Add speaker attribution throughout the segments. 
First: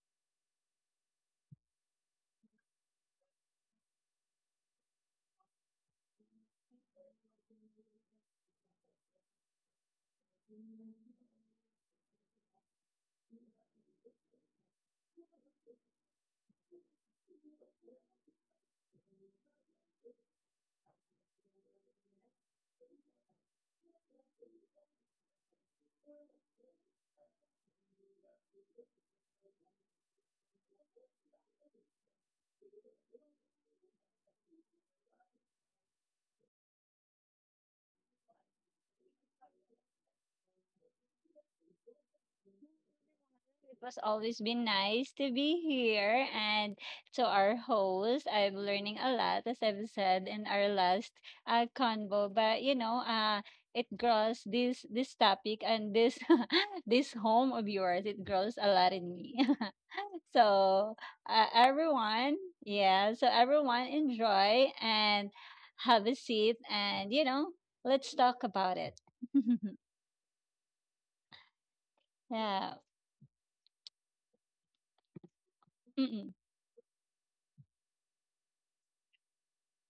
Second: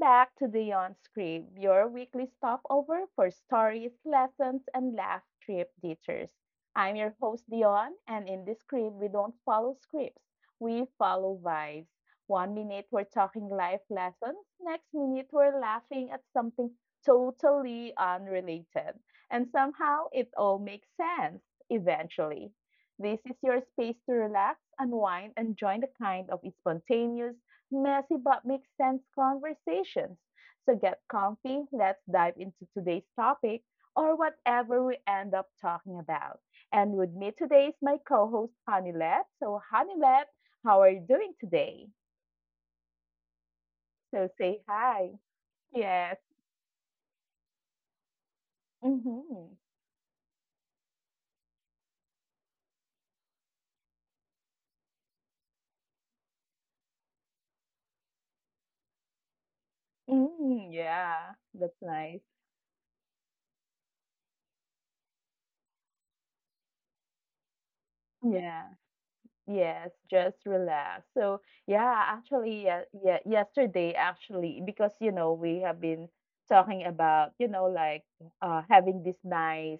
Speaker 1: back to the On Script, your weekly stopover for stories, lessons, and laugh trip teachers. I'm your host, Dion, and in this script, we don't follow scripts, we follow vibes. One minute, we're talking life lessons, next minute, we're laughing at something totally unrelated. And somehow, it all makes sense eventually. This is your space to relax, unwind, and join the kind of spontaneous messy but makes sense conversations. So get comfy, let's dive into today's topic or whatever we end up talking about. And with me today is my co host, Hanilet. So, Hanilet, how are you doing today?
Speaker 2: It was
Speaker 1: So,
Speaker 2: always been
Speaker 1: say
Speaker 2: nice
Speaker 1: hi.
Speaker 2: to be here
Speaker 1: Yes.
Speaker 2: and to our host. I'm learning a lot, as
Speaker 1: Mm-hmm.
Speaker 2: I've said in our last convo. But it grows this topic and this this home of yours. It grows a lot in me.
Speaker 1: Mm,
Speaker 2: So
Speaker 1: yeah, that's nice.
Speaker 2: everyone, yeah. So everyone enjoy and have a seat, and let's talk
Speaker 1: Yeah.
Speaker 2: about it.
Speaker 1: Yes, just relax. So yeah, actually,
Speaker 2: Yeah.
Speaker 1: yesterday actually, because we have been
Speaker 2: Mm-mm.
Speaker 1: talking about having this nice,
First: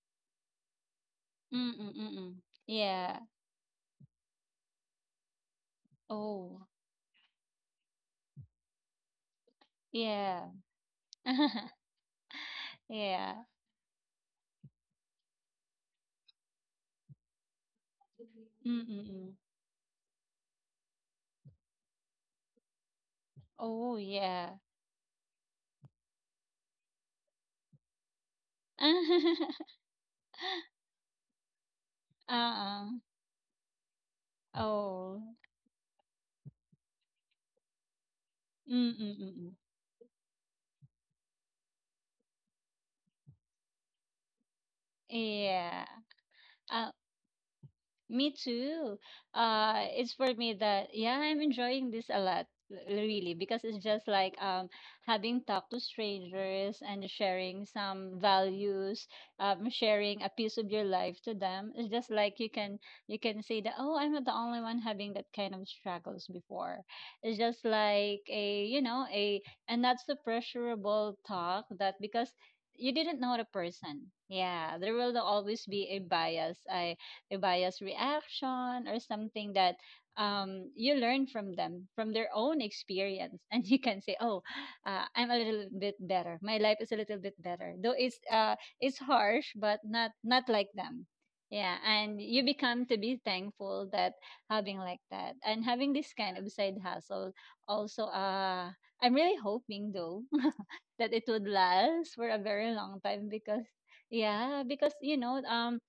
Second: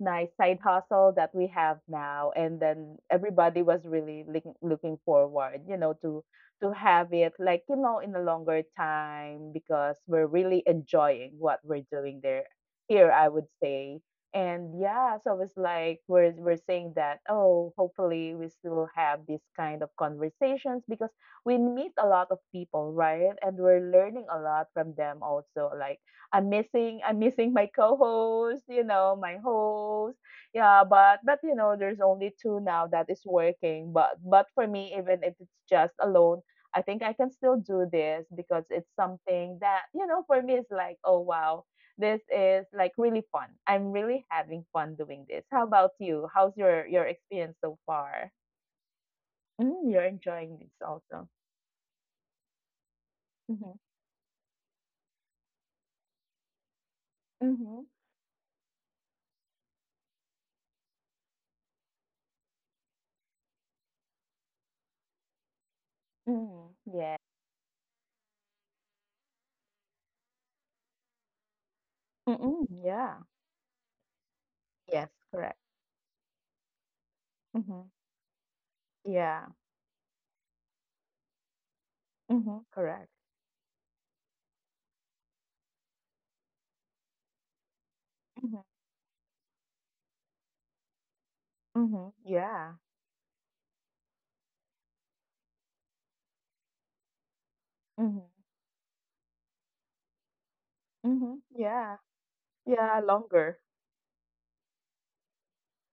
Speaker 1: nice side hustle that we have
Speaker 2: Mm-mm.
Speaker 1: now,
Speaker 2: Mm-mm.
Speaker 1: and then
Speaker 2: Yeah.
Speaker 1: everybody was really looking forward, to
Speaker 2: Oh,
Speaker 1: have it like in a longer time because we're
Speaker 2: yeah.
Speaker 1: really enjoying what we're doing there. Here, I
Speaker 2: Yeah.
Speaker 1: would say. And yeah, so it's like we're saying that, oh, hopefully we still have
Speaker 2: Mm-mm.
Speaker 1: this kind of conversations because we meet a lot of people, right? And we're
Speaker 2: Oh,
Speaker 1: learning a
Speaker 2: yeah.
Speaker 1: lot from them also. Like I'm missing my co-host, my host. Yeah, but there's only two now
Speaker 2: Uh-uh.
Speaker 1: that is working. But for me, even
Speaker 2: Oh.
Speaker 1: if it's just alone, I think I can still do this because it's something
Speaker 2: Mm-mm.
Speaker 1: that, for me it's like, oh wow, this is like really fun. I'm really having fun doing this. How
Speaker 2: Yeah.
Speaker 1: about you? How's your
Speaker 2: Uh,
Speaker 1: your experience so far?
Speaker 2: Me too.
Speaker 1: Mm, you're
Speaker 2: It's for me
Speaker 1: enjoying this
Speaker 2: that yeah,
Speaker 1: also.
Speaker 2: I'm enjoying this a lot, really, because
Speaker 1: Mhm.
Speaker 2: it's just like having talk to strangers and sharing
Speaker 1: Mhm.
Speaker 2: some values, sharing a piece of your life to them. It's just like you can say that, oh, I'm not the only one having that kind of struggles
Speaker 1: Mm,
Speaker 2: before.
Speaker 1: yeah.
Speaker 2: It's just like a, a, and not so pressurable talk that because
Speaker 1: Mm-mm,
Speaker 2: you
Speaker 1: yeah.
Speaker 2: didn't know the person. Yeah, there
Speaker 1: Yes,
Speaker 2: will
Speaker 1: correct.
Speaker 2: always be a bias. I A
Speaker 1: Mm-hmm.
Speaker 2: biased reaction or
Speaker 1: Yeah.
Speaker 2: something that you learn from them, from their
Speaker 1: Mm-hmm.
Speaker 2: own
Speaker 1: Correct.
Speaker 2: experience, and you can say, "Oh, I'm a little bit better. My life is a little bit better, though
Speaker 1: Mm-hmm.
Speaker 2: it's harsh, but not like them." Yeah,
Speaker 1: Mm-hmm.
Speaker 2: and you
Speaker 1: Yeah.
Speaker 2: become to be thankful that having like that and having this kind of side hustle. Also,
Speaker 1: Mm-hmm.
Speaker 2: I'm really hoping though that it
Speaker 1: Mm-hmm.
Speaker 2: would
Speaker 1: Yeah.
Speaker 2: last for a very
Speaker 1: Yeah,
Speaker 2: long time
Speaker 1: longer.
Speaker 2: because, yeah, because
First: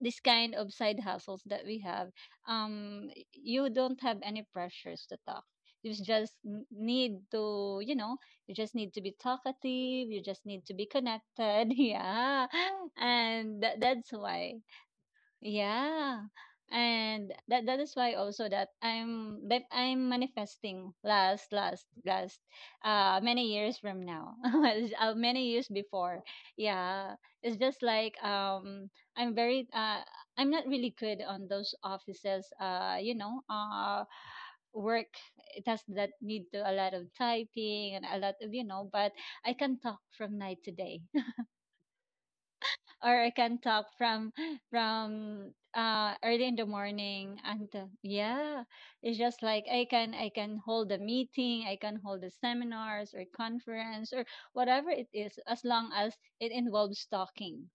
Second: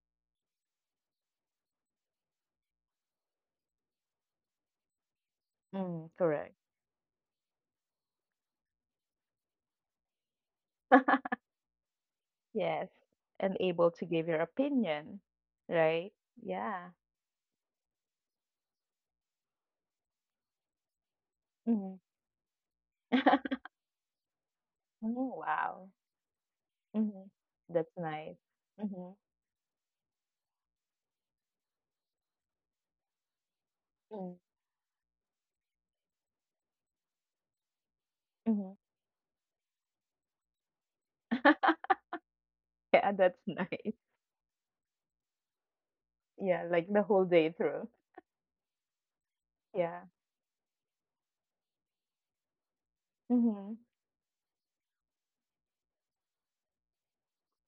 Speaker 2: this kind of side hustles that we have, um, you don't have any pressures to talk. You
Speaker 1: Mm,
Speaker 2: just
Speaker 1: correct.
Speaker 2: need to, you just need to be talkative. You just need to be connected. Yeah.
Speaker 1: Yes. And
Speaker 2: And
Speaker 1: able to
Speaker 2: that's
Speaker 1: give your
Speaker 2: why.
Speaker 1: opinion, right?
Speaker 2: Yeah.
Speaker 1: Yeah.
Speaker 2: And that is why also that I'm manifesting last last
Speaker 1: Mm-hmm.
Speaker 2: last many years from now.
Speaker 1: Oh,
Speaker 2: Many years
Speaker 1: wow.
Speaker 2: before. Yeah.
Speaker 1: Mhm.
Speaker 2: It's just
Speaker 1: That's
Speaker 2: like
Speaker 1: nice. Mhm.
Speaker 2: I'm very I'm not really good on those offices
Speaker 1: Mm.
Speaker 2: work tasks that need to a lot of typing and a lot of, you
Speaker 1: Mhm.
Speaker 2: know. But I can talk from night to day,
Speaker 1: Yeah,
Speaker 2: or I
Speaker 1: that's
Speaker 2: can talk
Speaker 1: nice.
Speaker 2: from from early in
Speaker 1: Yeah,
Speaker 2: the
Speaker 1: like the whole
Speaker 2: morning
Speaker 1: day through.
Speaker 2: until, yeah. It's just like I
Speaker 1: Yeah.
Speaker 2: can I can hold a meeting, I can hold the seminars or
Speaker 1: Mhm.
Speaker 2: conference or whatever it is, as long as it involves talking.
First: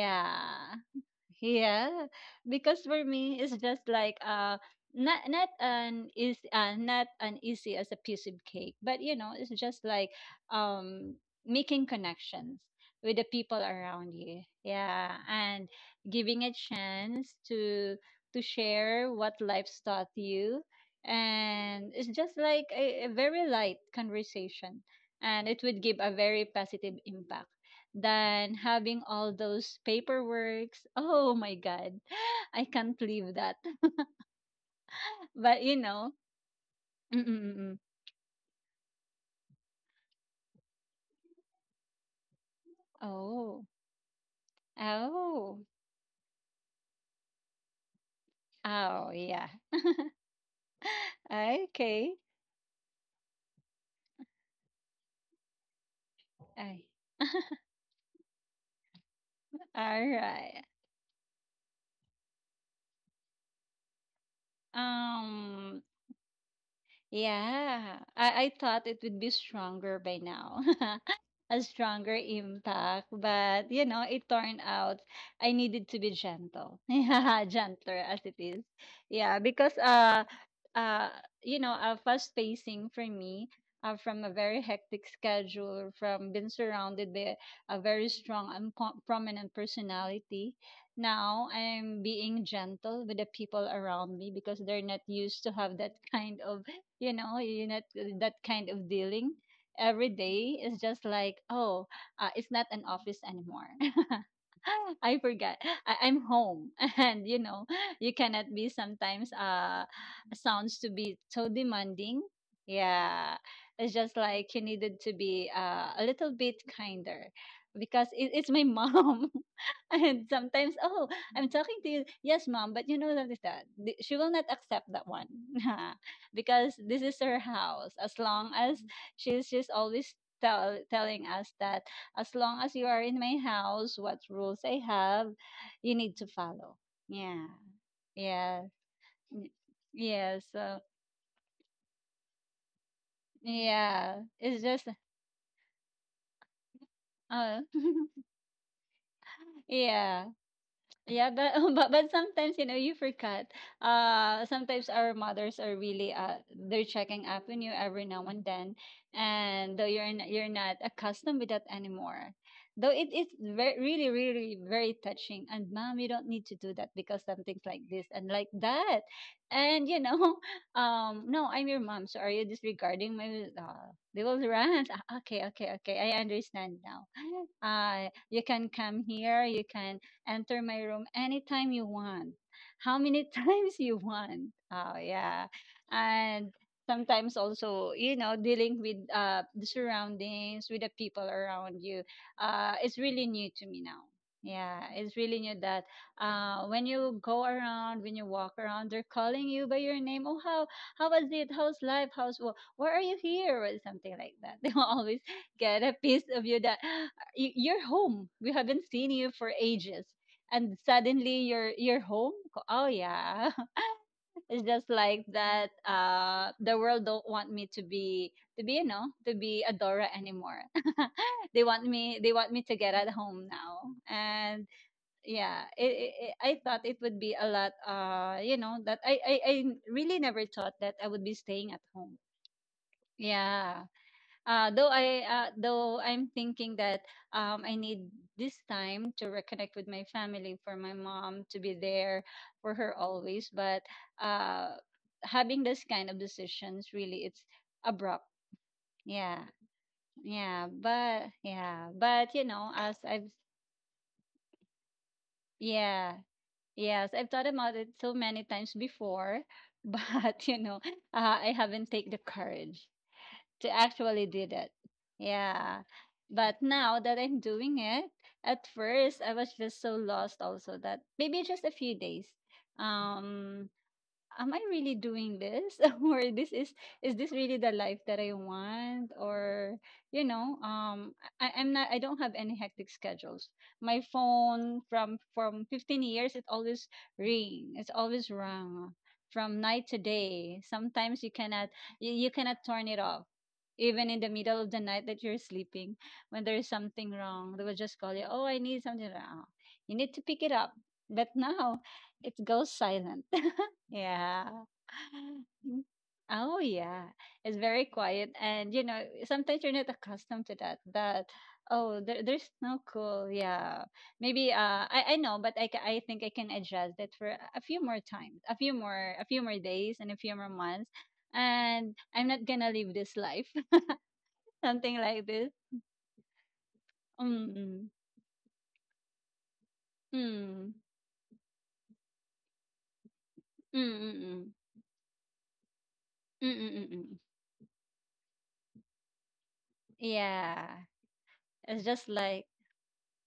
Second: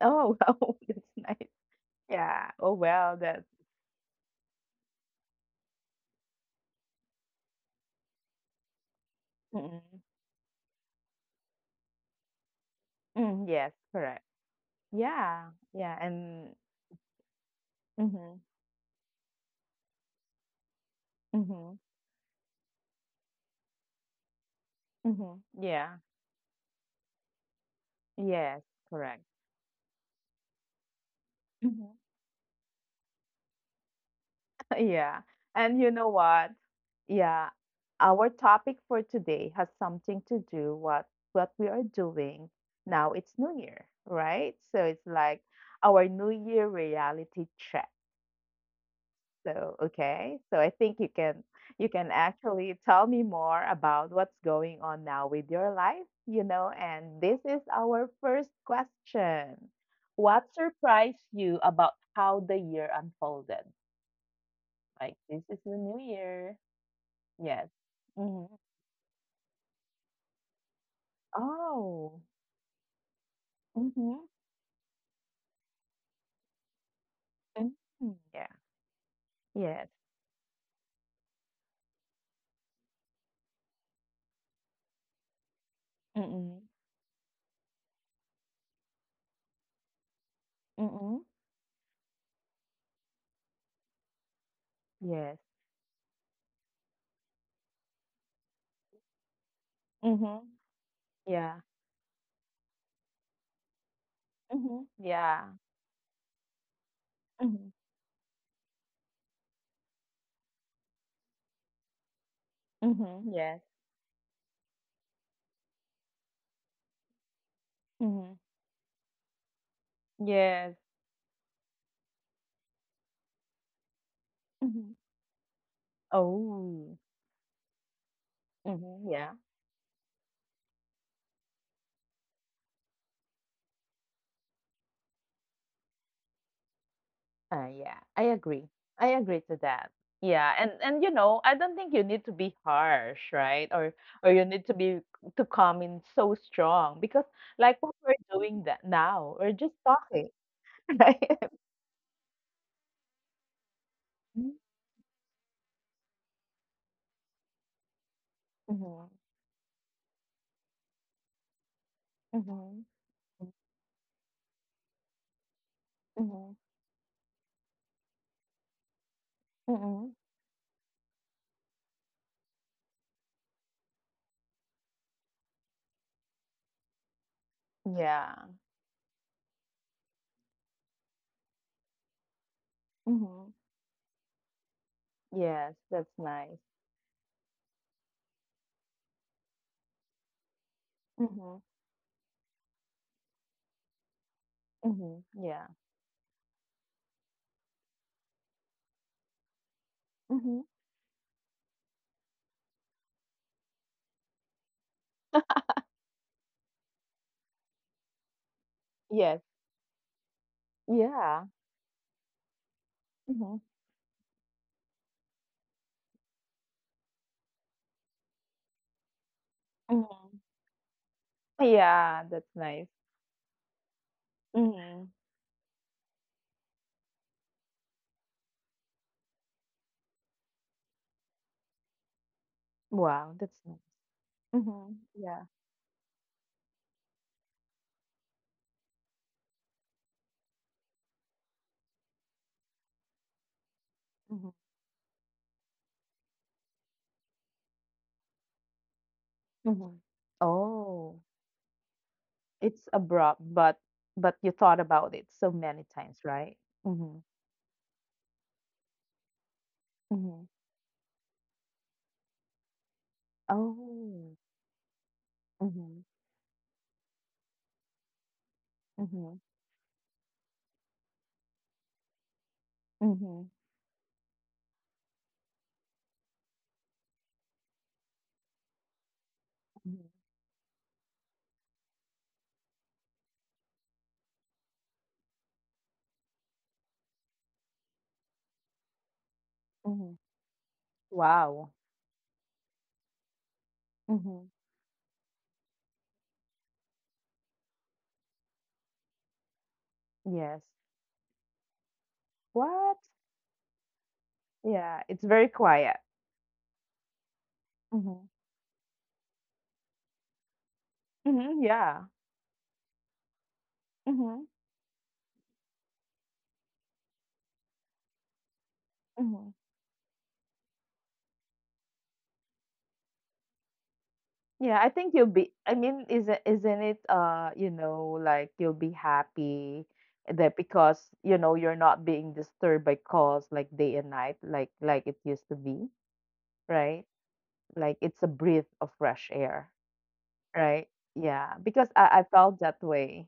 Speaker 1: Oh, wow, that's nice.
Speaker 2: Yeah,
Speaker 1: Yeah. Oh,
Speaker 2: because for
Speaker 1: wow,
Speaker 2: me
Speaker 1: that's
Speaker 2: it's just like not an easy as a piece of cake, but you know it's just
Speaker 1: mm.
Speaker 2: like um making connections with the
Speaker 1: Mm,
Speaker 2: people
Speaker 1: yes,
Speaker 2: around
Speaker 1: correct.
Speaker 2: you. Yeah,
Speaker 1: Yeah.
Speaker 2: and
Speaker 1: Yeah,
Speaker 2: giving a
Speaker 1: and
Speaker 2: chance to
Speaker 1: mhm.
Speaker 2: share what life's taught you,
Speaker 1: Mhm.
Speaker 2: and it's just like a very light conversation,
Speaker 1: Mhm.
Speaker 2: and it would give
Speaker 1: Yeah.
Speaker 2: a very positive impact than
Speaker 1: Yes,
Speaker 2: having
Speaker 1: correct.
Speaker 2: all those paperworks. Oh my
Speaker 1: Mhm.
Speaker 2: god, I can't leave that.
Speaker 1: Yeah.
Speaker 2: But you
Speaker 1: And you know
Speaker 2: know,
Speaker 1: what?
Speaker 2: mm, mm,
Speaker 1: Yeah,
Speaker 2: mm, mm.
Speaker 1: our topic for today has something to do what we are doing now. It's New
Speaker 2: oh,
Speaker 1: Year, right? So it's like
Speaker 2: oh,
Speaker 1: our New Year reality check.
Speaker 2: oh, yeah.
Speaker 1: So, okay. So I think you can
Speaker 2: Okay.
Speaker 1: actually tell me more about what's going on now with your life,
Speaker 2: I,
Speaker 1: and this is our first question.
Speaker 2: all
Speaker 1: What
Speaker 2: right.
Speaker 1: surprised you about how the year unfolded? Like this is the
Speaker 2: Um,
Speaker 1: new year. Yes.
Speaker 2: Yeah,
Speaker 1: hmm
Speaker 2: I thought it would be stronger by now, a
Speaker 1: Oh.
Speaker 2: stronger impact. But, you know,
Speaker 1: Mhm,
Speaker 2: it turned out I needed to be gentle. Yeah, gentler
Speaker 1: mm.
Speaker 2: as it
Speaker 1: Yeah.
Speaker 2: is. Yeah, because,
Speaker 1: Yes.
Speaker 2: uh, you know, fast pacing for me, from a very hectic schedule, from being
Speaker 1: Mm,
Speaker 2: surrounded by a very strong and prominent personality.
Speaker 1: mm.
Speaker 2: Now I'm being gentle with the people around me because they're not
Speaker 1: Yes.
Speaker 2: used to have that kind of, you know. You not That kind of dealing every
Speaker 1: Mhm.
Speaker 2: day is just like,
Speaker 1: Yeah.
Speaker 2: oh, it's not an office anymore.
Speaker 1: Mhm.
Speaker 2: I
Speaker 1: Yeah.
Speaker 2: forgot I'm home. And you
Speaker 1: Mhm.
Speaker 2: know, you cannot be sometimes sounds to be so demanding,
Speaker 1: Mhm.
Speaker 2: yeah.
Speaker 1: Yes.
Speaker 2: It's just like you needed to be a little bit kinder, because
Speaker 1: Mhm.
Speaker 2: it's my mom. And
Speaker 1: Yes.
Speaker 2: sometimes, oh, I'm talking to you, yes mom, but you know that is that she will not
Speaker 1: Mhm.
Speaker 2: accept that one. Because
Speaker 1: Oh.
Speaker 2: this is her house. As long as
Speaker 1: Mhm, yeah.
Speaker 2: she's always telling us that as long as you are in my house, what rules I have, you need to follow. Yeah.
Speaker 1: Yeah, I agree.
Speaker 2: Yeah.
Speaker 1: I agree to
Speaker 2: y-
Speaker 1: that.
Speaker 2: Yeah.
Speaker 1: Yeah,
Speaker 2: So
Speaker 1: and I don't think you need to be harsh, right? Or
Speaker 2: yeah.
Speaker 1: you need
Speaker 2: It's
Speaker 1: to
Speaker 2: just
Speaker 1: be to come in so strong because
Speaker 2: uh
Speaker 1: like what we're doing that now, we're just talking,
Speaker 2: yeah.
Speaker 1: right?
Speaker 2: Yeah, but but sometimes you know you forgot.
Speaker 1: Mhm,
Speaker 2: Sometimes our mothers are really they're checking up on you every now and then,
Speaker 1: mhm,
Speaker 2: and though you're not accustomed with that anymore.
Speaker 1: mhm,
Speaker 2: Though it is very really really very touching. And mom, you don't need
Speaker 1: mhm.
Speaker 2: to do that because something like this and like that, and you
Speaker 1: Mm-mm.
Speaker 2: know, no, I'm your mom. So are you disregarding my? They will rant. Ah, okay, okay, okay, I understand now.
Speaker 1: Yeah.
Speaker 2: You can come here. You can enter my room anytime you want, how many
Speaker 1: Mm-hmm.
Speaker 2: times you want. Oh, yeah.
Speaker 1: Yes, that's nice.
Speaker 2: And sometimes also, you know, dealing with the surroundings, with the people
Speaker 1: Mm-hmm.
Speaker 2: around you, it's really new to me now. Yeah,
Speaker 1: Mm-hmm.
Speaker 2: it's really
Speaker 1: Yeah.
Speaker 2: new that when you go around, when you walk around, they're calling you by your name. Oh,
Speaker 1: Mm-hmm.
Speaker 2: how was it? How's life? Why are you here? Or something like that. They will always get a piece of you that you're home. We haven't seen
Speaker 1: Yes.
Speaker 2: you for ages and
Speaker 1: Yeah.
Speaker 2: suddenly you're home. Oh
Speaker 1: Mm-hmm.
Speaker 2: yeah. It's just like that, the world don't want me to be to be a dora
Speaker 1: Mm-hmm.
Speaker 2: anymore.
Speaker 1: Yeah,
Speaker 2: They
Speaker 1: that's
Speaker 2: want me to
Speaker 1: nice.
Speaker 2: get at home now. And
Speaker 1: Mm-hmm.
Speaker 2: yeah, it, I thought it would be a lot, you know, that I really never thought that I would be staying at home.
Speaker 1: Wow, that's nice.
Speaker 2: Yeah.
Speaker 1: Mm-hmm.
Speaker 2: Though I
Speaker 1: Yeah.
Speaker 2: though I'm thinking that I need this time to reconnect with my family, for my mom to be there for her always. But
Speaker 1: Mm-hmm.
Speaker 2: uh, having this kind of decisions really, it's abrupt. Yeah,
Speaker 1: Mm-hmm. Oh,
Speaker 2: yeah, but you know,
Speaker 1: it's abrupt, but you thought about it so many times,
Speaker 2: yeah,
Speaker 1: right? Mm-hmm.
Speaker 2: yes, I've thought about it so many times before,
Speaker 1: Mm-hmm.
Speaker 2: but you know, I haven't take the courage to
Speaker 1: Oh.
Speaker 2: actually do that. Yeah.
Speaker 1: Mm-hmm.
Speaker 2: But now that I'm doing it, at first
Speaker 1: Mm-hmm.
Speaker 2: I was just so lost also that maybe just a few days.
Speaker 1: Mm-hmm.
Speaker 2: Um am I really doing this? Or this is this really the life that I want? Or
Speaker 1: Mm-hmm.
Speaker 2: you know, I'm not, I don't have any hectic schedules. My phone from 15 years it always ring. It's always rung from night to
Speaker 1: Mm-hmm.
Speaker 2: day. Sometimes you
Speaker 1: Wow.
Speaker 2: cannot you cannot turn it off. Even in the
Speaker 1: Mm-hmm.
Speaker 2: middle of the night that you're sleeping, when there is something wrong, they will just call you, oh, I need something wrong. You need to pick it
Speaker 1: Yes.
Speaker 2: up. But now it goes
Speaker 1: What?
Speaker 2: silent. Yeah.
Speaker 1: Yeah, it's very quiet.
Speaker 2: Oh yeah. It's very
Speaker 1: Mhm.
Speaker 2: quiet and you know, sometimes you're not accustomed to that. That
Speaker 1: Mhm,
Speaker 2: oh
Speaker 1: yeah.
Speaker 2: there's no cool, yeah.
Speaker 1: Mhm,
Speaker 2: Maybe I know, but I think I can adjust it for a few more times, a few more
Speaker 1: mhm.
Speaker 2: days and a few more months. And I'm not gonna live this life.
Speaker 1: Yeah, I
Speaker 2: Something
Speaker 1: think
Speaker 2: like
Speaker 1: you'll be
Speaker 2: this.
Speaker 1: I mean, isn't it,
Speaker 2: Mm
Speaker 1: like you'll be happy that
Speaker 2: mm
Speaker 1: because, you're not being disturbed by calls like
Speaker 2: mm
Speaker 1: day and
Speaker 2: mm
Speaker 1: night,
Speaker 2: mm
Speaker 1: like it used to be,
Speaker 2: mm mm mm. mm.
Speaker 1: right?
Speaker 2: mm.
Speaker 1: Like it's a breath of fresh air,
Speaker 2: Yeah.
Speaker 1: right? Yeah,
Speaker 2: It's
Speaker 1: because
Speaker 2: just
Speaker 1: I
Speaker 2: like
Speaker 1: felt that way.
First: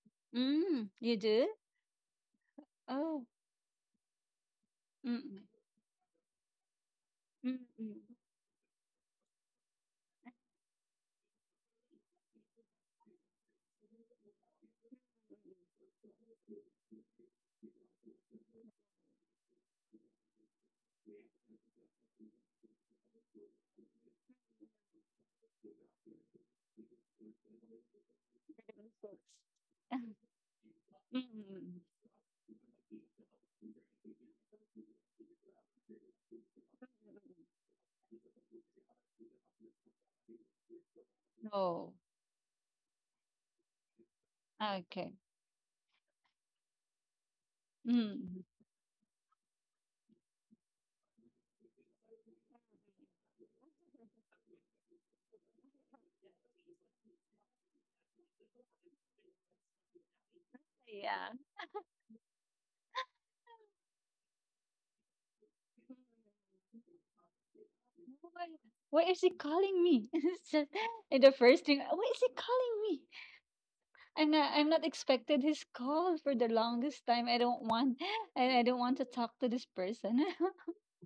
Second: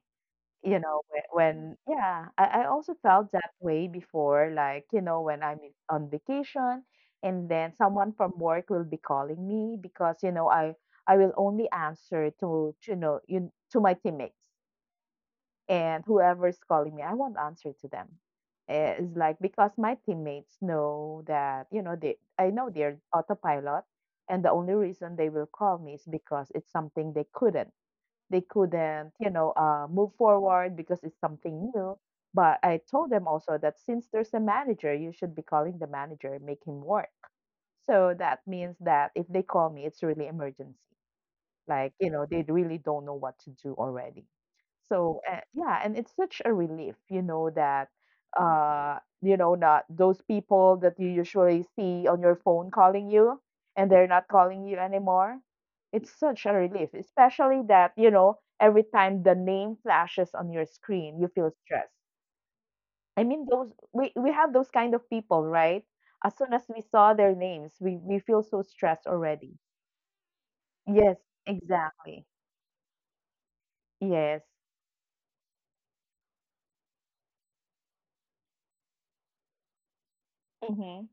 Speaker 1: You
Speaker 2: mm,
Speaker 1: know,
Speaker 2: you
Speaker 1: whe
Speaker 2: do?
Speaker 1: when yeah, I also
Speaker 2: Oh.
Speaker 1: felt that way before, like, when
Speaker 2: Mm.
Speaker 1: I'm in on vacation and
Speaker 2: Mm,
Speaker 1: then
Speaker 2: mm.
Speaker 1: someone from work will be calling me because, I will only answer to, you to my teammates. And whoever's calling me, I won't answer to them. Eh, it's like because my teammates know that, they I know they're autopilot, and the only reason they will call me is because it's something they couldn't, move forward because it's something
Speaker 2: Mm,
Speaker 1: new. But I told them also that since there's a manager, you should be calling the manager, make him work. So that means that if they call me, it's really emergency, like
Speaker 2: no.
Speaker 1: they really don't know what to do already.
Speaker 2: Ah,
Speaker 1: So
Speaker 2: okay.
Speaker 1: yeah, and it's such a relief that
Speaker 2: Mm.
Speaker 1: not those people that you usually see on your phone calling you, and they're not calling you anymore. It's such a relief, especially that every time the name flashes on your screen, you
Speaker 2: Yeah.
Speaker 1: feel stressed. I mean, those, we have those kind of people, right? As soon as we saw their names, we feel
Speaker 2: Why,
Speaker 1: so stressed
Speaker 2: why is he
Speaker 1: already.
Speaker 2: calling me? It's just-
Speaker 1: Yes,
Speaker 2: and the first thing, why is
Speaker 1: exactly.
Speaker 2: he calling me?
Speaker 1: Yes.
Speaker 2: I'm not expected his call for the longest time. I don't want to talk to this person.
Speaker 1: Mhm.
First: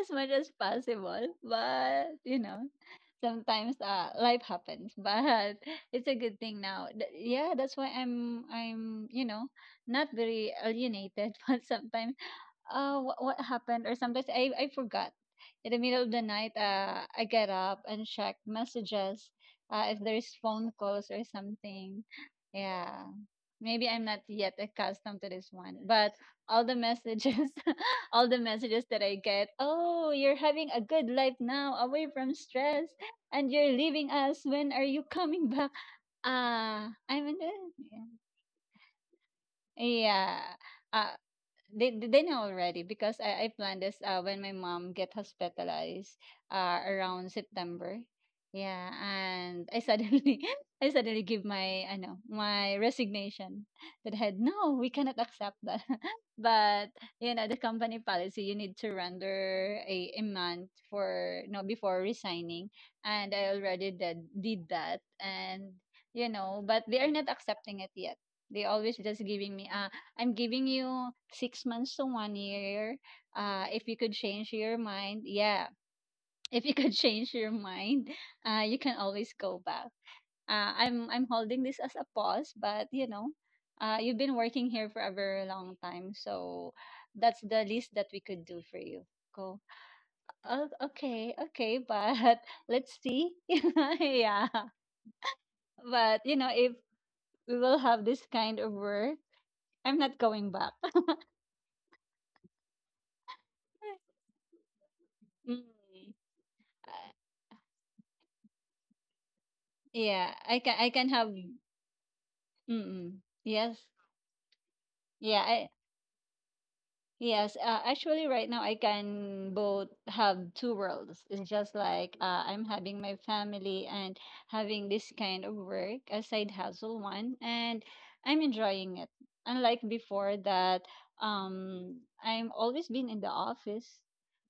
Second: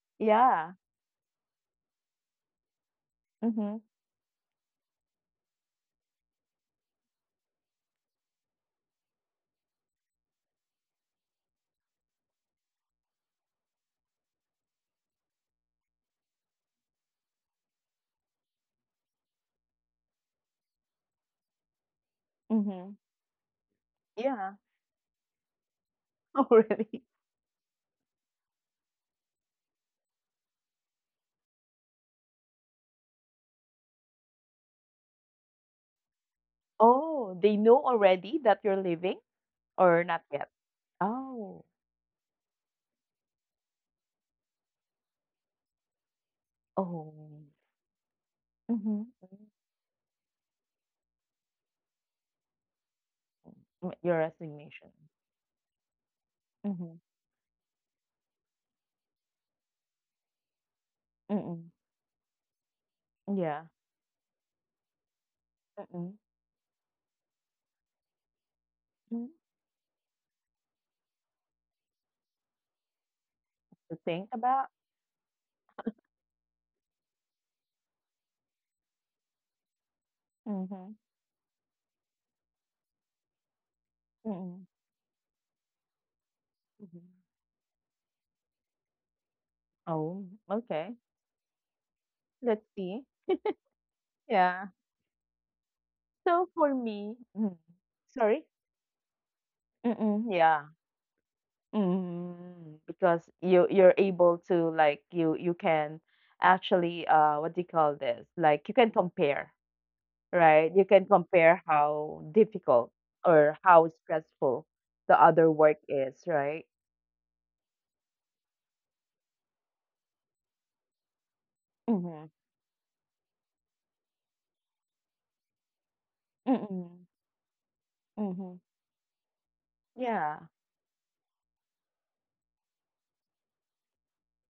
Speaker 2: As much as
Speaker 1: Yeah.
Speaker 2: possible. But you know, sometimes
Speaker 1: Mhm.
Speaker 2: life happens. But it's a good thing now. Yeah, that's why I'm you know, not very alienated, but sometimes what happened or sometimes I forgot in the middle of the night I get up and check messages, if there's phone calls or something,
Speaker 1: Mhm.
Speaker 2: yeah. Maybe I'm not yet
Speaker 1: Yeah.
Speaker 2: accustomed to this one. But
Speaker 1: Oh,
Speaker 2: all the
Speaker 1: really?
Speaker 2: messages, all the messages that I get, oh you're having a good life now away from stress and you're leaving us, when are you coming back? Ah, I'm
Speaker 1: Oh,
Speaker 2: in the
Speaker 1: they know
Speaker 2: yeah.
Speaker 1: already that you're leaving, or not
Speaker 2: Yeah,
Speaker 1: yet?
Speaker 2: uh,
Speaker 1: Oh.
Speaker 2: they know already because I planned this when my mom get hospitalized around
Speaker 1: Oh.
Speaker 2: September. Yeah,
Speaker 1: Mhm.
Speaker 2: and I suddenly I suddenly give my, I know, my resignation
Speaker 1: Mm, your
Speaker 2: that had no we
Speaker 1: resignation.
Speaker 2: cannot accept that. But
Speaker 1: Mhm.
Speaker 2: you know the company policy, you need to render a month for no
Speaker 1: Mm-mm.
Speaker 2: before resigning, and I
Speaker 1: Yeah.
Speaker 2: already did that. And
Speaker 1: Mm-mm.
Speaker 2: you know, but they are not accepting it yet. They always just
Speaker 1: Mm.
Speaker 2: giving me, ah, I'm giving you 6 months to 1 year. If
Speaker 1: To
Speaker 2: you could
Speaker 1: think
Speaker 2: change
Speaker 1: about.
Speaker 2: your mind, yeah. If you could change your mind, you can always go back.
Speaker 1: Mhm.
Speaker 2: I'm holding this as a pause, but you've been
Speaker 1: Mm-mm.
Speaker 2: working here for a very long time, so
Speaker 1: Mhm.
Speaker 2: that's the least that we could do for you. Go.
Speaker 1: Oh,
Speaker 2: Oh,
Speaker 1: okay.
Speaker 2: okay, okay, but
Speaker 1: Let's
Speaker 2: let's
Speaker 1: see.
Speaker 2: see. Yeah,
Speaker 1: Yeah.
Speaker 2: but
Speaker 1: So
Speaker 2: if
Speaker 1: for me,
Speaker 2: we
Speaker 1: mm,
Speaker 2: will have this
Speaker 1: sorry.
Speaker 2: kind of work, I'm not
Speaker 1: Mm-mm.
Speaker 2: going
Speaker 1: Yeah.
Speaker 2: back.
Speaker 1: Mm, because you're able to, like, you can
Speaker 2: Mm.
Speaker 1: actually, what do you call this? Like you can compare,
Speaker 2: Yeah, I
Speaker 1: right?
Speaker 2: can
Speaker 1: You
Speaker 2: I
Speaker 1: can
Speaker 2: can have
Speaker 1: compare how difficult
Speaker 2: mm
Speaker 1: or
Speaker 2: yes.
Speaker 1: how stressful the
Speaker 2: Yeah,
Speaker 1: other
Speaker 2: I
Speaker 1: work is, right?
Speaker 2: Yes, actually, right now I can both have two worlds. It's just like
Speaker 1: Mm-hmm.
Speaker 2: I'm having my family and having this kind of work, a side hustle
Speaker 1: Mm-mm.
Speaker 2: one, and I'm
Speaker 1: Mm-hmm.
Speaker 2: enjoying it. Unlike before
Speaker 1: Yeah.
Speaker 2: that, I'm always been in the office,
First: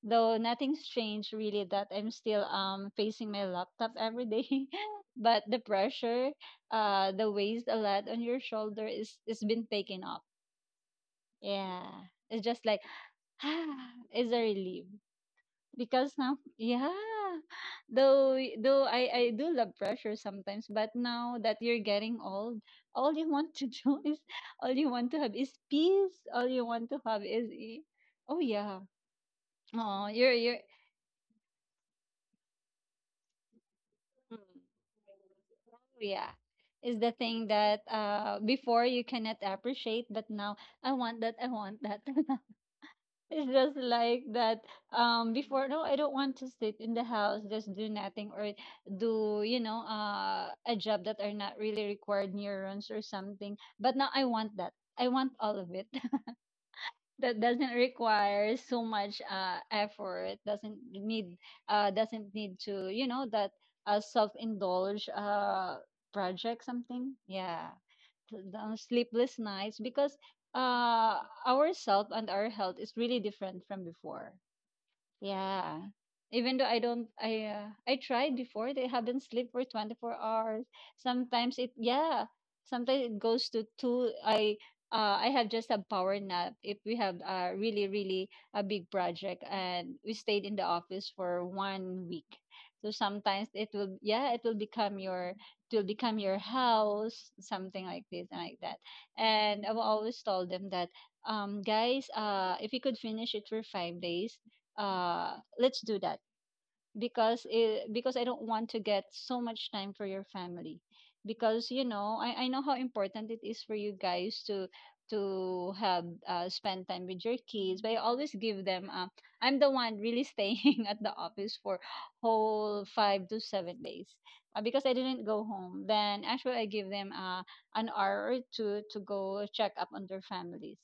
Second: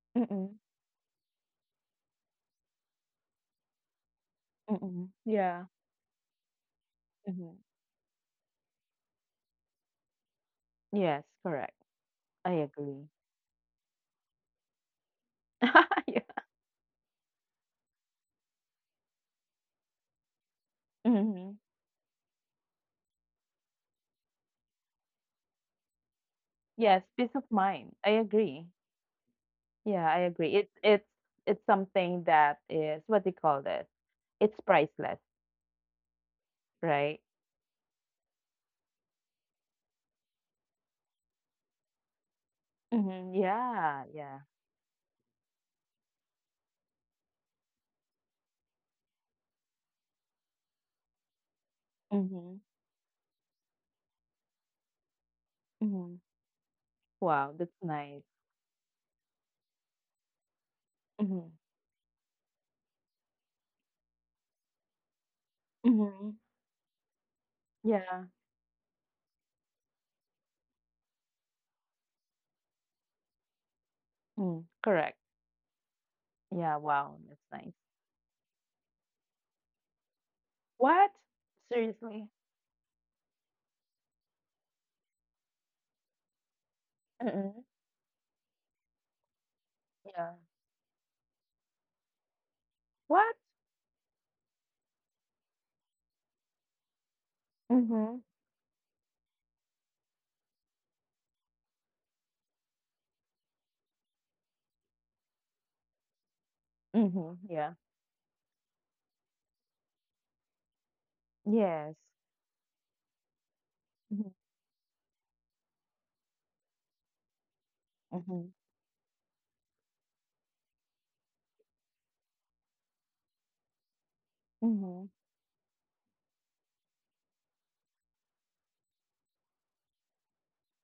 Speaker 2: though
Speaker 1: Mm-mm.
Speaker 2: nothing's changed really. That I'm still facing my laptop every day,
Speaker 1: Mm-mm.
Speaker 2: but the
Speaker 1: Yeah.
Speaker 2: pressure, the
Speaker 1: Mm-hmm.
Speaker 2: weight a lot on your shoulder is been taken up.
Speaker 1: Yes, correct.
Speaker 2: Yeah, it's
Speaker 1: I
Speaker 2: just like
Speaker 1: agree.
Speaker 2: is a relief because now,
Speaker 1: Yeah.
Speaker 2: yeah, though I do love pressure sometimes, but now
Speaker 1: Mm-hmm.
Speaker 2: that you're getting old, all you want to do is, all you want to have is peace, all you want to
Speaker 1: Yes,
Speaker 2: have
Speaker 1: peace of
Speaker 2: is
Speaker 1: mind. I
Speaker 2: oh,
Speaker 1: agree.
Speaker 2: yeah. Oh,
Speaker 1: Yeah, I
Speaker 2: you're
Speaker 1: agree.
Speaker 2: you're
Speaker 1: It's, it's something that is, what do you call this?
Speaker 2: mm,
Speaker 1: It's priceless,
Speaker 2: yeah, is the
Speaker 1: right?
Speaker 2: thing that before you cannot appreciate, but now I want that, I want that.
Speaker 1: Mm-hmm.
Speaker 2: It's just
Speaker 1: Yeah,
Speaker 2: like
Speaker 1: yeah.
Speaker 2: that. Before, no, I don't want to sit in the house, just do nothing, or do, a job that are not really required
Speaker 1: Mm-hmm.
Speaker 2: neurons or something. But now I want that. I want all of it.
Speaker 1: Mm-hmm.
Speaker 2: That
Speaker 1: Wow,
Speaker 2: doesn't
Speaker 1: that's nice.
Speaker 2: require so much effort.
Speaker 1: Mhm.
Speaker 2: Doesn't need to, that self-indulge
Speaker 1: Mm-hmm.
Speaker 2: project something. Yeah.
Speaker 1: Yeah,
Speaker 2: The sleepless nights because our self and our health is really different from before,
Speaker 1: mm, correct.
Speaker 2: yeah. Even though
Speaker 1: Yeah,
Speaker 2: I don't,
Speaker 1: wow,
Speaker 2: I
Speaker 1: that's
Speaker 2: uh,
Speaker 1: nice.
Speaker 2: I tried before. They haven't slept for 24 hours.
Speaker 1: What?
Speaker 2: Sometimes it, yeah.
Speaker 1: Seriously?
Speaker 2: Sometimes it goes to two. I have just a power nap if we have,
Speaker 1: Mm-hmm.
Speaker 2: really really a big project, and we
Speaker 1: Yeah.
Speaker 2: stayed in the office for one week. So
Speaker 1: What?
Speaker 2: sometimes it will, yeah, it will become your house, something like
Speaker 1: Mm-hmm.
Speaker 2: this and like that. And I've always told them that, guys, if you could finish it for 5 days, let's do that,
Speaker 1: Mm-hmm.
Speaker 2: because
Speaker 1: Yeah.
Speaker 2: because I don't want to get so much time for your family, because
Speaker 1: Yes.
Speaker 2: I know how important it is for you
Speaker 1: Mm-hmm.
Speaker 2: guys to have, spend time with your kids, but I always
Speaker 1: Mm-hmm.
Speaker 2: give them, I'm the one really staying at the office for whole 5 to 7 days, because I
Speaker 1: Mm-hmm.
Speaker 2: didn't go home. Then actually I give them, an hour or two to go check up on their families,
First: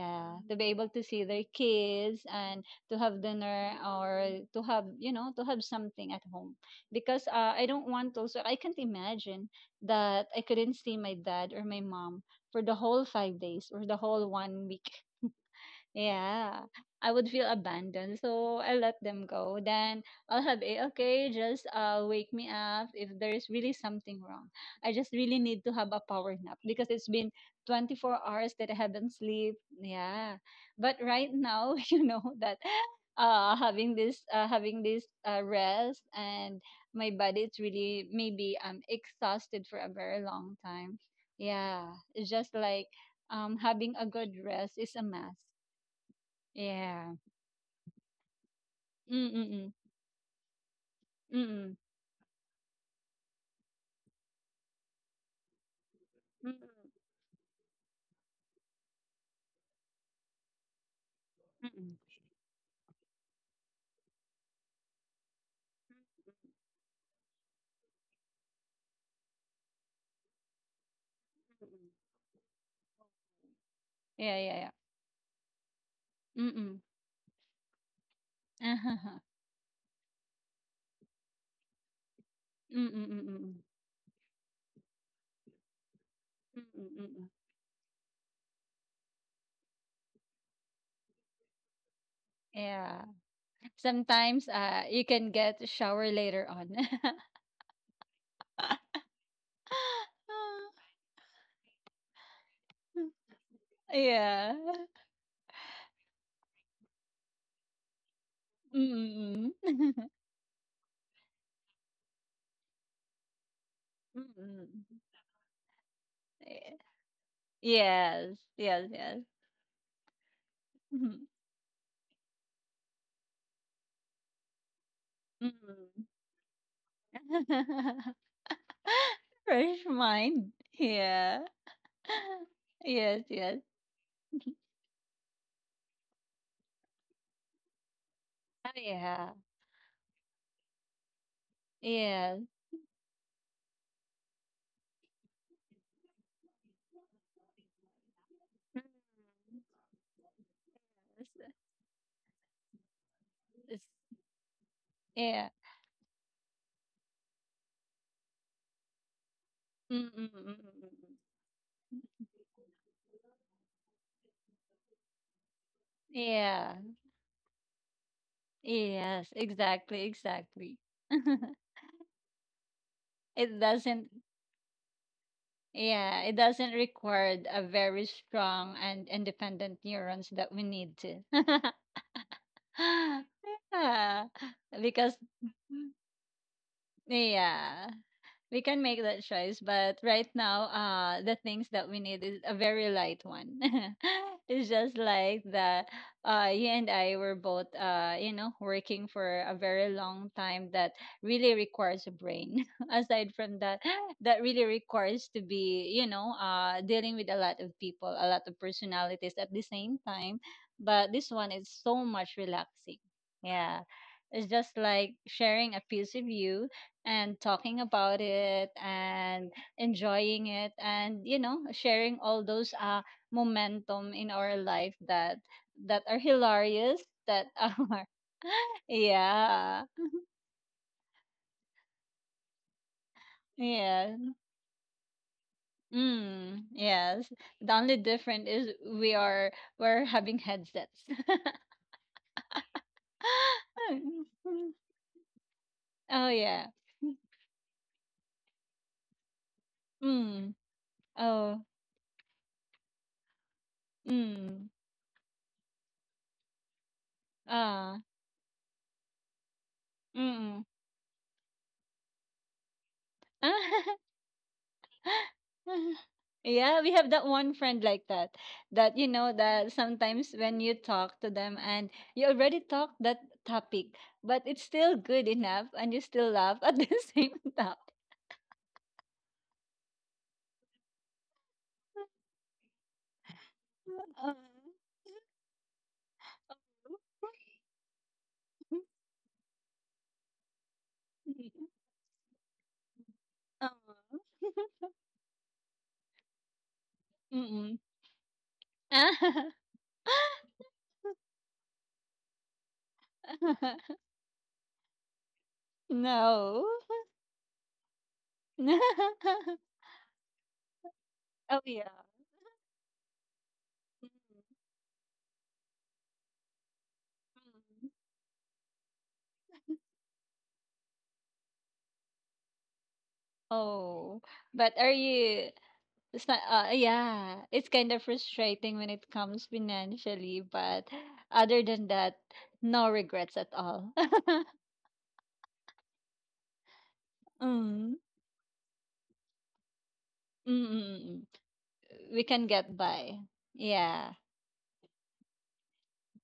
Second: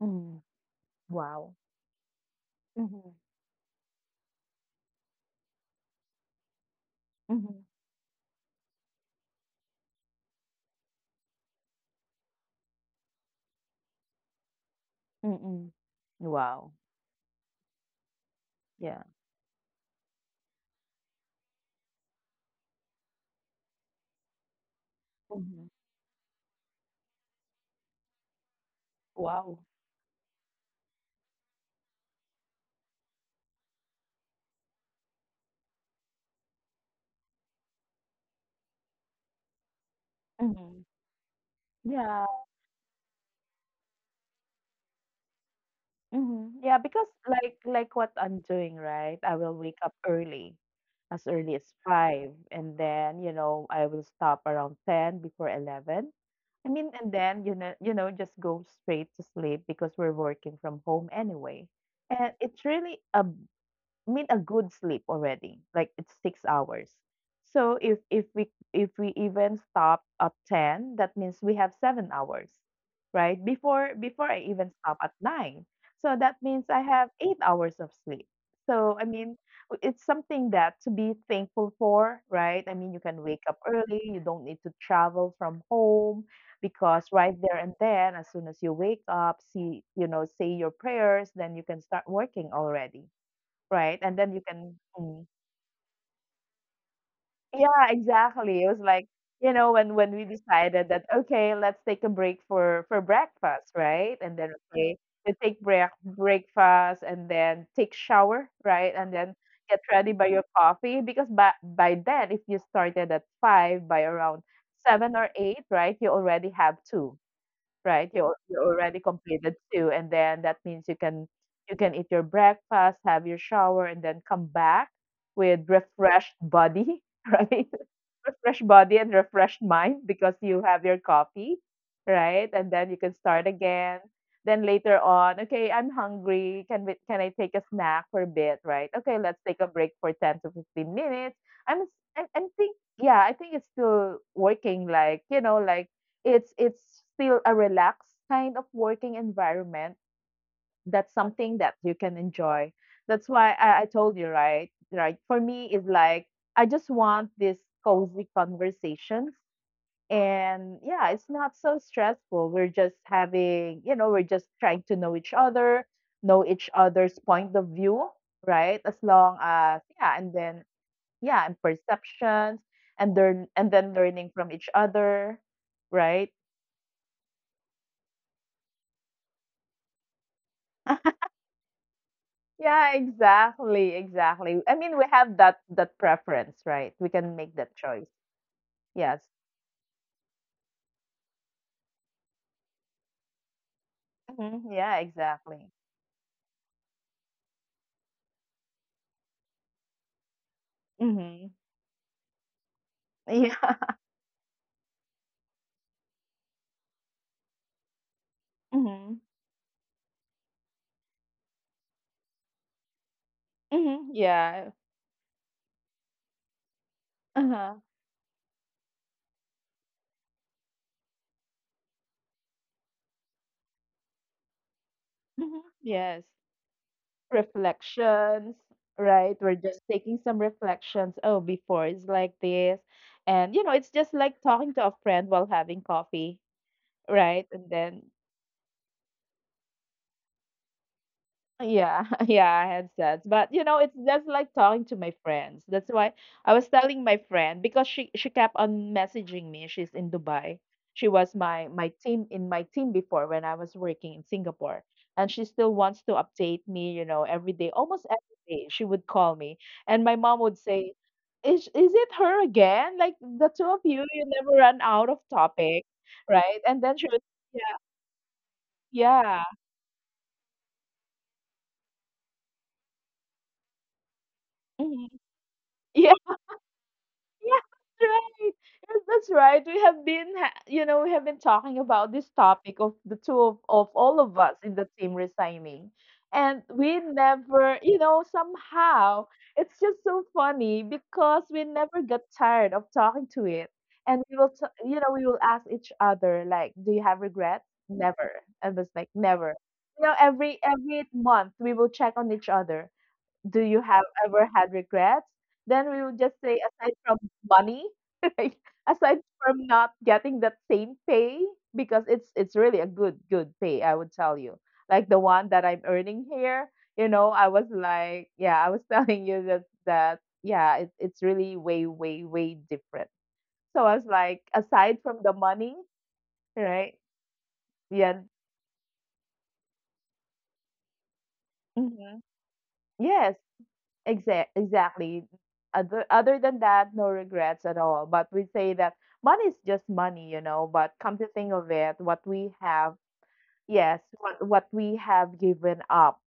Speaker 1: Mm-hmm.
Speaker 2: to be able to see their
Speaker 1: Wow.
Speaker 2: kids and to
Speaker 1: Mm-hmm.
Speaker 2: have dinner or to have to have something at home, because
Speaker 1: Mm-hmm.
Speaker 2: I don't want also, I can't imagine that I couldn't see my dad or my mom for the whole 5 days or the whole one week,
Speaker 1: Mm-hmm.
Speaker 2: yeah.
Speaker 1: Wow.
Speaker 2: I would feel abandoned, so I let
Speaker 1: Yeah.
Speaker 2: them go. Then I'll have a, okay, just wake me up if there's really something wrong. I just really need
Speaker 1: Mm-hmm.
Speaker 2: to have a power nap because it's been 24 hours that I haven't sleep.
Speaker 1: Wow.
Speaker 2: Yeah. But right now, you know that having this, rest, and my body, it's really, maybe I'm exhausted for a very long
Speaker 1: Mhm.
Speaker 2: time. Yeah,
Speaker 1: Yeah.
Speaker 2: it's just like having a good rest is a must,
Speaker 1: Mhm. Yeah, because
Speaker 2: yeah.
Speaker 1: like what I'm doing, right?
Speaker 2: Mm,
Speaker 1: I will
Speaker 2: mm,
Speaker 1: wake up
Speaker 2: mm.
Speaker 1: early as
Speaker 2: Mm,
Speaker 1: 5, and then, I will stop around 10 before 11.
Speaker 2: mm,
Speaker 1: I mean, and then, just go straight to sleep because we're working from home anyway.
Speaker 2: mm.
Speaker 1: And it's really a I mean, a good sleep already. Like, it's 6 hours. So if we even stop at 10, that means we have 7 hours, right? Before
Speaker 2: Yeah,
Speaker 1: I
Speaker 2: yeah,
Speaker 1: even
Speaker 2: yeah.
Speaker 1: stop at 9. So that means I
Speaker 2: Mm.
Speaker 1: have 8 hours of sleep. So I mean, it's something that to be thankful for, right? I
Speaker 2: Mm,
Speaker 1: mean, you
Speaker 2: mm,
Speaker 1: can
Speaker 2: mm,
Speaker 1: wake up
Speaker 2: mm.
Speaker 1: early, you don't need to travel from home
Speaker 2: Mm,
Speaker 1: because
Speaker 2: mm, mm.
Speaker 1: right there and then as soon as you wake up, see you know, say your prayers, then you can start working already.
Speaker 2: Yeah.
Speaker 1: Right, and then you
Speaker 2: Sometimes
Speaker 1: can
Speaker 2: you
Speaker 1: mm.
Speaker 2: can get a shower later on.
Speaker 1: Yeah, exactly. It was like, when we decided that, okay, let's take a break for breakfast, right? And then,
Speaker 2: Yeah.
Speaker 1: okay, we take breakfast and then take shower,
Speaker 2: Mm,
Speaker 1: right? And then
Speaker 2: mm,
Speaker 1: get
Speaker 2: mm.
Speaker 1: ready by your coffee because by then, if you started at 5, by
Speaker 2: Mm,
Speaker 1: around
Speaker 2: mm.
Speaker 1: seven or eight, right, you already have 2. Right,
Speaker 2: Yes.
Speaker 1: you
Speaker 2: Yes,
Speaker 1: already
Speaker 2: yes.
Speaker 1: completed 2, and then that means you
Speaker 2: Hmm.
Speaker 1: can, eat your breakfast, have your shower, and then come back
Speaker 2: Mm,
Speaker 1: with
Speaker 2: mm.
Speaker 1: refreshed body, right? Refreshed body and refreshed
Speaker 2: Fresh
Speaker 1: mind because
Speaker 2: mind.
Speaker 1: you have your
Speaker 2: Yeah.
Speaker 1: coffee, right? And then you can
Speaker 2: Yes,
Speaker 1: start
Speaker 2: yes.
Speaker 1: again. Then later on, okay, I'm hungry. Can I take a snack for a bit,
Speaker 2: Oh,
Speaker 1: right? Okay,
Speaker 2: yeah.
Speaker 1: let's take a break for 10 to 15 minutes. I,
Speaker 2: Yes.
Speaker 1: I think, yeah, I think it's still working, like, it's still a relaxed kind of
Speaker 2: Mm,
Speaker 1: working environment, that's
Speaker 2: yes,
Speaker 1: something that you can enjoy. That's why
Speaker 2: yes.
Speaker 1: I told you, right? Right. For
Speaker 2: Yeah.
Speaker 1: me, it's like I just want this cozy conversations.
Speaker 2: Mm, mm, mm, mm,
Speaker 1: And
Speaker 2: mm,
Speaker 1: yeah,
Speaker 2: mm.
Speaker 1: it's not so stressful. We're just having, we're just trying to know each other, know each
Speaker 2: Yeah.
Speaker 1: other's point of view, right? As
Speaker 2: Yes,
Speaker 1: long as,
Speaker 2: exactly,
Speaker 1: yeah, and then
Speaker 2: exactly.
Speaker 1: yeah, and perceptions, and learn
Speaker 2: It
Speaker 1: and then
Speaker 2: doesn't,
Speaker 1: learning from each other,
Speaker 2: yeah,
Speaker 1: right?
Speaker 2: it doesn't require a very strong and independent neurons that we need to.
Speaker 1: Yeah, exactly,
Speaker 2: Yeah.
Speaker 1: exactly. I mean, we
Speaker 2: Because,
Speaker 1: have that preference, right? We can make that
Speaker 2: yeah,
Speaker 1: choice.
Speaker 2: we can make that
Speaker 1: Yes.
Speaker 2: choice, but right now the things that we need is a very light one. It's
Speaker 1: hmm
Speaker 2: just
Speaker 1: Yeah,
Speaker 2: like
Speaker 1: exactly.
Speaker 2: that, you and I were both, working for a very long time that
Speaker 1: hmm
Speaker 2: really requires a brain. Aside
Speaker 1: Yeah.
Speaker 2: from that that really requires to be, dealing with a lot of people, a lot of
Speaker 1: hmm
Speaker 2: personalities at the same time. But this one is so much relaxing, yeah.
Speaker 1: hmm
Speaker 2: It's
Speaker 1: Yeah.
Speaker 2: just like sharing a piece of you and
Speaker 1: Uh-huh.
Speaker 2: talking about it and enjoying it, and, sharing all those, momentum in our life, that
Speaker 1: hmm
Speaker 2: that are
Speaker 1: Yes.
Speaker 2: hilarious, that are,
Speaker 1: Reflections, right? We're just
Speaker 2: yeah,
Speaker 1: taking some reflections. Oh, before it's like this. And you know, it's just
Speaker 2: yeah.
Speaker 1: like talking to a friend while having coffee,
Speaker 2: Mm, yes.
Speaker 1: right? And
Speaker 2: The only
Speaker 1: then
Speaker 2: difference is, we are we're having headsets.
Speaker 1: yeah, yeah, headsets. But you know, it's just like talking to my friends. That's why
Speaker 2: Oh,
Speaker 1: I was
Speaker 2: yeah.
Speaker 1: telling my friend because she kept on messaging me. She's in
Speaker 2: Mm,
Speaker 1: Dubai. She was
Speaker 2: oh.
Speaker 1: my, my team in my team before when I was working in
Speaker 2: Mm,
Speaker 1: Singapore. And she still wants to update me, you know, every day,
Speaker 2: ah,
Speaker 1: almost every day she would call me. And my mom would
Speaker 2: mm.
Speaker 1: say, "Is it her again? Like the two of you, you never run out of topic, right?" And
Speaker 2: Yeah,
Speaker 1: then
Speaker 2: we
Speaker 1: she
Speaker 2: have
Speaker 1: would,
Speaker 2: that one
Speaker 1: yeah,
Speaker 2: friend like that. That you know
Speaker 1: yeah.
Speaker 2: that, sometimes when you talk to them and you already talked that topic, but it's still
Speaker 1: Mhm.
Speaker 2: good enough and you still laugh at the same
Speaker 1: Yeah,
Speaker 2: time.
Speaker 1: that's right. Yes, that's right. We have been, we have been talking about this topic of the of all
Speaker 2: Uh, uh,
Speaker 1: of us in the team resigning. And we never, somehow it's just so funny because we never got tired of talking to it. And we will, we will ask each other, like, do you have regrets?
Speaker 2: Mm-mm.
Speaker 1: Never. And it's like, never. You know, every every month we will check on each other. Do you have ever had regrets? Then we would just say,
Speaker 2: No.
Speaker 1: aside from money, right? Aside from not getting that same pay,
Speaker 2: Oh, yeah.
Speaker 1: because it's really a good pay, I would
Speaker 2: Mm.
Speaker 1: tell you. Like the one that I'm earning here, you know, I was like, yeah, I was telling you that yeah, it's really way different. So I was
Speaker 2: Oh,
Speaker 1: like,
Speaker 2: but are
Speaker 1: aside from the
Speaker 2: you?
Speaker 1: money,
Speaker 2: It's not,
Speaker 1: right?
Speaker 2: yeah, it's kind of
Speaker 1: Yeah.
Speaker 2: frustrating when it comes financially, but other than
Speaker 1: Hmm.
Speaker 2: that, no
Speaker 1: Yes.
Speaker 2: regrets at all.
Speaker 1: Exactly. Other than that, no regrets at
Speaker 2: Mm.
Speaker 1: all. But we say that money is just money, you know. But come to
Speaker 2: Mm-mm.
Speaker 1: think of it,
Speaker 2: We
Speaker 1: what
Speaker 2: can
Speaker 1: we
Speaker 2: get
Speaker 1: have,
Speaker 2: by.
Speaker 1: yes,
Speaker 2: Yeah.
Speaker 1: what we have given up,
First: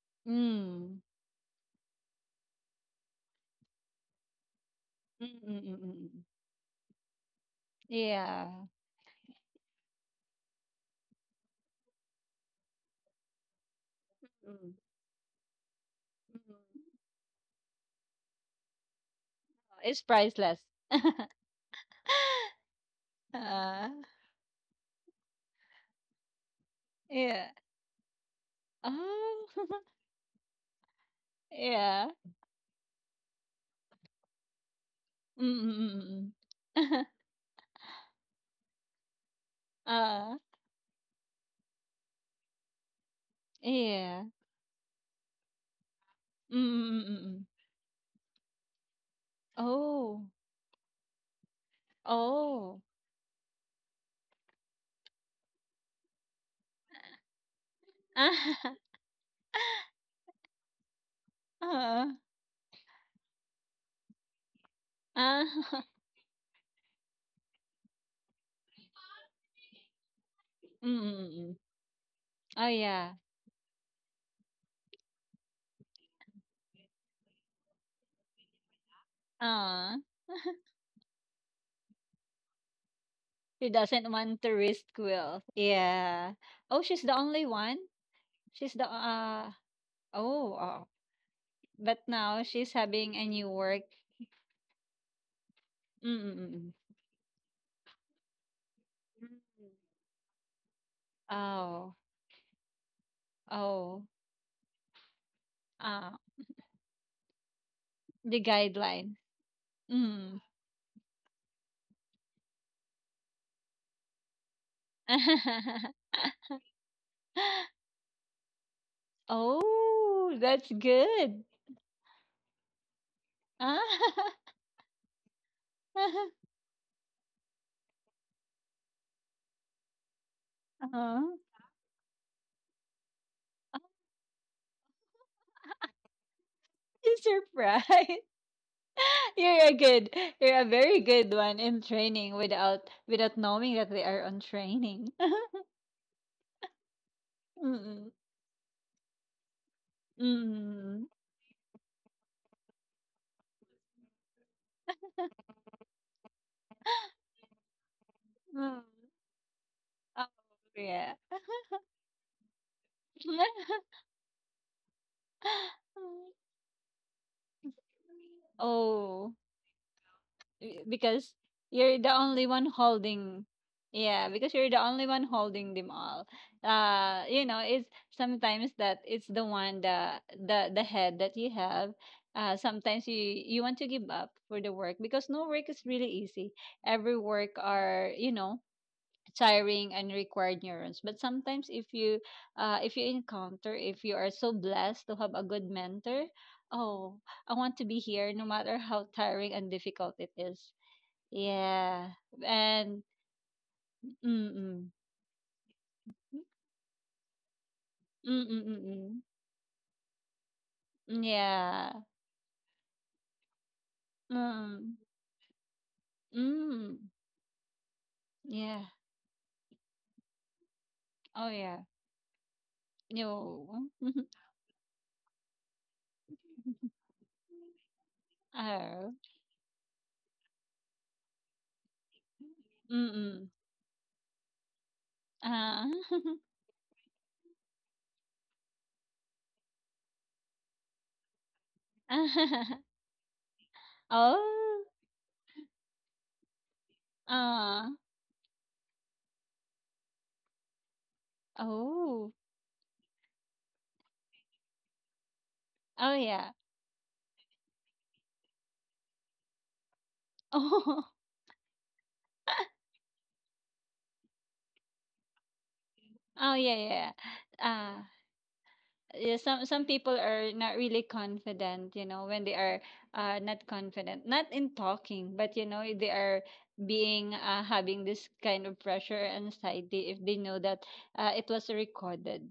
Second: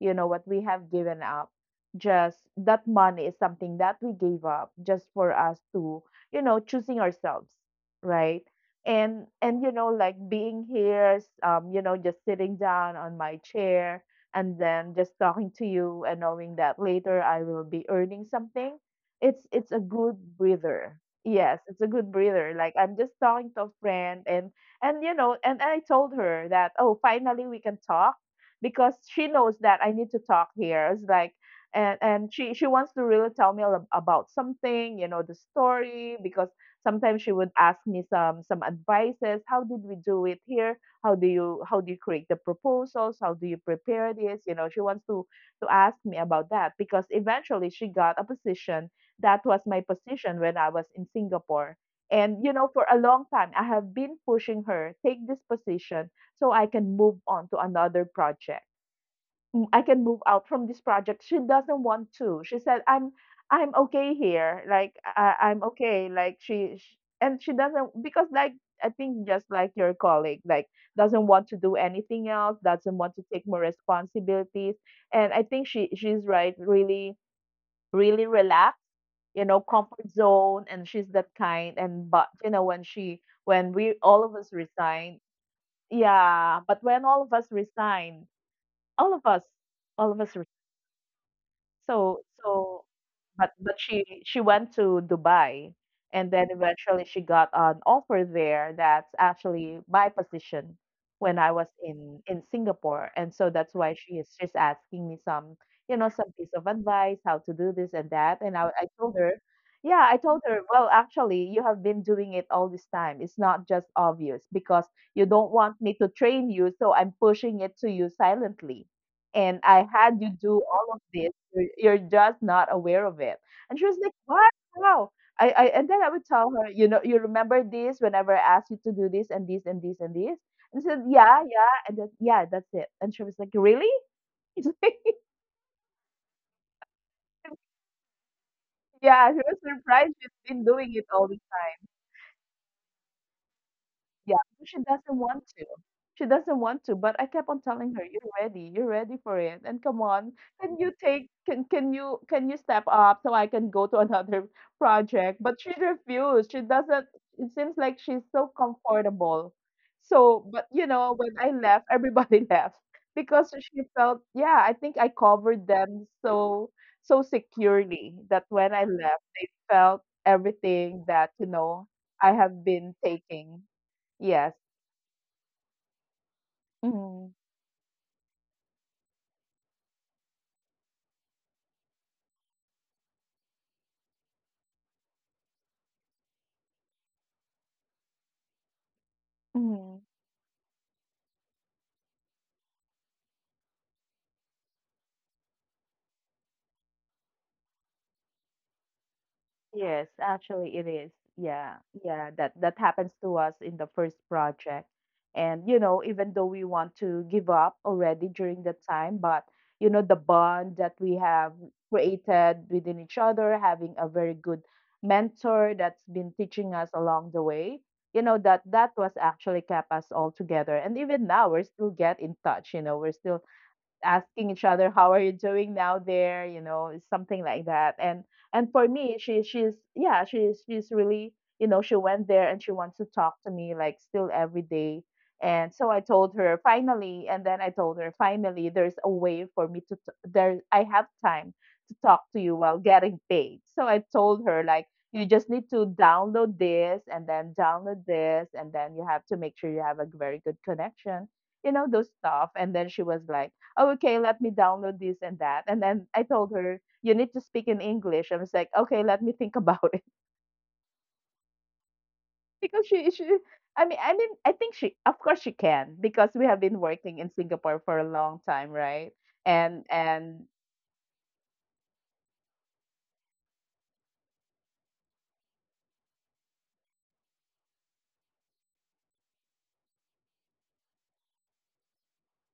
Speaker 1: you know, what we have
Speaker 2: Mm.
Speaker 1: given up, just that money is something that we gave up just for us to,
Speaker 2: Mm-mm-mm.
Speaker 1: you know, choosing ourselves, right?
Speaker 2: Yeah.
Speaker 1: And you know, like being here, just sitting down on my chair and
Speaker 2: Mm.
Speaker 1: then just talking to you and knowing that
Speaker 2: Mm.
Speaker 1: later I will be earning something. It's a
Speaker 2: It's
Speaker 1: good
Speaker 2: priceless.
Speaker 1: breather. Yes, it's a good breather. Like I'm just talking to a
Speaker 2: uh,
Speaker 1: friend. And you know, and I told her that, oh, finally
Speaker 2: yeah.
Speaker 1: we can talk, because she knows
Speaker 2: Oh,
Speaker 1: that I need to talk here. It's like, and
Speaker 2: yeah.
Speaker 1: and she wants to really tell me about something, you know, the story,
Speaker 2: Mm-mm-mm.
Speaker 1: because sometimes she would ask me some advices. How did we do
Speaker 2: uh,
Speaker 1: it here? How do you create the proposals? How do you prepare
Speaker 2: yeah.
Speaker 1: this? You know, she wants to ask me about that because
Speaker 2: Mm-mm-mm.
Speaker 1: eventually she got a position that was my
Speaker 2: Oh.
Speaker 1: position when I was in Singapore. And you know,
Speaker 2: Oh.
Speaker 1: for a long time, I have been pushing her take this position so I can move on to another project.
Speaker 2: Ah,
Speaker 1: Mm, I can move out from this project. She doesn't
Speaker 2: oo.
Speaker 1: want to. She said, "I'm okay here. Like I,
Speaker 2: Ah,
Speaker 1: I'm okay." Like she, sh and she doesn't, because like I think just like your colleague, like
Speaker 2: mm,
Speaker 1: doesn't want
Speaker 2: mm.
Speaker 1: to do anything else,
Speaker 2: Oh,
Speaker 1: doesn't
Speaker 2: yeah.
Speaker 1: want to take more responsibilities. And I think she's right. Really, really relaxed, you know,
Speaker 2: Ah,
Speaker 1: comfort zone, and she's that kind. And but you know, when she
Speaker 2: she
Speaker 1: when we,
Speaker 2: doesn't
Speaker 1: all of
Speaker 2: want to
Speaker 1: us,
Speaker 2: risk
Speaker 1: resigned,
Speaker 2: Will. Yeah.
Speaker 1: yeah,
Speaker 2: Oh,
Speaker 1: but
Speaker 2: she's
Speaker 1: when
Speaker 2: the
Speaker 1: all of
Speaker 2: only
Speaker 1: us
Speaker 2: one?
Speaker 1: resigned,
Speaker 2: She's the,
Speaker 1: all of us, all of us, re-
Speaker 2: oh, oh. But
Speaker 1: so
Speaker 2: now she's
Speaker 1: so,
Speaker 2: having a new
Speaker 1: but
Speaker 2: work.
Speaker 1: she went to Dubai,
Speaker 2: Mm,
Speaker 1: and
Speaker 2: mm,
Speaker 1: then
Speaker 2: mm,
Speaker 1: eventually she got an offer there that's
Speaker 2: mm.
Speaker 1: actually my position when I was
Speaker 2: Oh,
Speaker 1: in Singapore, and so that's why
Speaker 2: oh.
Speaker 1: she is just asking me some, you know,
Speaker 2: Ah,
Speaker 1: some piece of advice how to do this and
Speaker 2: the
Speaker 1: that, and I
Speaker 2: guideline.
Speaker 1: told her. Yeah, I
Speaker 2: Mm.
Speaker 1: told her, well, actually, you have been doing it all this time. It's not just obvious because you don't want me to train you, so I'm pushing it to you silently. And I had
Speaker 2: Oh,
Speaker 1: you do
Speaker 2: that's
Speaker 1: all of this.
Speaker 2: good.
Speaker 1: You're just not aware of it.
Speaker 2: Ah,
Speaker 1: And she was like, "What? How?" I and then I would tell her, you know, you remember this whenever I asked you to do this and this and this and this? And she said,
Speaker 2: uh-huh.
Speaker 1: "Yeah, yeah," and then, "Yeah, that's it." And she was like, "Really?"
Speaker 2: Surprise.
Speaker 1: Yeah, she
Speaker 2: You're
Speaker 1: was
Speaker 2: a good,
Speaker 1: surprised. She's
Speaker 2: you're a
Speaker 1: been doing
Speaker 2: very
Speaker 1: it
Speaker 2: good
Speaker 1: all.
Speaker 2: one in training without knowing that they are on
Speaker 1: Yeah, but she
Speaker 2: training.
Speaker 1: doesn't want to. She doesn't want to, but I kept on telling
Speaker 2: Mm,
Speaker 1: her, "You're ready. You're ready for it. And come on,
Speaker 2: mm,
Speaker 1: can you step up so I can go to another project?" But she refused. She doesn't. It seems like she's so
Speaker 2: mm.
Speaker 1: comfortable.
Speaker 2: Oh,
Speaker 1: So, but you
Speaker 2: yeah.
Speaker 1: know, when I left, everybody left because she felt, yeah, I think I covered them so securely that when I left,
Speaker 2: Oh,
Speaker 1: they felt everything that,
Speaker 2: because
Speaker 1: you know,
Speaker 2: you're the
Speaker 1: I
Speaker 2: only
Speaker 1: have
Speaker 2: one
Speaker 1: been
Speaker 2: holding
Speaker 1: taking.
Speaker 2: yeah, because
Speaker 1: Yes.
Speaker 2: you're the only one holding them all,
Speaker 1: Mm-hmm.
Speaker 2: it's, sometimes that it's the one that the head that you have, sometimes you want to give up for the work, because no work is really easy, every work are, tiring
Speaker 1: Mm-hmm.
Speaker 2: and required neurons, but sometimes if you, if you encounter, if you are so blessed to have a good mentor, oh, I want to be here no matter how tiring and
Speaker 1: Yes,
Speaker 2: difficult it is.
Speaker 1: actually it is. Yeah,
Speaker 2: Yeah.
Speaker 1: yeah, that that
Speaker 2: And
Speaker 1: happens to us in the first project.
Speaker 2: mm-mm.
Speaker 1: And you know, even though we want to give up already during the time,
Speaker 2: Mm-mm-mm.
Speaker 1: but you know, the bond that we have
Speaker 2: Yeah.
Speaker 1: created within each other, having a very good
Speaker 2: Mm.
Speaker 1: mentor that's been teaching us
Speaker 2: Mm.
Speaker 1: along the way, you know, that
Speaker 2: Yeah.
Speaker 1: that was actually kept us all together. And even
Speaker 2: Oh,
Speaker 1: now we're
Speaker 2: yeah.
Speaker 1: still get in touch, you know, we're still
Speaker 2: No.
Speaker 1: asking each other, "How are you doing now there?" You know, it's something like that. And for
Speaker 2: Oh.
Speaker 1: me, she's yeah, she's really, you know, she went there and she wants to talk
Speaker 2: Mm-mm.
Speaker 1: to me like still every day. And so I told
Speaker 2: Uh.
Speaker 1: her finally, and then I told her finally there's a way for me to t- there I have time to talk to you while getting paid. So I told her, like,
Speaker 2: Oh.
Speaker 1: you just need to download this and then
Speaker 2: Uh.
Speaker 1: download this, and then you have to make sure you have a very good connection, you know, those
Speaker 2: Oh.
Speaker 1: stuff. And then she was like, "Oh, okay, let me download this and that." And then
Speaker 2: Oh,
Speaker 1: I
Speaker 2: yeah.
Speaker 1: told her, you need to speak in English. I was like, okay, let me think about it.
Speaker 2: Oh.
Speaker 1: Because she I mean, I mean, I think she, of course she can, because we
Speaker 2: Oh,
Speaker 1: have
Speaker 2: yeah,
Speaker 1: been
Speaker 2: yeah.
Speaker 1: working in Singapore for a
Speaker 2: Uh
Speaker 1: long time, right?
Speaker 2: yeah, some some people
Speaker 1: And
Speaker 2: are not really confident, when they are, not confident, not in talking, but, they are being having this kind of pressure and anxiety if they know that it was recorded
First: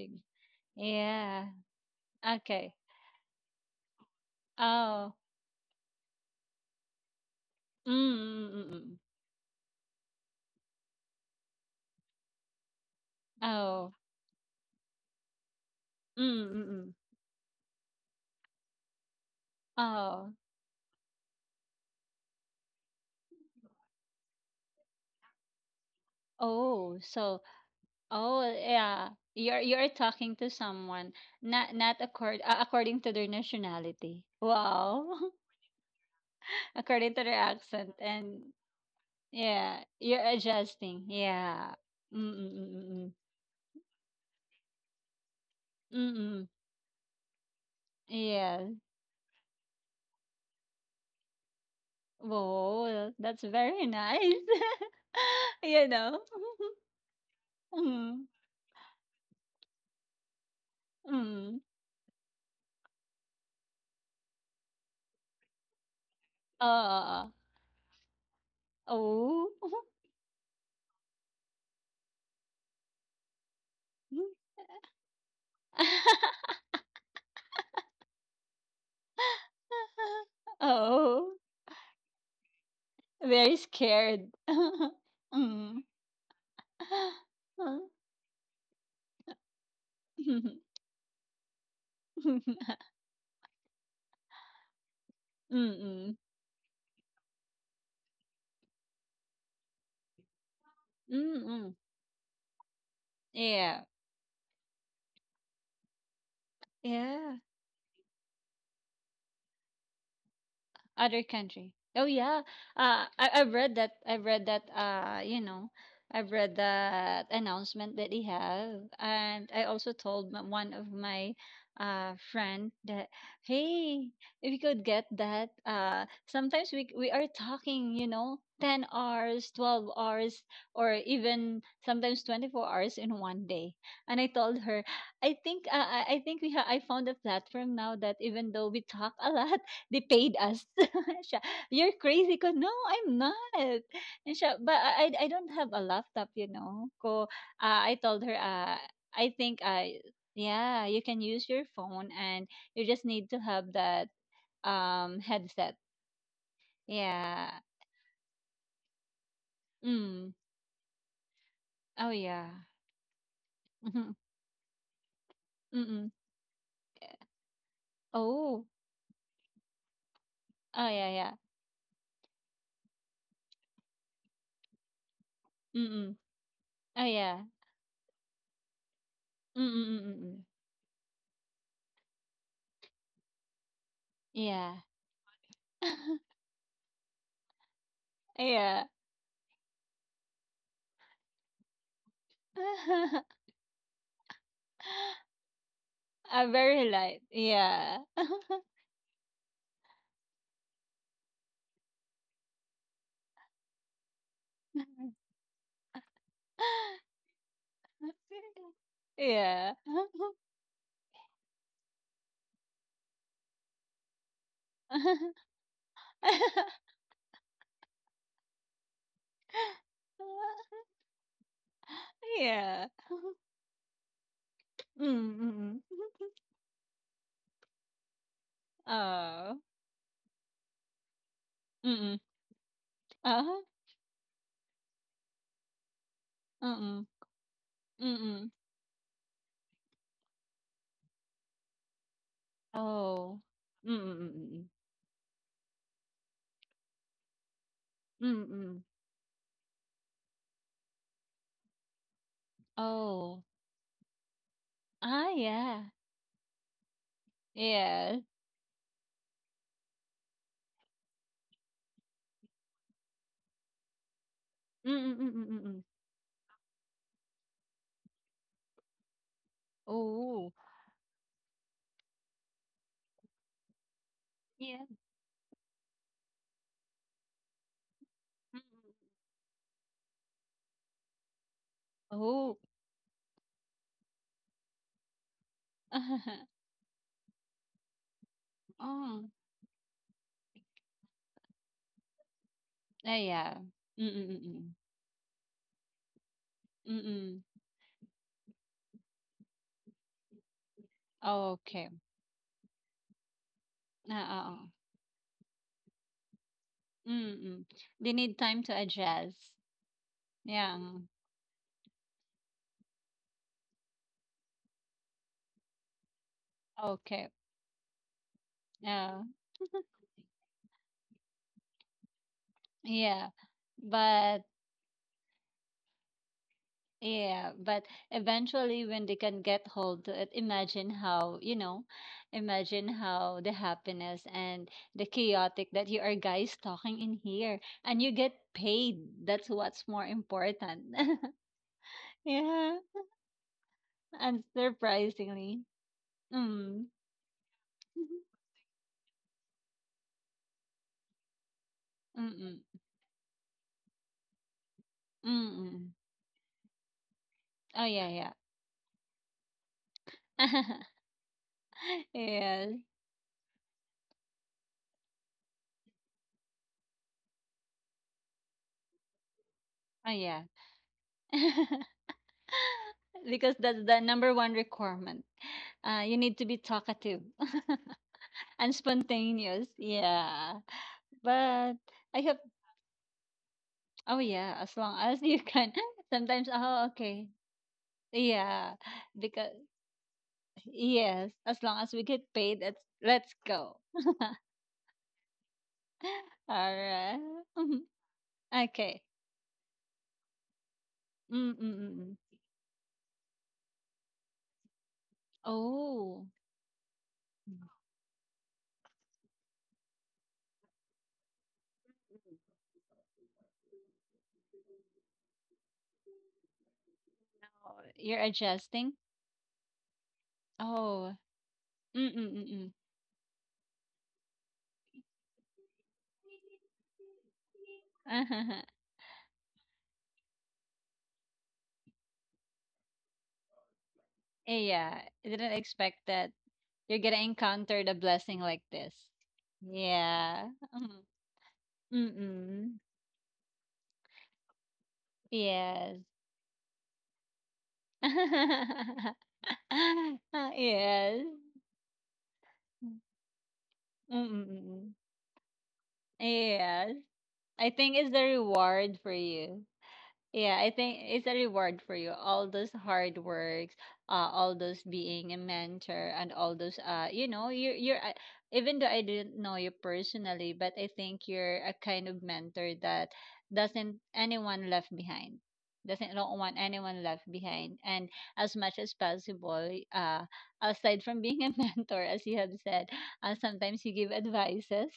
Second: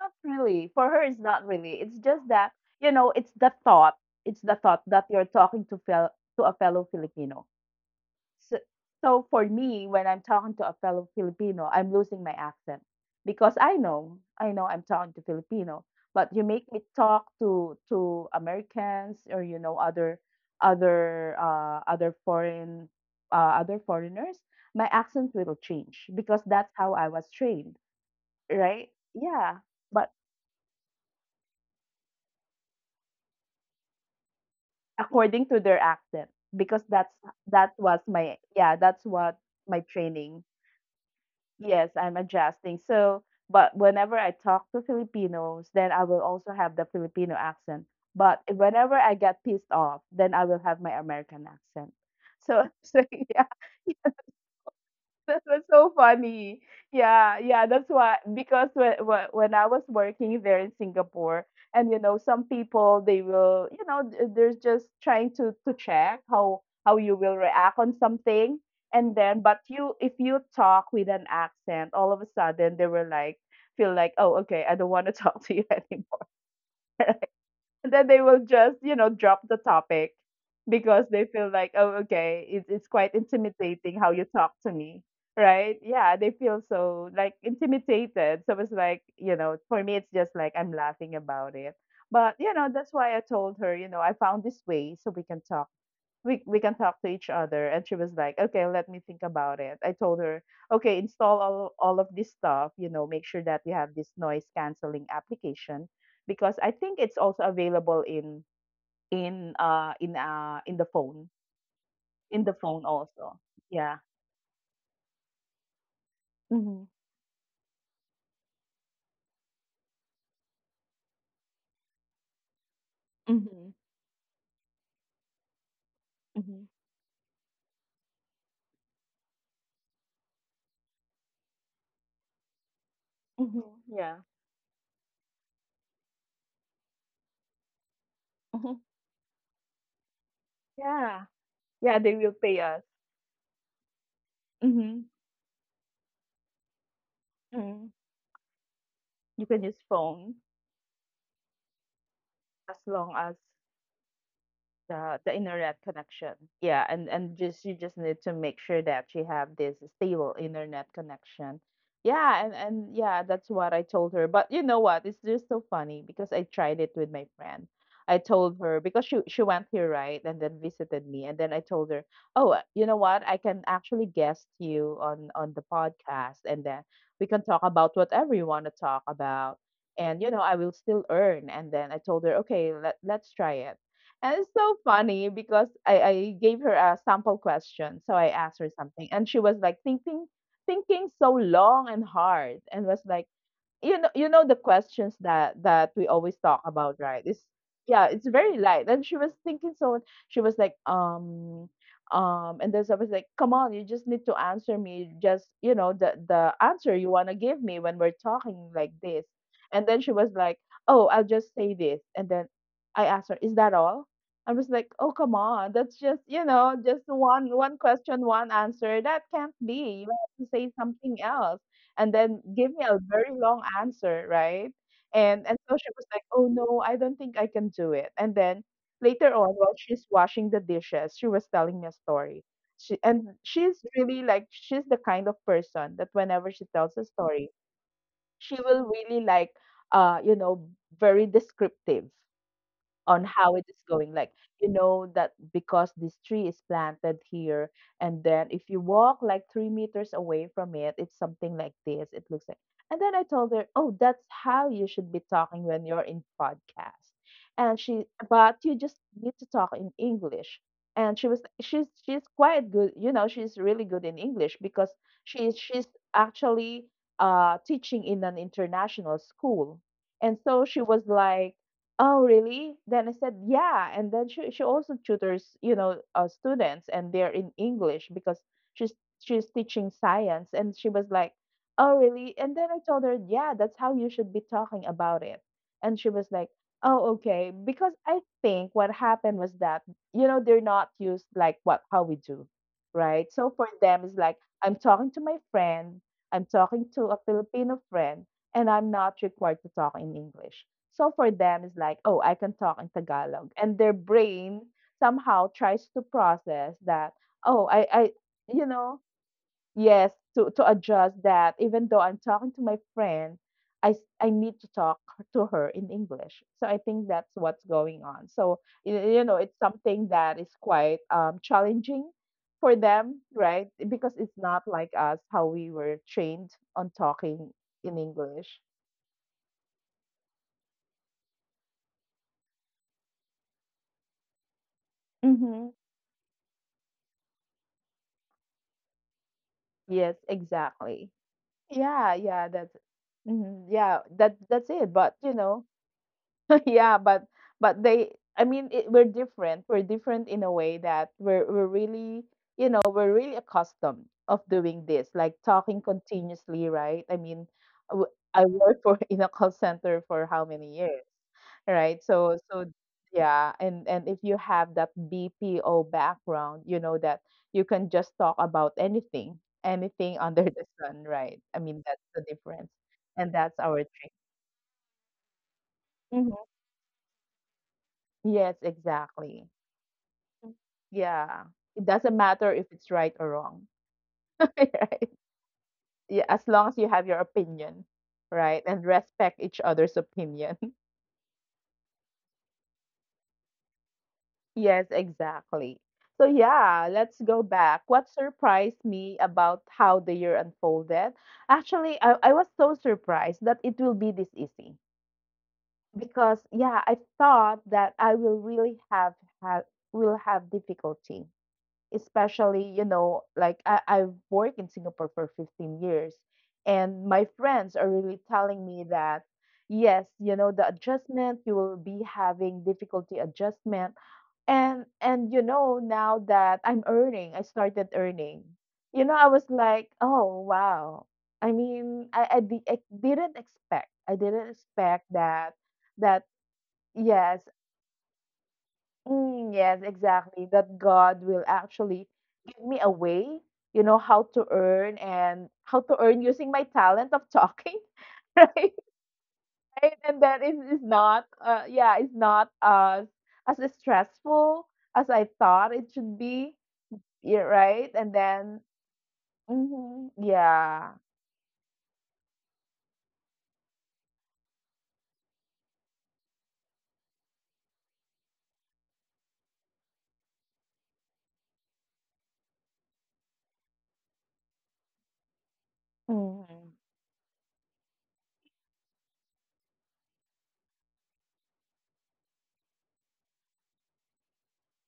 Speaker 1: not really, for her, it's
Speaker 2: Yeah.
Speaker 1: not really. It's just that,
Speaker 2: Okay.
Speaker 1: you know, it's the thought that
Speaker 2: Oh.
Speaker 1: you're talking to, to a fellow Filipino.
Speaker 2: Mm, mm,
Speaker 1: So,
Speaker 2: mm, mm.
Speaker 1: so for me, when I'm talking to a fellow Filipino, I'm losing my accent because
Speaker 2: Oh.
Speaker 1: I know I'm talking to Filipino,
Speaker 2: Mm,
Speaker 1: but you make
Speaker 2: mm,
Speaker 1: me
Speaker 2: mm.
Speaker 1: talk to Americans or, you know, other
Speaker 2: Oh.
Speaker 1: other foreign other foreigners, my accent will change because that's how
Speaker 2: Oh.
Speaker 1: I was
Speaker 2: So.
Speaker 1: trained,
Speaker 2: Oh.
Speaker 1: right?
Speaker 2: Yeah.
Speaker 1: Yeah,
Speaker 2: You're
Speaker 1: but
Speaker 2: talking to someone not accord, according to their nationality. Wow.
Speaker 1: according to their accent, because
Speaker 2: According
Speaker 1: that's
Speaker 2: to their
Speaker 1: that
Speaker 2: accent.
Speaker 1: was my,
Speaker 2: And
Speaker 1: yeah, that's what
Speaker 2: yeah,
Speaker 1: my
Speaker 2: you're
Speaker 1: training.
Speaker 2: adjusting, yeah.
Speaker 1: Yes, I'm adjusting.
Speaker 2: Mm-mm-mm-mm.
Speaker 1: So, but whenever I talk to Filipinos, then I will
Speaker 2: Mm-mm,
Speaker 1: also have the Filipino accent. But
Speaker 2: yeah.
Speaker 1: whenever I get pissed off, then I will have my American accent. So, so
Speaker 2: Whoa, that's
Speaker 1: yeah,
Speaker 2: very nice.
Speaker 1: that was
Speaker 2: You
Speaker 1: so
Speaker 2: know.
Speaker 1: funny. Yeah, yeah, that's why,
Speaker 2: Mm,
Speaker 1: because when I was working there in Singapore,
Speaker 2: mm.
Speaker 1: and you know, some people they will, you know, they're just trying to check how you
Speaker 2: Uh.
Speaker 1: will react on something, and then,
Speaker 2: Oh.
Speaker 1: but you, if you talk with an accent, all of a sudden they were like, feel like, oh, okay, I don't want to talk to you anymore, and then they will just, you know, drop the topic because they
Speaker 2: Oh,
Speaker 1: feel like, oh, okay, it's quite
Speaker 2: very
Speaker 1: intimidating how you
Speaker 2: scared.
Speaker 1: talk to me.
Speaker 2: Mm.
Speaker 1: Right, yeah, they feel so like
Speaker 2: Mm,
Speaker 1: intimidated. So it's like, you know, for me it's just like I'm laughing about it. But you know, that's why I told her, you know, I found this way so we can talk.
Speaker 2: mm,
Speaker 1: We can talk to each other. And she was like, okay, let me think about it. I told her, okay, install
Speaker 2: mm.
Speaker 1: all of this stuff, you know, make sure that you
Speaker 2: Yeah,
Speaker 1: have this noise canceling application, because I think it's
Speaker 2: yeah.
Speaker 1: also available in in the
Speaker 2: Other
Speaker 1: phone,
Speaker 2: country. Oh, yeah.
Speaker 1: in the phone also.
Speaker 2: I've read that.
Speaker 1: Yeah.
Speaker 2: I've read that. I've read
Speaker 1: Mm-hmm.
Speaker 2: that announcement that he have, and I also told one of my, friend, that
Speaker 1: Mm-hmm.
Speaker 2: hey, if you could get that.
Speaker 1: Mm-hmm.
Speaker 2: Sometimes we are talking. You know. 10 hours, 12 hours, or even sometimes 24 hours in one day.
Speaker 1: Mm-hmm.
Speaker 2: And I
Speaker 1: Yeah.
Speaker 2: told her, I think, I think we I found a platform now that even though we
Speaker 1: Mm-hmm.
Speaker 2: talk a lot, they paid us.
Speaker 1: Yeah,
Speaker 2: Siya, you're
Speaker 1: yeah, they
Speaker 2: crazy.
Speaker 1: will
Speaker 2: Ko,
Speaker 1: pay
Speaker 2: no,
Speaker 1: us.
Speaker 2: I'm not. And siya, but I, I
Speaker 1: Mm-hmm.
Speaker 2: I don't have a laptop. Ko,
Speaker 1: Mm-hmm.
Speaker 2: I told her, I
Speaker 1: You
Speaker 2: think,
Speaker 1: can use
Speaker 2: I
Speaker 1: phone,
Speaker 2: yeah, you can use your phone, and you
Speaker 1: as
Speaker 2: just
Speaker 1: long
Speaker 2: need to
Speaker 1: as
Speaker 2: have that
Speaker 1: the
Speaker 2: headset.
Speaker 1: internet connection. Yeah, and
Speaker 2: Yeah.
Speaker 1: just, you just need to make sure that you have this
Speaker 2: Mm.
Speaker 1: stable internet connection.
Speaker 2: Oh, yeah.
Speaker 1: Yeah, and yeah, that's what I
Speaker 2: Mm-hmm.
Speaker 1: told her. But you know what? It's just so funny
Speaker 2: Mm-mm.
Speaker 1: because I tried it with my friend. I told
Speaker 2: Oh.
Speaker 1: her because she went here, right, and then
Speaker 2: Oh, yeah,
Speaker 1: visited me,
Speaker 2: yeah.
Speaker 1: and then I told her, "Oh, you know what? I can actually guest you on the
Speaker 2: Mm-mm.
Speaker 1: podcast, and then
Speaker 2: Oh,
Speaker 1: we
Speaker 2: yeah.
Speaker 1: can talk about whatever you want to talk about." And you
Speaker 2: Mm-mm-mm-mm.
Speaker 1: know, I will still earn. And then I told her, "Okay, let's try it." And it's
Speaker 2: Yeah.
Speaker 1: so funny because I gave her a sample question. So I asked her
Speaker 2: Yeah.
Speaker 1: something and she was like thinking so long and hard and was like, you know the questions that we always talk
Speaker 2: Very
Speaker 1: about,
Speaker 2: light.
Speaker 1: right? It's
Speaker 2: Yeah.
Speaker 1: yeah, it's very light. And she was thinking, so she was like and then, so I was like, come on, you just need to answer me, just you know the answer you want to give me when we're talking like this.
Speaker 2: Yeah.
Speaker 1: And then she was like, oh, I'll just say this. And then I asked her, is that all? I was like, oh come on, that's just, you know, just one question, one answer. That can't be, you have to say something else and then give
Speaker 2: Yeah.
Speaker 1: me a very long answer, right?
Speaker 2: Mm,
Speaker 1: And
Speaker 2: mm.
Speaker 1: so she was like, "Oh no, I don't think I can do it." And then later
Speaker 2: Oh.
Speaker 1: on, while she's washing the dishes, she was
Speaker 2: Mm,
Speaker 1: telling me a
Speaker 2: mm.
Speaker 1: story. She and
Speaker 2: Uh-huh.
Speaker 1: she's really like, she's the kind of person that whenever
Speaker 2: Mm,
Speaker 1: she tells
Speaker 2: mm.
Speaker 1: a story,
Speaker 2: Mm, mm.
Speaker 1: she will really like, you know, very descriptive on
Speaker 2: Oh.
Speaker 1: how it is
Speaker 2: Mm, mm,
Speaker 1: going.
Speaker 2: mm,
Speaker 1: Like,
Speaker 2: mm, mm.
Speaker 1: you know, that because this tree is planted here, and
Speaker 2: Mm,
Speaker 1: then if
Speaker 2: mm.
Speaker 1: you walk like 3 meters away from it, it's something like this. It looks like. And then I
Speaker 2: Oh.
Speaker 1: told her, oh, that's how you should
Speaker 2: Ah,
Speaker 1: be talking
Speaker 2: yeah.
Speaker 1: when you're in podcast. And she,
Speaker 2: Yeah.
Speaker 1: but you just need to talk in English. And she was, she's quite good. You know, she's really good in English
Speaker 2: Mm,
Speaker 1: because
Speaker 2: mm, mm, mm,
Speaker 1: she's,
Speaker 2: mm, mm.
Speaker 1: she's actually teaching in an international school. And
Speaker 2: Oh.
Speaker 1: so she was like, oh, really? Then I said, yeah. And then she
Speaker 2: Yeah.
Speaker 1: also tutors, you know, students, and they're in English because
Speaker 2: Mm, mm.
Speaker 1: she's she's teaching science. And she was like, oh, really?
Speaker 2: Oh.
Speaker 1: And then I told her, yeah, that's how you should be talking about it. And she was like, oh, okay. Because I think what
Speaker 2: Oh.
Speaker 1: happened was that, you know, they're not used like what how we do,
Speaker 2: Ah,
Speaker 1: right? So
Speaker 2: yeah.
Speaker 1: for them,
Speaker 2: Mm,
Speaker 1: it's
Speaker 2: mm,
Speaker 1: like
Speaker 2: mm, mm.
Speaker 1: I'm talking to my friend, I'm talking
Speaker 2: Mm,
Speaker 1: to a
Speaker 2: mm.
Speaker 1: Filipino friend, and I'm not required to talk in English. So for them, it's
Speaker 2: Okay.
Speaker 1: like, oh, I can talk in Tagalog. And their
Speaker 2: Ah,
Speaker 1: brain
Speaker 2: ah,
Speaker 1: somehow tries to process that,
Speaker 2: mm-mm.
Speaker 1: oh, I
Speaker 2: They need time
Speaker 1: you
Speaker 2: to
Speaker 1: know,
Speaker 2: adjust.
Speaker 1: yes, to
Speaker 2: Yeah.
Speaker 1: adjust that even though I'm talking to my friend, I, I need to talk to her in English. So I think
Speaker 2: Okay.
Speaker 1: that's what's going on. So,
Speaker 2: Yeah.
Speaker 1: you know, it's something that is quite challenging for them,
Speaker 2: Yeah.
Speaker 1: right? Because it's
Speaker 2: But,
Speaker 1: not like us, how we were trained on talking
Speaker 2: yeah, but
Speaker 1: in English.
Speaker 2: eventually when they can get hold to it, imagine how the happiness and the chaotic
Speaker 1: Mm-hmm.
Speaker 2: that you are guys talking in here, and you get paid. That's what's more
Speaker 1: Yes,
Speaker 2: important.
Speaker 1: exactly. Yeah, yeah,
Speaker 2: Yeah.
Speaker 1: that's mhm, yeah,
Speaker 2: And
Speaker 1: that's it. But you
Speaker 2: surprisingly.
Speaker 1: know,
Speaker 2: Mm.
Speaker 1: yeah, but they I mean it, we're different. We're different in a way that we're really,
Speaker 2: Mm-mm.
Speaker 1: you know, we're really accustomed of doing this, like
Speaker 2: Mm-mm.
Speaker 1: talking continuously, right? I mean,
Speaker 2: Oh, yeah, yeah.
Speaker 1: w- I worked for in a call center for how many years, right? So
Speaker 2: Yes.
Speaker 1: so yeah, and if you have that BPO background, you know that you can just talk about anything,
Speaker 2: Oh, yeah.
Speaker 1: anything under the sun, right? I mean, that's the difference.
Speaker 2: Because
Speaker 1: And that's
Speaker 2: that's the
Speaker 1: our
Speaker 2: number one requirement. You need to
Speaker 1: mhm.
Speaker 2: be talkative and
Speaker 1: Yes, exactly.
Speaker 2: spontaneous. Yeah.
Speaker 1: Yeah,
Speaker 2: But
Speaker 1: it
Speaker 2: I
Speaker 1: doesn't
Speaker 2: hope
Speaker 1: matter if it's right or wrong,
Speaker 2: oh yeah, as long as
Speaker 1: right?
Speaker 2: you can
Speaker 1: Yeah,
Speaker 2: sometimes
Speaker 1: as long
Speaker 2: oh
Speaker 1: as you have
Speaker 2: okay.
Speaker 1: your opinion,
Speaker 2: Yeah.
Speaker 1: right? And
Speaker 2: Because
Speaker 1: respect each other's opinion.
Speaker 2: yes, as long as we get paid, let's go.
Speaker 1: Yes, exactly. So
Speaker 2: All
Speaker 1: yeah, let's
Speaker 2: right.
Speaker 1: go
Speaker 2: Mhm.
Speaker 1: back. What surprised
Speaker 2: Okay.
Speaker 1: me about how the year unfolded?
Speaker 2: Mm mm mm.
Speaker 1: Actually,
Speaker 2: mm.
Speaker 1: I was so surprised that it will be this easy
Speaker 2: Oh.
Speaker 1: because yeah, I thought
Speaker 2: Now
Speaker 1: that I will really have will have difficulty, especially you know, like I've worked in Singapore for 15 years and my friends are
Speaker 2: you're
Speaker 1: really telling me
Speaker 2: adjusting?
Speaker 1: that yes, you know, the
Speaker 2: Oh.
Speaker 1: adjustment, you will be
Speaker 2: Mm mm
Speaker 1: having
Speaker 2: mm.
Speaker 1: difficulty adjustment. And you know, now that I'm earning, I started earning,
Speaker 2: mm.
Speaker 1: you know, I was like, oh wow. I mean I didn't expect, i didn't
Speaker 2: Yeah,
Speaker 1: expect
Speaker 2: I didn't
Speaker 1: that
Speaker 2: expect
Speaker 1: that
Speaker 2: that you're gonna
Speaker 1: yes.
Speaker 2: encounter the blessing like this.
Speaker 1: Mm, yes,
Speaker 2: Yeah.
Speaker 1: exactly. That
Speaker 2: Mhm.
Speaker 1: God will actually give
Speaker 2: Mm-mm.
Speaker 1: me a way, you know, how to earn and how
Speaker 2: Yes.
Speaker 1: to earn using my talent of talking, right? Right? And that is
Speaker 2: Yes.
Speaker 1: not, yeah, it's not as as stressful
Speaker 2: Mm-mm.
Speaker 1: as I thought it should be.
Speaker 2: Yes.
Speaker 1: Yeah,
Speaker 2: I think
Speaker 1: right.
Speaker 2: it's
Speaker 1: And
Speaker 2: the
Speaker 1: then,
Speaker 2: reward for you.
Speaker 1: hmm
Speaker 2: Yeah, I
Speaker 1: yeah,
Speaker 2: think it's a reward for you. All those hard works, all those being a mentor, and all those, you know, you're even though I didn't know you personally, but I think you're a kind of mentor that doesn't anyone left behind, doesn't don't want
Speaker 1: mm-hmm,
Speaker 2: anyone left behind. And as much as possible, uh, aside from being a mentor, as you have said, sometimes you give advices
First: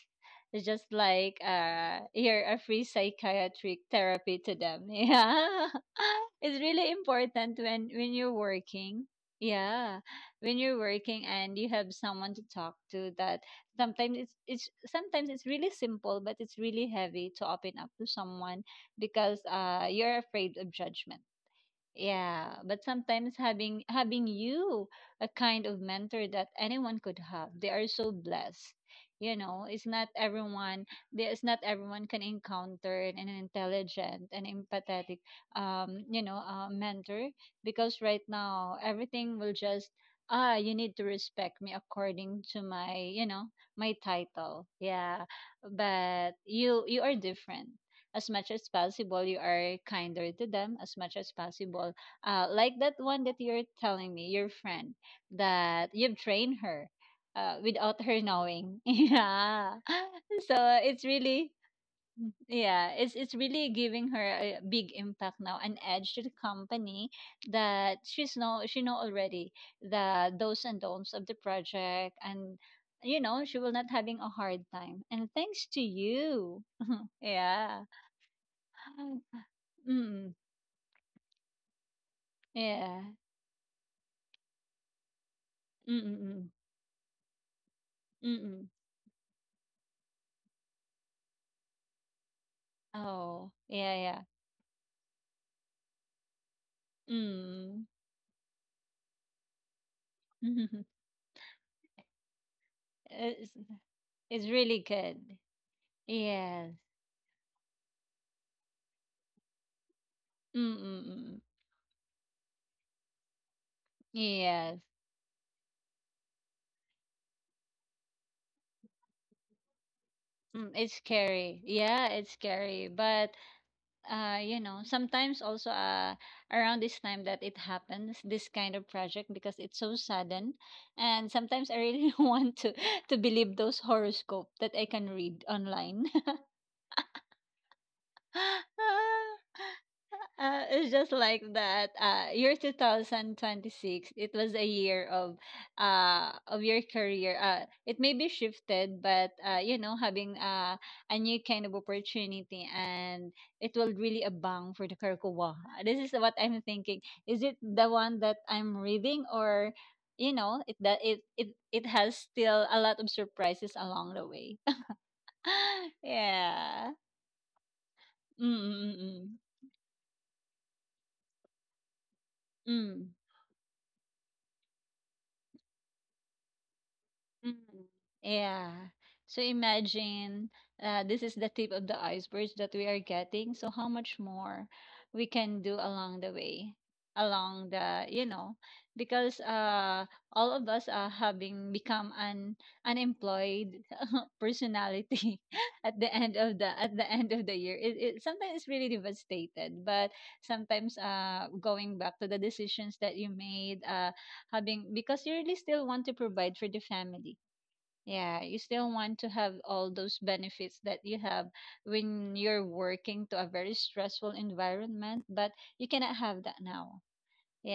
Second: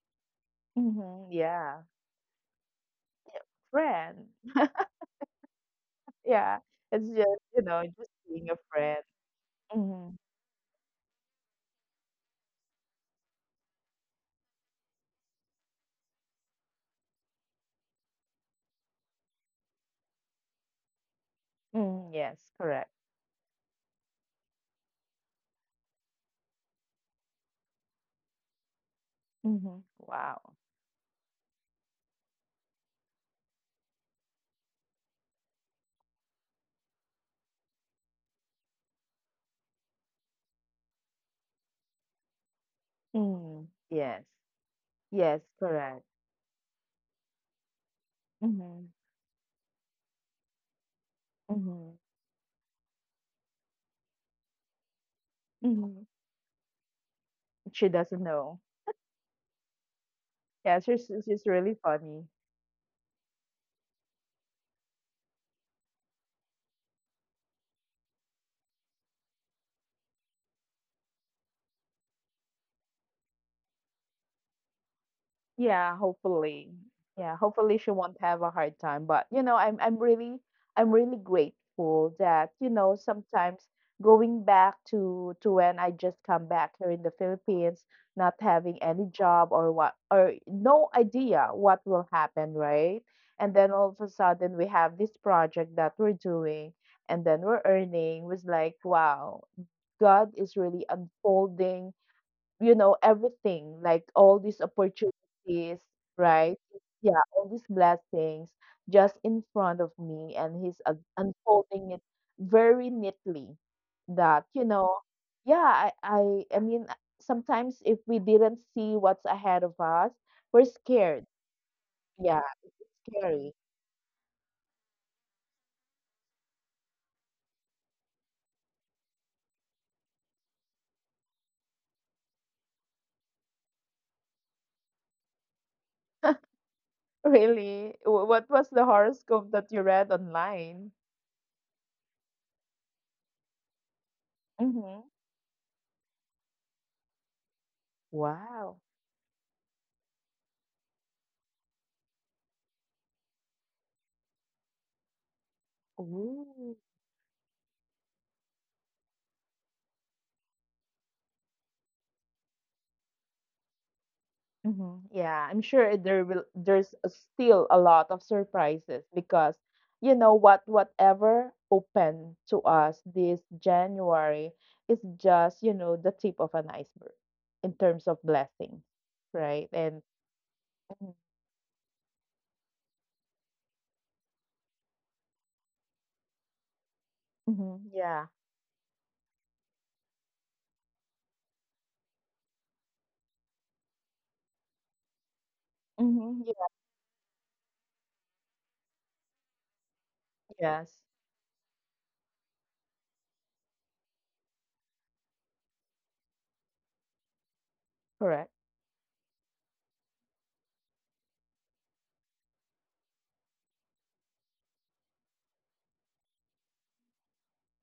Speaker 2: just
Speaker 1: hmm
Speaker 2: like
Speaker 1: yeah,
Speaker 2: you're a free psychiatric
Speaker 1: friend,
Speaker 2: therapy to them. Yeah.
Speaker 1: yeah.
Speaker 2: It's really
Speaker 1: It's just,
Speaker 2: important
Speaker 1: you know,
Speaker 2: when
Speaker 1: just
Speaker 2: you're
Speaker 1: being a friend.
Speaker 2: working. Yeah.
Speaker 1: Mm-hmm,
Speaker 2: When you're working and you have someone to talk to, that sometimes it's really simple, but it's really heavy to open up to someone because you're afraid of judgment.
Speaker 1: mm, yes,
Speaker 2: Yeah,
Speaker 1: correct.
Speaker 2: but sometimes having you, a kind of mentor that anyone could have. They are so blessed. You know,
Speaker 1: Mm-hmm.
Speaker 2: it's not
Speaker 1: Wow.
Speaker 2: everyone there. It's not everyone can encounter an intelligent and empathetic you know, mentor, because right now everything will just, ah, you need to respect me according to my, you know,
Speaker 1: Mm,
Speaker 2: my
Speaker 1: yes.
Speaker 2: title. Yeah.
Speaker 1: Yes, correct.
Speaker 2: But you are different. As much as
Speaker 1: Mm-hmm.
Speaker 2: possible you are kinder to them, as much as
Speaker 1: Mm-hmm.
Speaker 2: possible. Like that one that you're telling me, your friend that
Speaker 1: Mm-hmm.
Speaker 2: you've trained her,
Speaker 1: She
Speaker 2: without
Speaker 1: doesn't
Speaker 2: her
Speaker 1: know.
Speaker 2: knowing. Yeah. So
Speaker 1: Yeah, she's
Speaker 2: it's
Speaker 1: she's
Speaker 2: really,
Speaker 1: really funny.
Speaker 2: yeah, it's really giving her a big impact now, an edge to the company, that she's know she know already the do's and don'ts of the project. And you know she will not having a hard time, and thanks to
Speaker 1: Yeah, hopefully.
Speaker 2: you.
Speaker 1: Yeah, hopefully she
Speaker 2: Yeah.
Speaker 1: won't have a hard time. But
Speaker 2: um,
Speaker 1: you know, I'm really
Speaker 2: mm,
Speaker 1: I'm really grateful that, you know,
Speaker 2: yeah.
Speaker 1: sometimes going back to when I
Speaker 2: Mm,
Speaker 1: just
Speaker 2: mm,
Speaker 1: come
Speaker 2: mm.
Speaker 1: back here in the Philippines, not
Speaker 2: Mm.
Speaker 1: having any job or what or no idea what will happen, right?
Speaker 2: Oh,
Speaker 1: And then all
Speaker 2: yeah,
Speaker 1: of a
Speaker 2: yeah.
Speaker 1: sudden, we have this project that we're doing and then we're
Speaker 2: Mm.
Speaker 1: earning. Was like, wow, God is really unfolding, you know,
Speaker 2: It's
Speaker 1: everything, like all
Speaker 2: it's
Speaker 1: these
Speaker 2: really good.
Speaker 1: opportunities, right?
Speaker 2: Yes.
Speaker 1: Yeah, all these blessings just in front of me, and he's
Speaker 2: Mm, mm, mm.
Speaker 1: unfolding it very neatly. That, you
Speaker 2: Yes.
Speaker 1: know, yeah, I mean, sometimes if we didn't see what's ahead of us, we're
Speaker 2: Mm, it's
Speaker 1: scared.
Speaker 2: scary. Yeah, it's
Speaker 1: Yeah, it's
Speaker 2: scary. But
Speaker 1: scary.
Speaker 2: you know, sometimes also around this time that it happens, this kind of project because it's so sudden, and sometimes I really want to believe those horoscope that I can read online.
Speaker 1: Really? What was the horoscope that you read online?
Speaker 2: It's just like that. Year 2026, it was a
Speaker 1: Mm-hmm.
Speaker 2: year of your career. It may be
Speaker 1: Wow.
Speaker 2: shifted, but you know, having, a new kind of opportunity, and it will really abound for the Karkuwa. This is what I'm
Speaker 1: Ooh.
Speaker 2: thinking. Is it the one that I'm reading? Or you know, it that it has still a lot of surprises along the way.
Speaker 1: Mhm. Yeah, I'm sure there will there's
Speaker 2: Yeah.
Speaker 1: still a lot of surprises
Speaker 2: Mm-mm-mm.
Speaker 1: because, you know what, whatever opened to us
Speaker 2: Mm.
Speaker 1: this January is just, you know, the tip of an iceberg
Speaker 2: Mm.
Speaker 1: in terms of
Speaker 2: Yeah.
Speaker 1: blessings,
Speaker 2: So
Speaker 1: right? And
Speaker 2: imagine, this is the tip of the iceberg that we are getting. So how much more we can do along the way, along
Speaker 1: hmm
Speaker 2: the
Speaker 1: yeah.
Speaker 2: you know, because all of us are having become an unemployed personality at the end
Speaker 1: hmm
Speaker 2: of the year. It sometimes it's really devastated, but
Speaker 1: Yes,
Speaker 2: sometimes going back to the decisions that you made. Having because you really still want to provide for the family. Yeah,
Speaker 1: correct.
Speaker 2: you still want to have all those benefits that you have when you're working to a very stressful environment, but you cannot have that now.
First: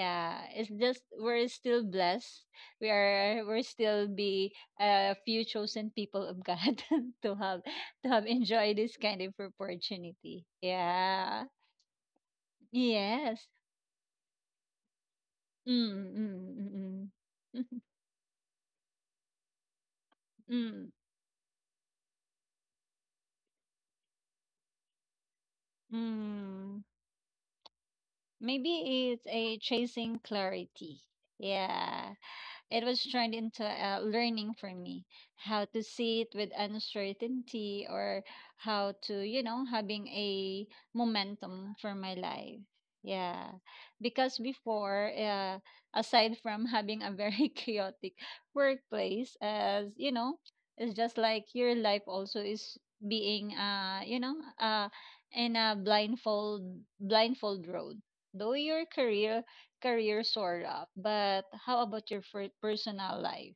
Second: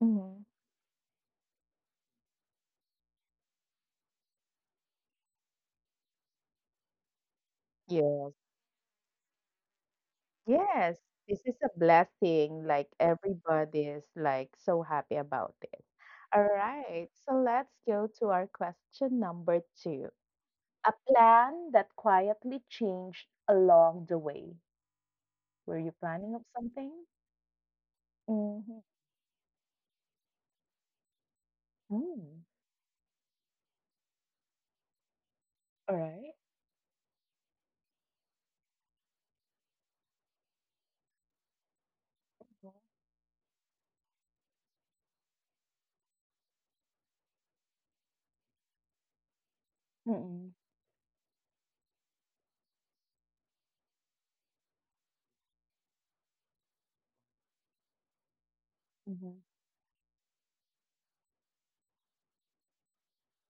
Speaker 1: Hmm
Speaker 2: it's just we're still blessed. We're still be a few chosen people of God to have to have
Speaker 1: Yeah.
Speaker 2: enjoyed this kind of opportunity.
Speaker 1: Yes, this
Speaker 2: Yeah.
Speaker 1: is a blessing. Like
Speaker 2: Yes.
Speaker 1: everybody is like so happy about it.
Speaker 2: Mm,
Speaker 1: All right,
Speaker 2: mm,
Speaker 1: so
Speaker 2: mm,
Speaker 1: let's
Speaker 2: mm.
Speaker 1: go to our question number two. A
Speaker 2: mm,
Speaker 1: plan that quietly changed along the way. Were you planning of
Speaker 2: mm.
Speaker 1: something? Mhm.
Speaker 2: Maybe it's a chasing clarity. Yeah.
Speaker 1: Mm,
Speaker 2: It was turned into a learning for me how to
Speaker 1: alright.
Speaker 2: sit with uncertainty, or how to, you know, having a momentum for my life. Yeah. Because before, aside from having a very chaotic workplace, as you know,
Speaker 1: Mm.
Speaker 2: it's just like your life also is being, you know, in a blindfold road. Though your
Speaker 1: Mhm.
Speaker 2: career career soar up, but how about your personal life?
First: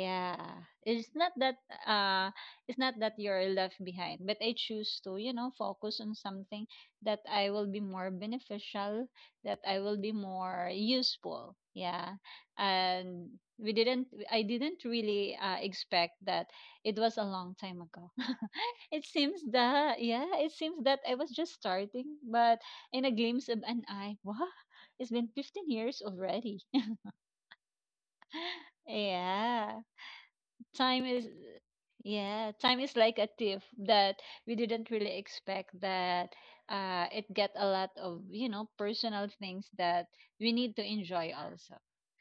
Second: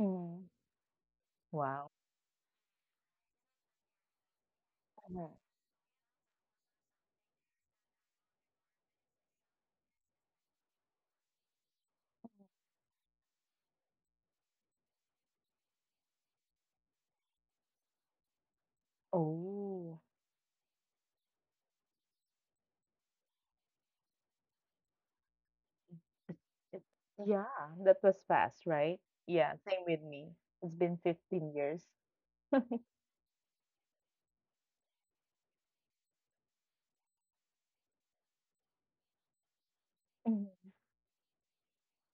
Speaker 1: Mm.
Speaker 2: It's not that
Speaker 1: Wow.
Speaker 2: uh it's not that you're left behind, but I choose to, you
Speaker 1: Mhm.
Speaker 2: know, focus on something that I will be more beneficial, that I will be more useful. Yeah. And we didn't I didn't really expect that. It was a long time ago. It seems that,
Speaker 1: Oh,
Speaker 2: yeah, it seems that I was just starting, but in a glimpse of an eye, wow, it's been 15 years
Speaker 1: it
Speaker 2: already.
Speaker 1: it mm. Yeah, that was fast, right? Yeah,
Speaker 2: Yeah,
Speaker 1: same with me. It's
Speaker 2: time
Speaker 1: been
Speaker 2: is
Speaker 1: 15 years.
Speaker 2: yeah, time is like a thief, that we didn't really expect that it get a lot of, you know, personal things that we need
Speaker 1: Mhm.
Speaker 2: to enjoy also.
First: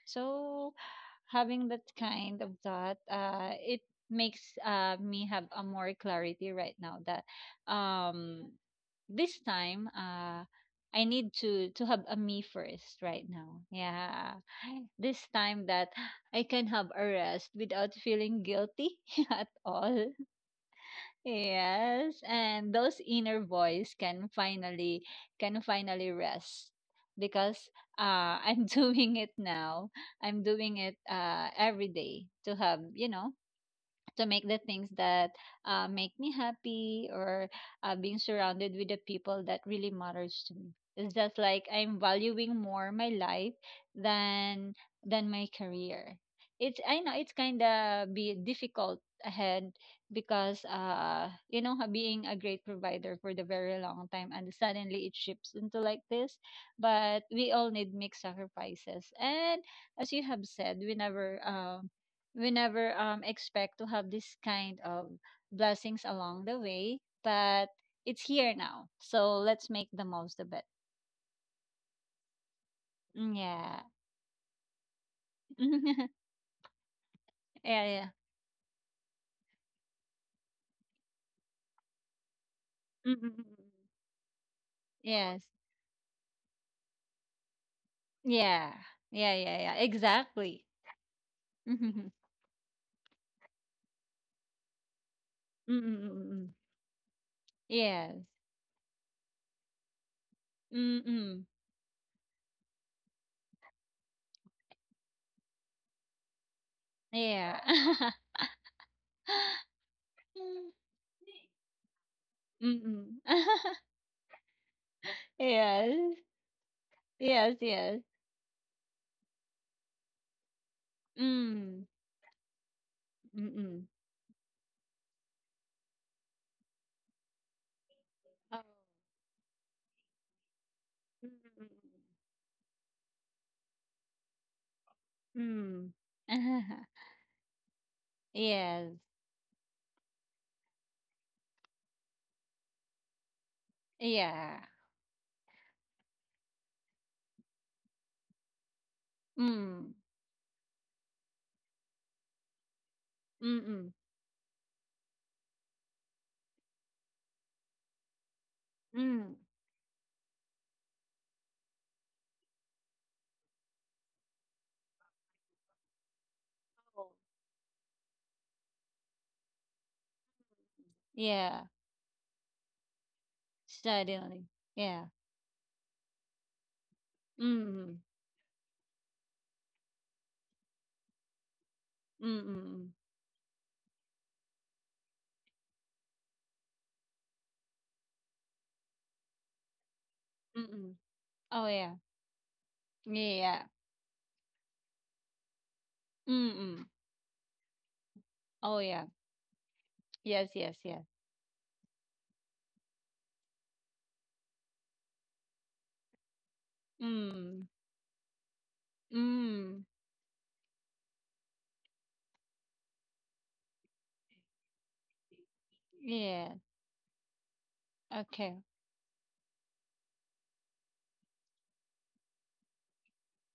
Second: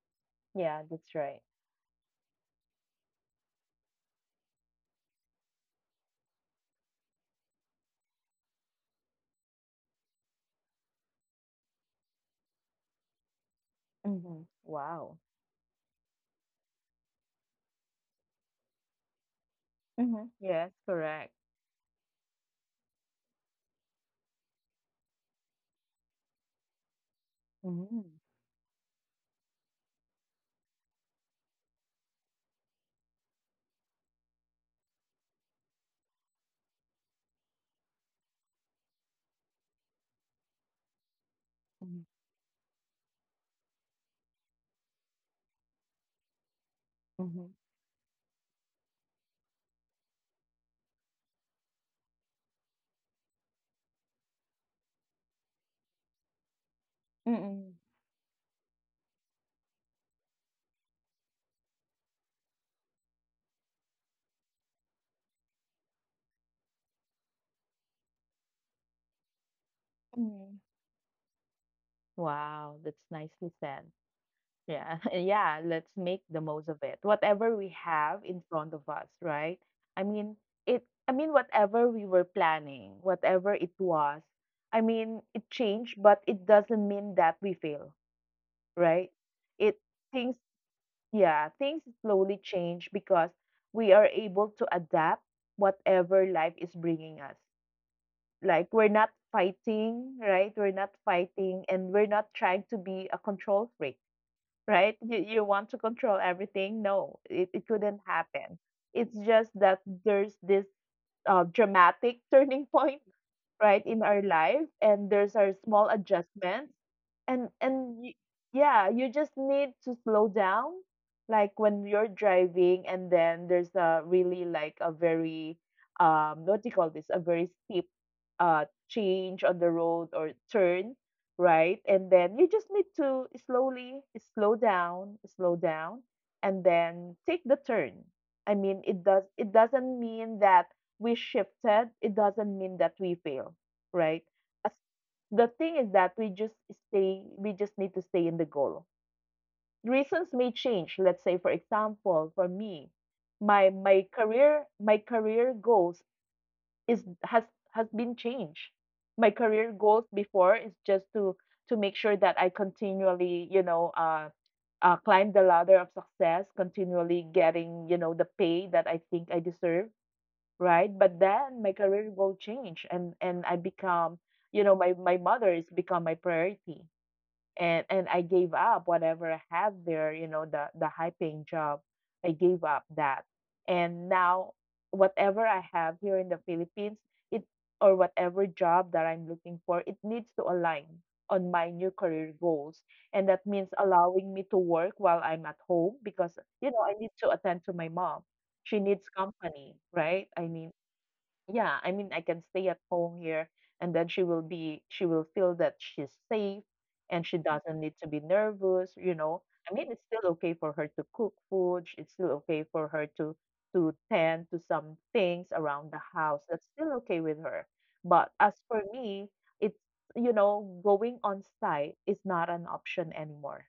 Speaker 2: So
Speaker 1: Yeah, that's right.
Speaker 2: having that kind of thought, it makes me have a more clarity right now, that um this time, I need to have a me first right now. Yeah.
Speaker 1: Mhm. Wow.
Speaker 2: This time that I can have a rest without feeling guilty at all.
Speaker 1: Mhm. Yes, correct.
Speaker 2: Yes, and those inner voice can finally rest, because
Speaker 1: Mm.
Speaker 2: I'm doing it now. I'm doing it every day to have, you know, to make the things that make me happy, or being surrounded with the people that really matters to me. It's just like I'm
Speaker 1: Mhm.
Speaker 2: valuing more my life than my career. It's, I know it's
Speaker 1: Mhm.
Speaker 2: kind of be difficult ahead, because you know, being a great provider for the very long time and suddenly it shifts into like this. But we all
Speaker 1: Mm.
Speaker 2: need make sacrifices. And as you have said, we never, expect to have this kind of blessings along the way, but it's here now. So let's make the most of
Speaker 1: Mm.
Speaker 2: it.
Speaker 1: Wow, that's
Speaker 2: Mm,
Speaker 1: nicely said.
Speaker 2: yeah.
Speaker 1: Yeah, yeah, let's make the most of it. Whatever we
Speaker 2: Yeah, yeah.
Speaker 1: have in front of us, right? I mean, it I mean whatever we were planning,
Speaker 2: Mm, mm, mm,
Speaker 1: whatever
Speaker 2: mm.
Speaker 1: it was. I mean,
Speaker 2: Yes.
Speaker 1: it changed, but it doesn't mean that we fail,
Speaker 2: Yeah.
Speaker 1: right?
Speaker 2: Yeah, yeah,
Speaker 1: It
Speaker 2: yeah.
Speaker 1: things
Speaker 2: Exactly.
Speaker 1: yeah, things
Speaker 2: Mm,
Speaker 1: slowly change because we are able to adapt
Speaker 2: mm,
Speaker 1: whatever
Speaker 2: mm,
Speaker 1: life
Speaker 2: mm.
Speaker 1: is bringing us.
Speaker 2: Yes.
Speaker 1: Like we're not fighting, right? We're not
Speaker 2: Mm, mm.
Speaker 1: fighting and we're not trying to be a control freak, right? You want to control everything. No, it
Speaker 2: Yeah.
Speaker 1: couldn't happen. It's just that there's this dramatic turning
Speaker 2: Mm,
Speaker 1: point
Speaker 2: mm.
Speaker 1: right in our life, and there's our small
Speaker 2: Yes.
Speaker 1: adjustments and
Speaker 2: Yes,
Speaker 1: and y-
Speaker 2: yes.
Speaker 1: yeah, you just need to slow down, like when
Speaker 2: Mm.
Speaker 1: you're driving and then there's a
Speaker 2: Mm-mm.
Speaker 1: really like a very what do you call this, a very steep
Speaker 2: Oh.
Speaker 1: change on the road or turn,
Speaker 2: Mm, mm,
Speaker 1: right?
Speaker 2: mm,
Speaker 1: And
Speaker 2: mm.
Speaker 1: then you just need to slowly slow down
Speaker 2: Mm.
Speaker 1: and then take the turn. I mean, it
Speaker 2: Yes.
Speaker 1: does, it doesn't mean that we shifted, it doesn't mean that we fail, right?
Speaker 2: Yeah.
Speaker 1: As- The thing is that we just stay, we just need to stay in the goal.
Speaker 2: Mm.
Speaker 1: Reasons may change. Let's say, for example, for me, my
Speaker 2: Mm-mm.
Speaker 1: my career, my career goals is has been changed. My
Speaker 2: Mm.
Speaker 1: career goals before is just to make sure that I continually, you know, climb the ladder of success, continually
Speaker 2: Oh.
Speaker 1: getting, you know, the pay that I think I deserve, right? But then my
Speaker 2: Yeah.
Speaker 1: career will change and I become,
Speaker 2: Suddenly.
Speaker 1: you know, my
Speaker 2: Yeah.
Speaker 1: my mother is become my priority. And
Speaker 2: Mm.
Speaker 1: and I gave up whatever I had there, you know, the high paying job. I gave up
Speaker 2: Mm-mm.
Speaker 1: that. And now, whatever I have here in the Philippines, it or whatever job that I'm looking for, it needs to align
Speaker 2: Mm-mm.
Speaker 1: on my
Speaker 2: Oh
Speaker 1: new
Speaker 2: yeah.
Speaker 1: career goals. And that means
Speaker 2: Yeah.
Speaker 1: allowing me to work while I'm at home because, you know,
Speaker 2: Mm-mm.
Speaker 1: I need to attend to my mom. She
Speaker 2: Oh
Speaker 1: needs
Speaker 2: yeah.
Speaker 1: company, right? I
Speaker 2: Yes,
Speaker 1: mean,
Speaker 2: yes, yes.
Speaker 1: yeah, I mean I can stay at home here and then she will feel that she's safe, and she doesn't
Speaker 2: Mm.
Speaker 1: need to be nervous, you know. I mean,
Speaker 2: Mm.
Speaker 1: it's still okay for her to cook food, it's still okay for her to tend to some things around the house, that's
Speaker 2: Yeah.
Speaker 1: still okay with her. But as
Speaker 2: Okay.
Speaker 1: for me, it's you know, going on site is not an option anymore.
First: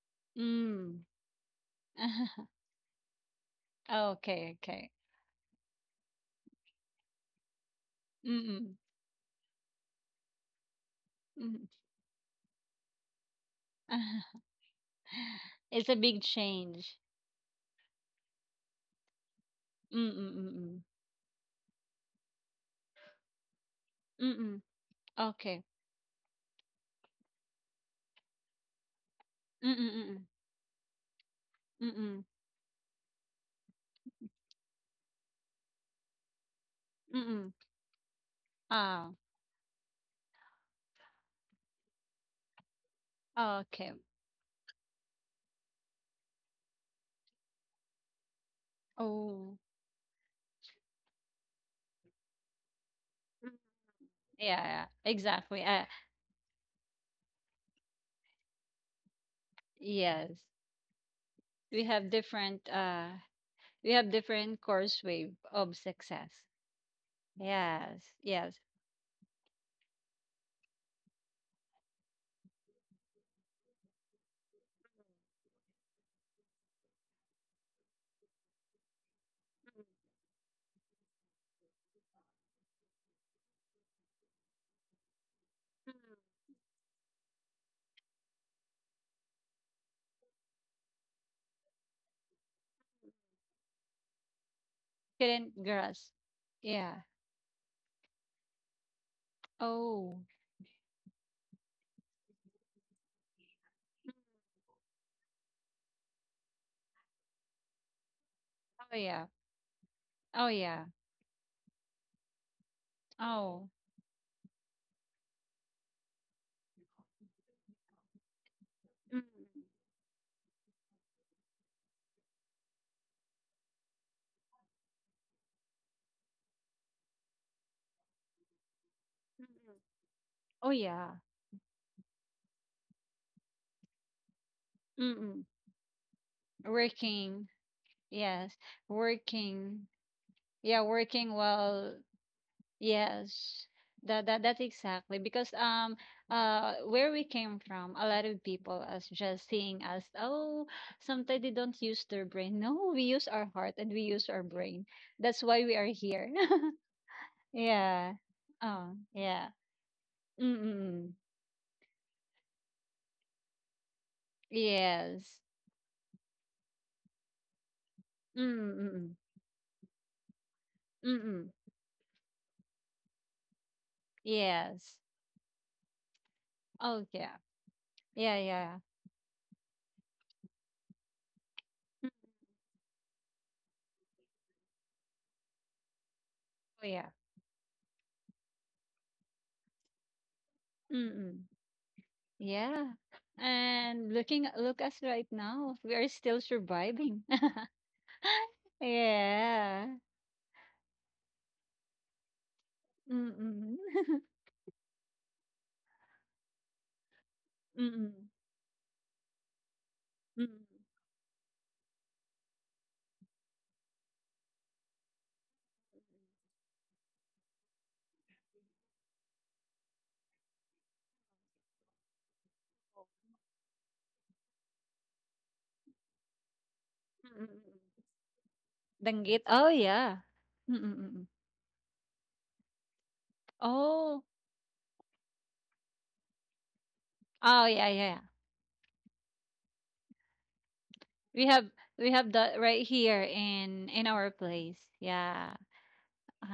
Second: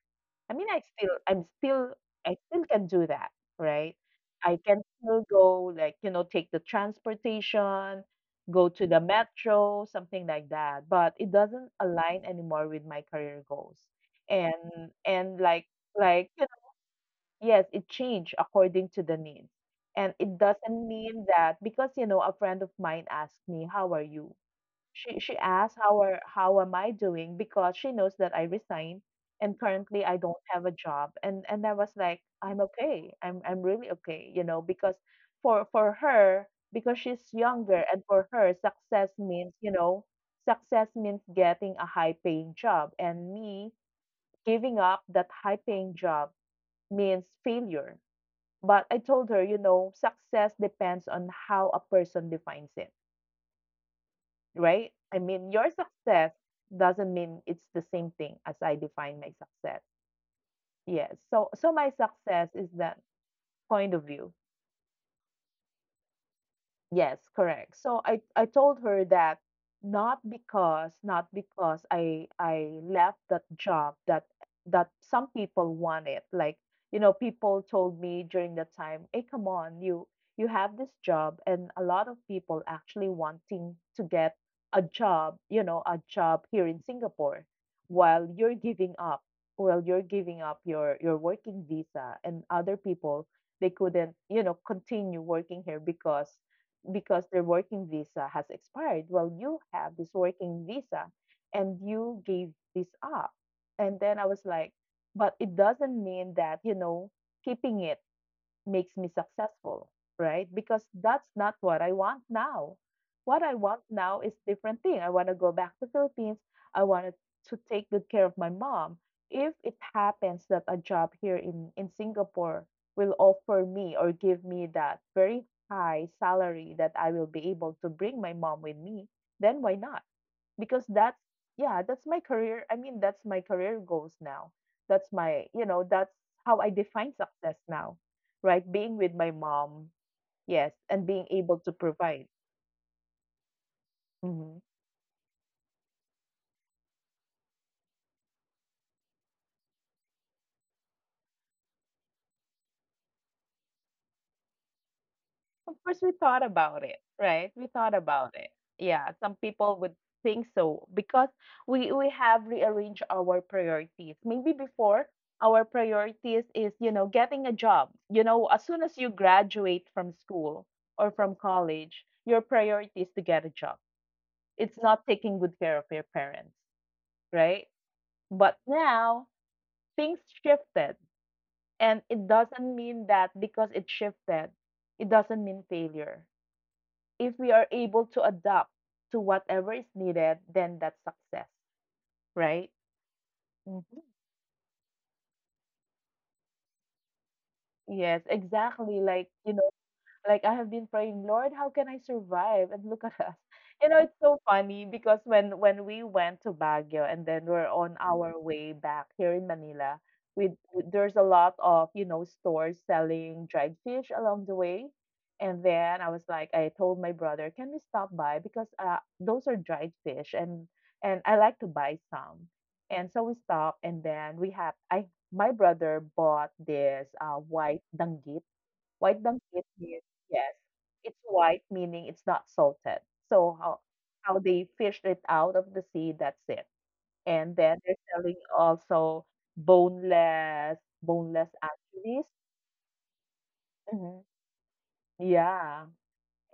Speaker 1: I mean,
Speaker 2: Mm.
Speaker 1: I'm still I still can do that, right?
Speaker 2: Okay,
Speaker 1: I can
Speaker 2: okay.
Speaker 1: still go, like, you know, take the transportation, go
Speaker 2: Mm-mm.
Speaker 1: to the metro, something like that. But it
Speaker 2: Mm.
Speaker 1: doesn't align anymore with my career goals. And
Speaker 2: It's a big
Speaker 1: like you
Speaker 2: change.
Speaker 1: know, yes, it changed according to the needs. And
Speaker 2: Mm-mm.
Speaker 1: it
Speaker 2: Mm-mm.
Speaker 1: doesn't mean that, because a friend of mine asked me, "How are you?"
Speaker 2: Mm-mm.
Speaker 1: She
Speaker 2: Okay.
Speaker 1: asked how am I doing, because she knows that I resigned and
Speaker 2: Mm-mm.
Speaker 1: currently
Speaker 2: Mm-mm.
Speaker 1: I don't have a job. And I was
Speaker 2: Mm-mm.
Speaker 1: like, I'm okay. I'm really okay, you know, because for her, because she's
Speaker 2: Mm.
Speaker 1: younger, and for her,
Speaker 2: Oh,
Speaker 1: success means getting a high paying job, and
Speaker 2: oh,
Speaker 1: me
Speaker 2: okay.
Speaker 1: giving up that high paying job means failure. But I told her,
Speaker 2: Oh.
Speaker 1: success depends on how a person defines it.
Speaker 2: Mm. Yeah, yeah,
Speaker 1: Right? I mean,
Speaker 2: exactly.
Speaker 1: your success doesn't mean it's the same thing as I define my success.
Speaker 2: Yes.
Speaker 1: Yes. So
Speaker 2: We
Speaker 1: my
Speaker 2: have
Speaker 1: success
Speaker 2: different
Speaker 1: is
Speaker 2: uh
Speaker 1: that
Speaker 2: we
Speaker 1: point
Speaker 2: have
Speaker 1: of view.
Speaker 2: different course wave of success.
Speaker 1: Yes, correct. So
Speaker 2: Yes.
Speaker 1: I
Speaker 2: Yes.
Speaker 1: told her that, not because I left that job that some people want it. Like, you know, people told me during that time, "Hey, come on, you have this job, and a lot of people actually wanting to get a job, you know, a
Speaker 2: Mm.
Speaker 1: job here in Singapore, while you're giving up, while you're giving up your working visa, and other people, they couldn't, you know, continue
Speaker 2: Couldn't
Speaker 1: working here
Speaker 2: grasp.
Speaker 1: because
Speaker 2: Yeah.
Speaker 1: their working visa has expired. Well, you have this
Speaker 2: Oh.
Speaker 1: working visa, and you gave this up." And then I was like, but it doesn't mean that, you know, keeping it makes
Speaker 2: Oh
Speaker 1: me
Speaker 2: yeah.
Speaker 1: successful, right?
Speaker 2: Oh
Speaker 1: Because
Speaker 2: yeah.
Speaker 1: that's not what I want now. What I
Speaker 2: Oh.
Speaker 1: want now is different thing. I want to go back to Philippines. I wanted to take good care of my mom.
Speaker 2: Mm.
Speaker 1: If it happens that a job here in Singapore will offer me or give me that very high salary that I will be able to bring my mom with me,
Speaker 2: Mm.
Speaker 1: then why not?
Speaker 2: Oh
Speaker 1: Because
Speaker 2: yeah.
Speaker 1: that's, yeah, that's my career. I mean, that's my career goals now. that's
Speaker 2: Mm.
Speaker 1: my you know that's how I define
Speaker 2: Working.
Speaker 1: success now.
Speaker 2: Yes.
Speaker 1: Right? Being with my mom.
Speaker 2: Working.
Speaker 1: Yes,
Speaker 2: Yeah,
Speaker 1: and being
Speaker 2: working
Speaker 1: able to
Speaker 2: while,
Speaker 1: provide.
Speaker 2: yes. That, that's
Speaker 1: Mhm.
Speaker 2: exactly because where we came from, a lot of people as just seeing us, oh, sometimes they don't use their brain. No, we use our heart and we use our brain. That's why we
Speaker 1: Of
Speaker 2: are
Speaker 1: course, we
Speaker 2: here.
Speaker 1: thought about it, right? We thought
Speaker 2: Yeah.
Speaker 1: about it.
Speaker 2: Oh,
Speaker 1: Yeah, some
Speaker 2: yeah.
Speaker 1: people would think so,
Speaker 2: Mm-mm.
Speaker 1: because we have rearranged our priorities. Maybe before,
Speaker 2: Yes.
Speaker 1: our priorities is, you know, getting a job. You know, as soon as you
Speaker 2: Mm-mm.
Speaker 1: graduate from school or from
Speaker 2: Mm-mm.
Speaker 1: college, your priority is to get a job. It's
Speaker 2: Yes.
Speaker 1: not taking good care of your parents,
Speaker 2: Oh yeah.
Speaker 1: right?
Speaker 2: Yeah,
Speaker 1: But
Speaker 2: yeah.
Speaker 1: now things shifted, and
Speaker 2: Mm,
Speaker 1: it doesn't mean that because it shifted, it doesn't mean failure.
Speaker 2: oh yeah.
Speaker 1: If we are able to adapt to whatever is needed, then that's
Speaker 2: Mm-mm.
Speaker 1: success, right?
Speaker 2: Yeah.
Speaker 1: Mhm.
Speaker 2: And looking look us right now, we are still surviving.
Speaker 1: Yes, exactly. Like, you know.
Speaker 2: Yeah.
Speaker 1: Like, I have been praying, "Lord, how can I survive?" And look at us. You know,
Speaker 2: Mm.
Speaker 1: it's so funny, because when we went to Baguio, and then we're on
Speaker 2: Mm.
Speaker 1: our way back here in Manila,
Speaker 2: Mm. Mm.
Speaker 1: there's a lot of, you know, stores selling dried fish along the way. And then I was like, I told my brother, "Can we stop by, because those are dried fish, and I like to buy some." And so we stopped, and then we had I my brother bought this white danggit. White
Speaker 2: Danggit?
Speaker 1: bangkit
Speaker 2: Oh,
Speaker 1: means,
Speaker 2: yeah.
Speaker 1: yes,
Speaker 2: Mm, mm,
Speaker 1: it's
Speaker 2: mm.
Speaker 1: white, meaning it's not salted. So how
Speaker 2: Oh.
Speaker 1: how they fished it out of the sea, that's it. And
Speaker 2: Oh,
Speaker 1: then
Speaker 2: yeah,
Speaker 1: they're
Speaker 2: yeah.
Speaker 1: selling also boneless,
Speaker 2: We
Speaker 1: boneless
Speaker 2: have
Speaker 1: anchovies.
Speaker 2: that right here in
Speaker 1: Mhm.
Speaker 2: our place. Yeah.
Speaker 1: Yeah.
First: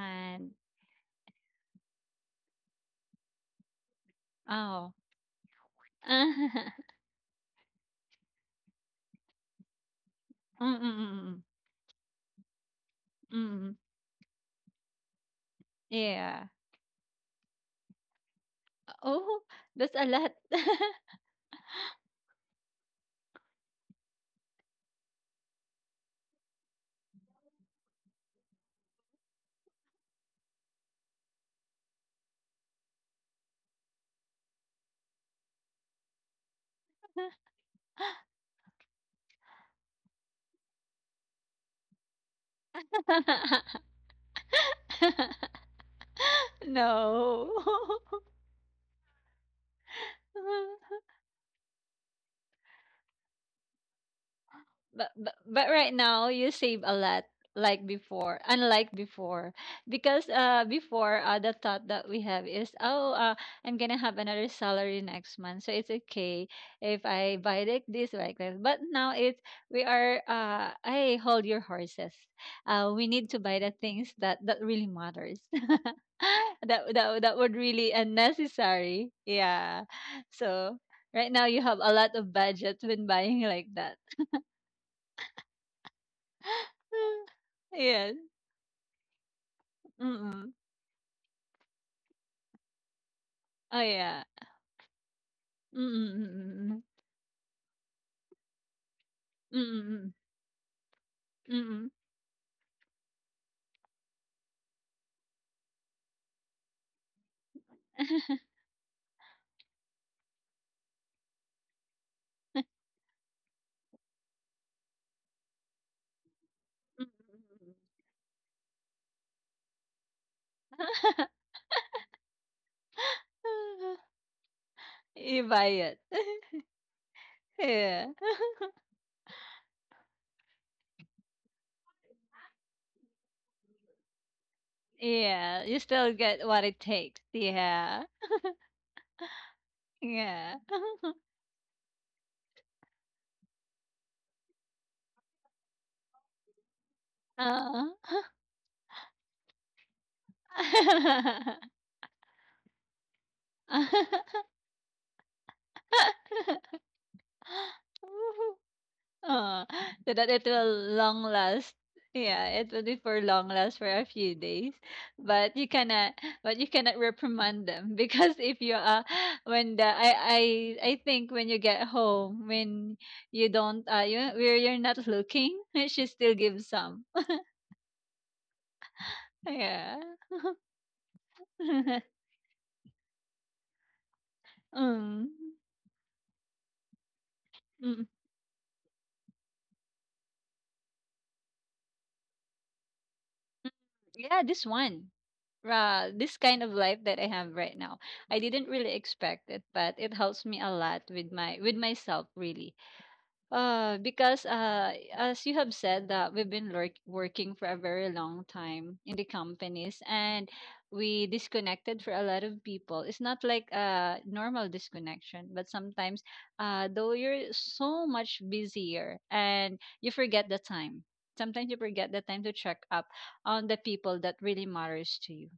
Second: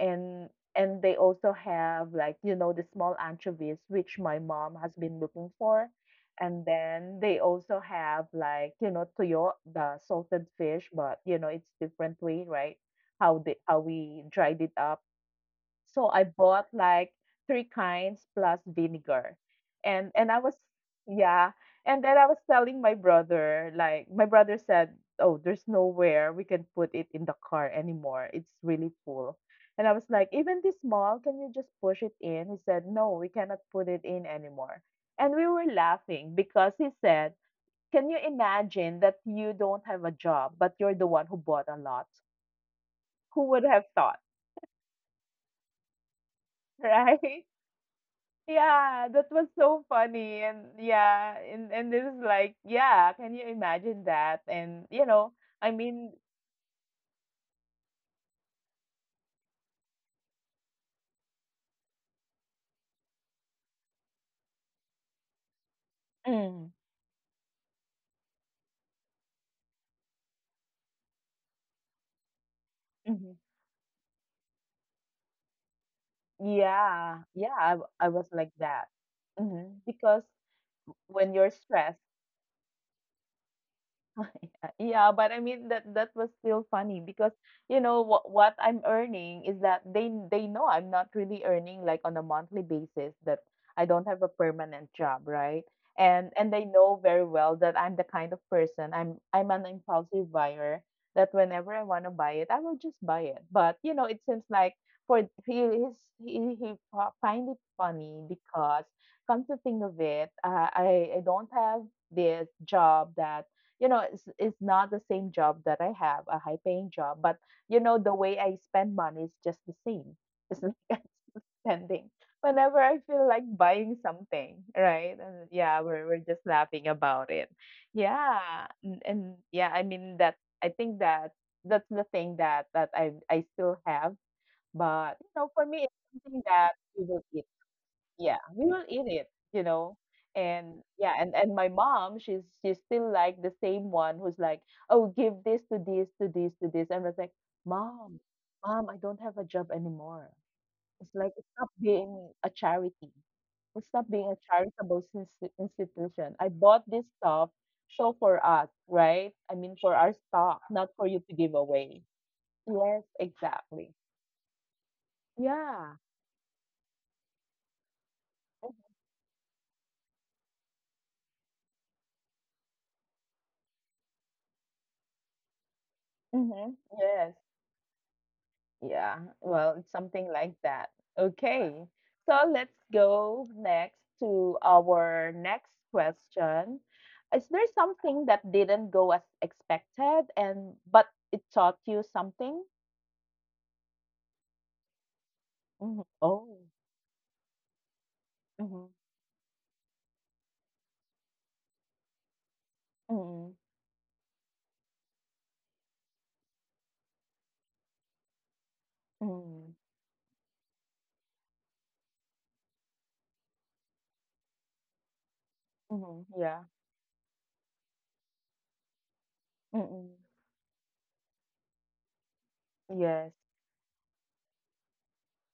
Speaker 1: And and they also have, like, you know, the small anchovies which my mom
Speaker 2: oh.
Speaker 1: has been looking for. And then they also have, like, you know, toyo, the salted
Speaker 2: Mm,
Speaker 1: fish,
Speaker 2: mm,
Speaker 1: but, you
Speaker 2: mm,
Speaker 1: know, it's different way, right?
Speaker 2: mm. Mm.
Speaker 1: How we dried it up. So I
Speaker 2: Yeah.
Speaker 1: bought like three kinds plus vinegar.
Speaker 2: Oh, that's a
Speaker 1: And
Speaker 2: lot.
Speaker 1: I was yeah. And then I was telling my brother, like my brother said, "Oh, there's nowhere we can put it in the car anymore. It's really full." And I was like, even this small, can you just push it in? He said, "No, we cannot put it in anymore." And we were laughing because he said, "Can you imagine that you don't have a job, but you're the one who bought a lot? Who would have thought?" Right?
Speaker 2: No.
Speaker 1: Yeah, that was so funny. And yeah, and it was like, yeah, can you imagine that? And you know,
Speaker 2: But
Speaker 1: I
Speaker 2: right
Speaker 1: mean,
Speaker 2: now you save a lot. Like before, unlike before because before the thought that we have is, oh, I'm gonna have another salary next month, so it's okay
Speaker 1: mm,
Speaker 2: if I buy like this like that. But now it's, we are, hey, hold your horses, we need to
Speaker 1: mhm.
Speaker 2: buy the things that really matters. that that
Speaker 1: Yeah,
Speaker 2: that would
Speaker 1: yeah,
Speaker 2: really
Speaker 1: I was like that.
Speaker 2: unnecessary. Yeah.
Speaker 1: Hmm. Because
Speaker 2: So right
Speaker 1: when
Speaker 2: now
Speaker 1: you're
Speaker 2: you have a
Speaker 1: stressed,
Speaker 2: lot of budget when buying like that.
Speaker 1: yeah, but I mean, that was still funny, because you know
Speaker 2: Yes.
Speaker 1: what I'm earning is that they
Speaker 2: Mm.
Speaker 1: know I'm not really earning like on a monthly basis, that
Speaker 2: Oh,
Speaker 1: I don't
Speaker 2: yeah.
Speaker 1: have a permanent job, right?
Speaker 2: Mm, mm,
Speaker 1: And
Speaker 2: mm,
Speaker 1: they
Speaker 2: mm.
Speaker 1: know very well that I'm the kind of person, I'm an
Speaker 2: Mm,
Speaker 1: impulsive buyer, that whenever
Speaker 2: mm.
Speaker 1: I want to buy it, I will just buy it. But, you know, it seems like, for he is he fi- find it funny, because come to think of it, I don't have this job that, you know, it's not the same job that I have a high paying
Speaker 2: Mm,
Speaker 1: job, but,
Speaker 2: mm.
Speaker 1: you know, the way I spend money is just the same. It's like, I'm still spending whenever I feel like buying something, right?
Speaker 2: You
Speaker 1: And
Speaker 2: buy
Speaker 1: yeah,
Speaker 2: it.
Speaker 1: we're just laughing about it.
Speaker 2: Yeah.
Speaker 1: Yeah. And yeah, I mean, that I think that that's the thing, that I still have. But you know,
Speaker 2: Yeah,
Speaker 1: for
Speaker 2: you
Speaker 1: me,
Speaker 2: still
Speaker 1: it's something
Speaker 2: get what
Speaker 1: that
Speaker 2: it
Speaker 1: you
Speaker 2: takes.
Speaker 1: will eat.
Speaker 2: Yeah.
Speaker 1: Yeah, we will eat it, you know?
Speaker 2: Yeah.
Speaker 1: And yeah, and my mom, she's still like the same one who's like, "Oh, give this to this, to this, to this." And I was like,
Speaker 2: Uh-huh.
Speaker 1: "Mom, mom, I don't have a job anymore. It's like, it's not being a charity. It's not being a charitable institution. I bought this stuff so for us, right? I
Speaker 2: Oh,
Speaker 1: mean, for
Speaker 2: so
Speaker 1: our
Speaker 2: that it
Speaker 1: stock, not
Speaker 2: will
Speaker 1: for you
Speaker 2: long
Speaker 1: to give
Speaker 2: last.
Speaker 1: away."
Speaker 2: Yeah, it will be
Speaker 1: Yes,
Speaker 2: for long last for
Speaker 1: exactly.
Speaker 2: a few days, but you
Speaker 1: Yeah.
Speaker 2: cannot, reprimand them. Because if you when the I think when you get home, when you don't you where you're not looking, she still gives
Speaker 1: Mm-hmm.
Speaker 2: some.
Speaker 1: Yes. Yeah, well, it's
Speaker 2: Yeah.
Speaker 1: something like that. Okay, so let's go next to
Speaker 2: um
Speaker 1: our next question. Is there
Speaker 2: mm.
Speaker 1: something that didn't go as expected, and but it taught you something?
Speaker 2: Yeah, this one.
Speaker 1: Mhm.
Speaker 2: This kind
Speaker 1: Oh.
Speaker 2: of life that I have right now. I didn't
Speaker 1: Mm-hmm.
Speaker 2: really expect it, but it helps me a lot with my with myself really.
Speaker 1: Mm-hmm.
Speaker 2: Because as you have said that we've been working for a very long time in the
Speaker 1: Mm-hmm.
Speaker 2: companies, and we disconnected for a lot of people. It's not like a normal disconnection, but sometimes
Speaker 1: Mm-hmm. Yeah.
Speaker 2: though you're so much busier and you
Speaker 1: Mm-mm.
Speaker 2: forget the time. Sometimes you forget the time to check up
Speaker 1: Yes,
Speaker 2: on the people that really matters to you.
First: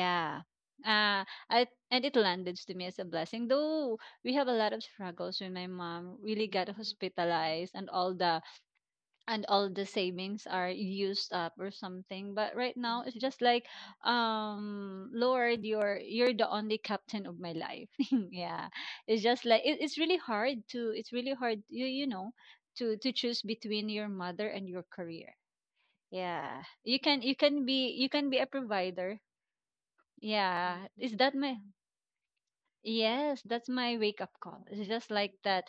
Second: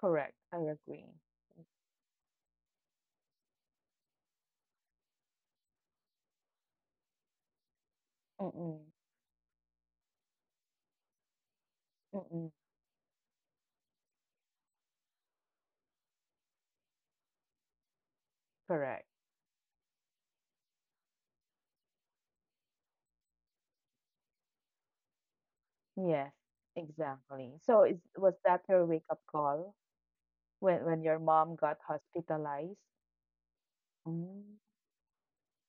Speaker 1: correct. I agree.
Speaker 2: Uh, and it landed to me as a blessing, though we have a lot of struggles when my mom really got hospitalized
Speaker 1: Mm-mm.
Speaker 2: and all the savings are used up or something.
Speaker 1: Mm-mm.
Speaker 2: But right now it's just like, Lord, you're the only captain of my life. Yeah,
Speaker 1: Correct.
Speaker 2: it's just like it's really hard to it's really hard you know to choose between your mother and your career.
Speaker 1: Yes,
Speaker 2: Yeah, you can you
Speaker 1: exactly.
Speaker 2: can
Speaker 1: So
Speaker 2: be
Speaker 1: is
Speaker 2: you can
Speaker 1: was
Speaker 2: be a
Speaker 1: that your wake up
Speaker 2: provider,
Speaker 1: call,
Speaker 2: yeah,
Speaker 1: when
Speaker 2: is
Speaker 1: your
Speaker 2: that
Speaker 1: mom
Speaker 2: my
Speaker 1: got hospitalized?
Speaker 2: yes, that's my wake up
Speaker 1: Hmm,
Speaker 2: call. It's just like that.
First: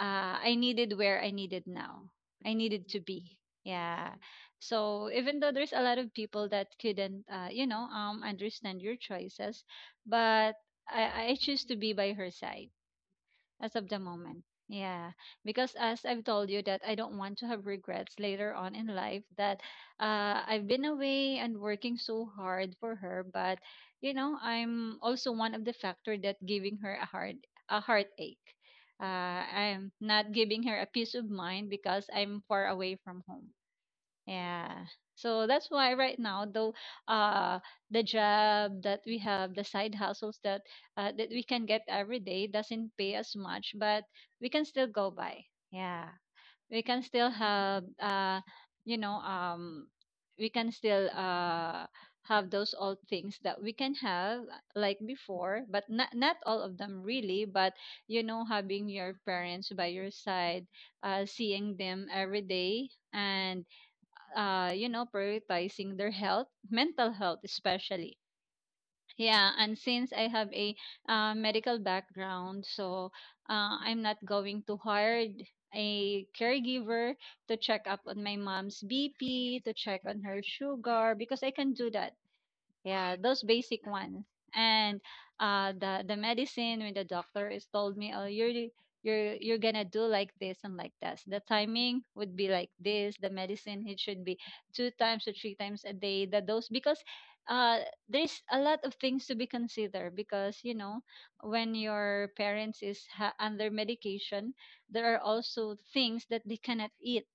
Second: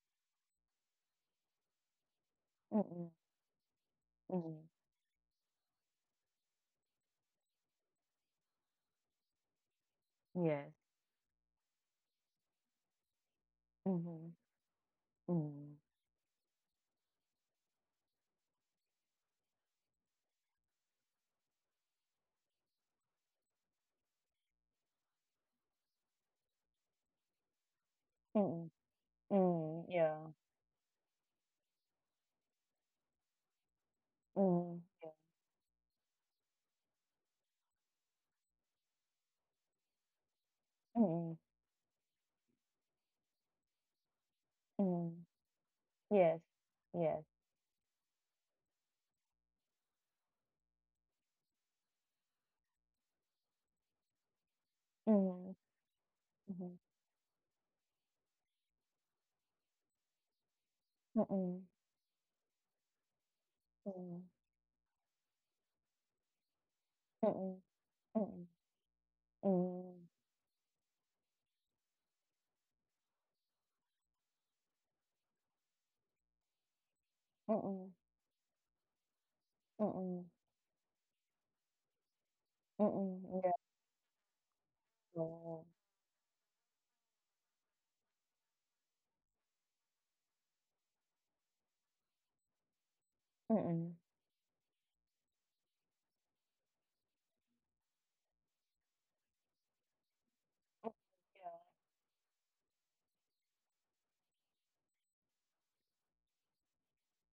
Speaker 2: I needed now. I needed to
Speaker 1: mm,
Speaker 2: be. Yeah.
Speaker 1: mm,
Speaker 2: So even though there's a lot of people that couldn't, understand your choices, but
Speaker 1: yes,
Speaker 2: I choose to be by her side as of the
Speaker 1: mhm,
Speaker 2: moment. Yeah, because
Speaker 1: mm,
Speaker 2: as I've told you that I don't want to have regrets later on in life that I've been away and working so hard for her, but you know I'm also one of the factor that giving her a heart, a heartache.
Speaker 1: mm, mm,
Speaker 2: I'm
Speaker 1: yeah,
Speaker 2: not giving her a peace of mind because I'm far away from home.
Speaker 1: mm,
Speaker 2: Yeah.
Speaker 1: yeah,
Speaker 2: So that's why right now, though, uh, the job that we have, the side hustles that that
Speaker 1: mm,
Speaker 2: we can get every day doesn't pay as much, but we can still go
Speaker 1: mm,
Speaker 2: by. Yeah,
Speaker 1: yes,
Speaker 2: we can
Speaker 1: yes,
Speaker 2: still have, you know, um, we can still have those old things that we can have like
Speaker 1: mhm,
Speaker 2: before, but not all of
Speaker 1: mhm,
Speaker 2: them really. But you know, having your parents by your side,
Speaker 1: mm,
Speaker 2: seeing them every day and
Speaker 1: mm,
Speaker 2: you know, prioritizing their health, mental health
Speaker 1: mm,
Speaker 2: especially.
Speaker 1: mm,
Speaker 2: Yeah, and
Speaker 1: mm,
Speaker 2: since I have a medical background, so I'm not going to hire a caregiver to check
Speaker 1: mm,
Speaker 2: up on my mom's BP, to check on
Speaker 1: mm,
Speaker 2: her sugar, because I can do that. Yeah, those
Speaker 1: mm, yeah,
Speaker 2: basic ones. And
Speaker 1: oh,
Speaker 2: the medicine, when the doctor is told me, "Oh, you're you're gonna do like this and like that." The timing would be like this. The
Speaker 1: mm,
Speaker 2: medicine, it
Speaker 1: mm,
Speaker 2: should be two times or three times a day. The dose, because uh there's a lot of things to be considered because you know when your parents is under medication, there are also things that they cannot eat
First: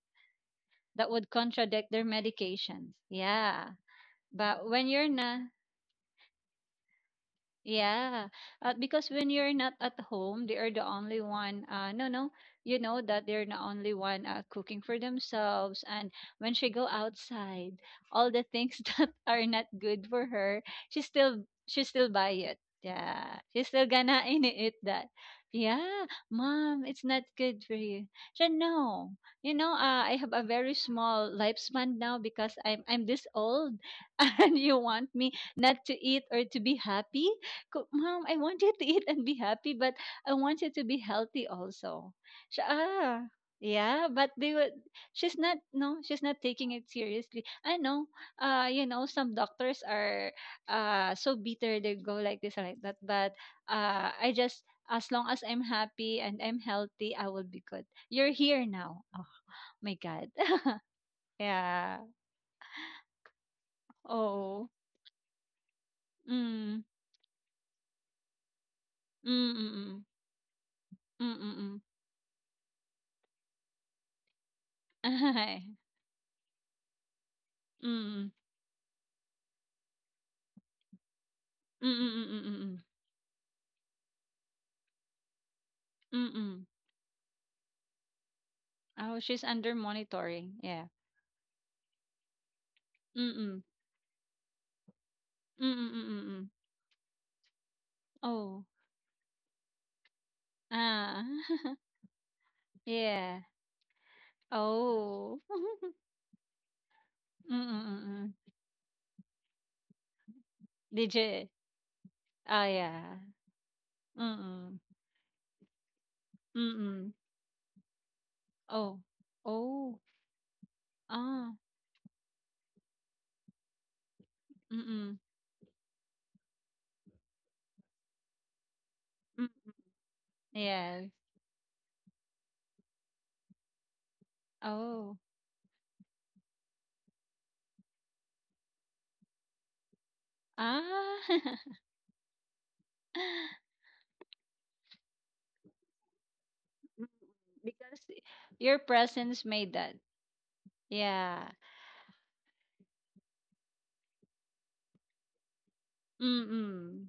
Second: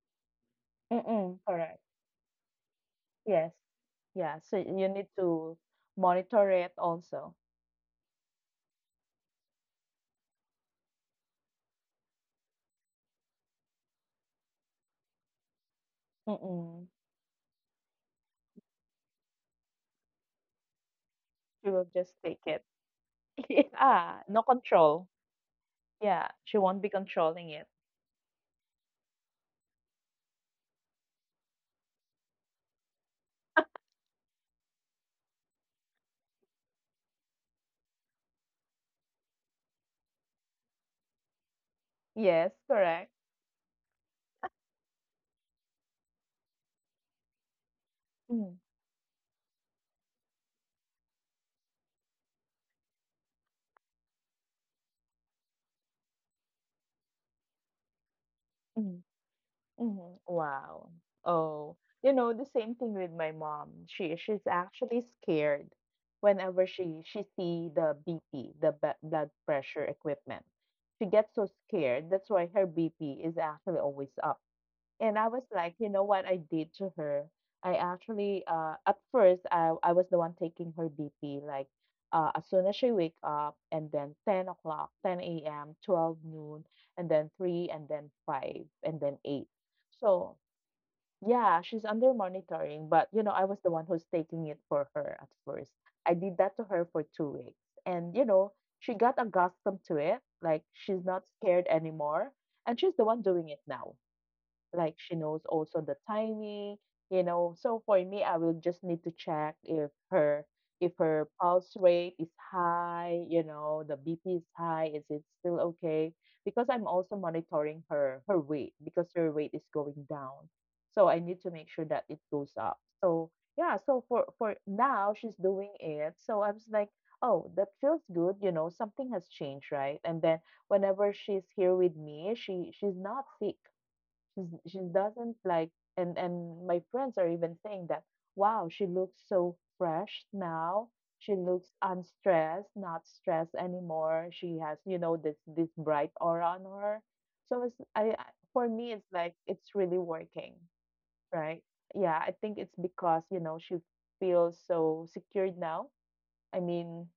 Speaker 1: yeah,
Speaker 2: that would
Speaker 1: mm, correct,
Speaker 2: contradict their medications,
Speaker 1: yes,
Speaker 2: yeah,
Speaker 1: yeah. So
Speaker 2: but
Speaker 1: you
Speaker 2: when
Speaker 1: need
Speaker 2: you're not.
Speaker 1: to monitor it also.
Speaker 2: Yeah, because when you're not at home, they are the only one. No, no, you know that they're the only one cooking for themselves. And when she
Speaker 1: Mm-mm.
Speaker 2: go outside, all the things that are not good for her,
Speaker 1: You
Speaker 2: she
Speaker 1: will
Speaker 2: still
Speaker 1: just
Speaker 2: buy
Speaker 1: take
Speaker 2: it.
Speaker 1: it.
Speaker 2: Yeah, she's still
Speaker 1: Yeah,
Speaker 2: gonna
Speaker 1: no
Speaker 2: eat that.
Speaker 1: control.
Speaker 2: Yeah,
Speaker 1: Yeah, she won't
Speaker 2: mom,
Speaker 1: be
Speaker 2: it's not
Speaker 1: controlling
Speaker 2: good
Speaker 1: it.
Speaker 2: for you. She said, no, you know, I have a very small lifespan now because I'm this old, and you want me not to eat or to be happy? Ko, "Mom, I want you to eat and be happy, but I want you to be healthy also."
Speaker 1: Yes,
Speaker 2: Siya,
Speaker 1: correct.
Speaker 2: "Ah, yeah," but they would, she's not no, she's not taking it seriously. I know,
Speaker 1: Mm,
Speaker 2: you know, some doctors are, so bitter, they go like this and like that, but I just, as long as I'm happy and I'm healthy, I will be good. You're here
Speaker 1: mm,
Speaker 2: now. Oh my
Speaker 1: mhm.
Speaker 2: God.
Speaker 1: Wow. Oh,
Speaker 2: Yeah.
Speaker 1: you know, the same thing with my mom. She's
Speaker 2: Oh.
Speaker 1: actually scared whenever
Speaker 2: Mm.
Speaker 1: she see the BP, the blood
Speaker 2: Mm, mm,
Speaker 1: pressure
Speaker 2: mm.
Speaker 1: equipment. She gets
Speaker 2: Mm,
Speaker 1: so
Speaker 2: mm, mm.
Speaker 1: scared. That's why her BP is actually always up. And I was like, you know what I did to her? I
Speaker 2: Mm, mm,
Speaker 1: actually, at first, I was the one taking her BP, like,
Speaker 2: mm, mm,
Speaker 1: as soon
Speaker 2: mm,
Speaker 1: as
Speaker 2: mm.
Speaker 1: she wake up, and then 10 o'clock, 10 a.m., 12 noon,
Speaker 2: Mm.
Speaker 1: and then 3, and then 5, and then
Speaker 2: Oh, she's
Speaker 1: 8.
Speaker 2: under
Speaker 1: So,
Speaker 2: monitoring. Yeah.
Speaker 1: yeah, she's under monitoring, but, you know, I was
Speaker 2: Mm.
Speaker 1: the one who's taking it for her at first.
Speaker 2: Mm, mm,
Speaker 1: I
Speaker 2: mm,
Speaker 1: did
Speaker 2: mm.
Speaker 1: that to her for 2 weeks. And, you know,
Speaker 2: Oh.
Speaker 1: she got accustomed to it. Like, she's not
Speaker 2: Ah.
Speaker 1: scared anymore. And she's the one
Speaker 2: Yeah.
Speaker 1: doing it now, like she knows
Speaker 2: Oh.
Speaker 1: also the timing.
Speaker 2: Mm,
Speaker 1: So for me,
Speaker 2: mm,
Speaker 1: I will
Speaker 2: mm.
Speaker 1: just need to check if her
Speaker 2: Did you?
Speaker 1: pulse rate is
Speaker 2: Ah,
Speaker 1: high,
Speaker 2: yeah.
Speaker 1: you know, the BP is
Speaker 2: Mm.
Speaker 1: high, is it still okay? Because I'm also
Speaker 2: Mm.
Speaker 1: monitoring her weight, because
Speaker 2: Oh.
Speaker 1: her weight is going
Speaker 2: Oh.
Speaker 1: down. So I need to
Speaker 2: Ah.
Speaker 1: make sure that it goes up. So yeah, so for now
Speaker 2: Mm.
Speaker 1: she's doing it. So I was like, oh, that feels good, you know, something has changed,
Speaker 2: Mm.
Speaker 1: right? And then whenever
Speaker 2: Yes.
Speaker 1: she's here with me, she's not sick. She
Speaker 2: Oh.
Speaker 1: doesn't, like, and my friends are even saying that, wow, she looks so fresh now.
Speaker 2: Ah.
Speaker 1: She looks unstressed, not stressed anymore. She has, you know, this bright aura on her.
Speaker 2: Mm,
Speaker 1: So it's,
Speaker 2: because
Speaker 1: for
Speaker 2: your
Speaker 1: me, it's like
Speaker 2: presence
Speaker 1: it's
Speaker 2: made
Speaker 1: really
Speaker 2: that.
Speaker 1: working,
Speaker 2: Yeah.
Speaker 1: right? Yeah, I think it's because, you know, she feels so secured now.
Speaker 2: Mm,
Speaker 1: I mean,
Speaker 2: mm.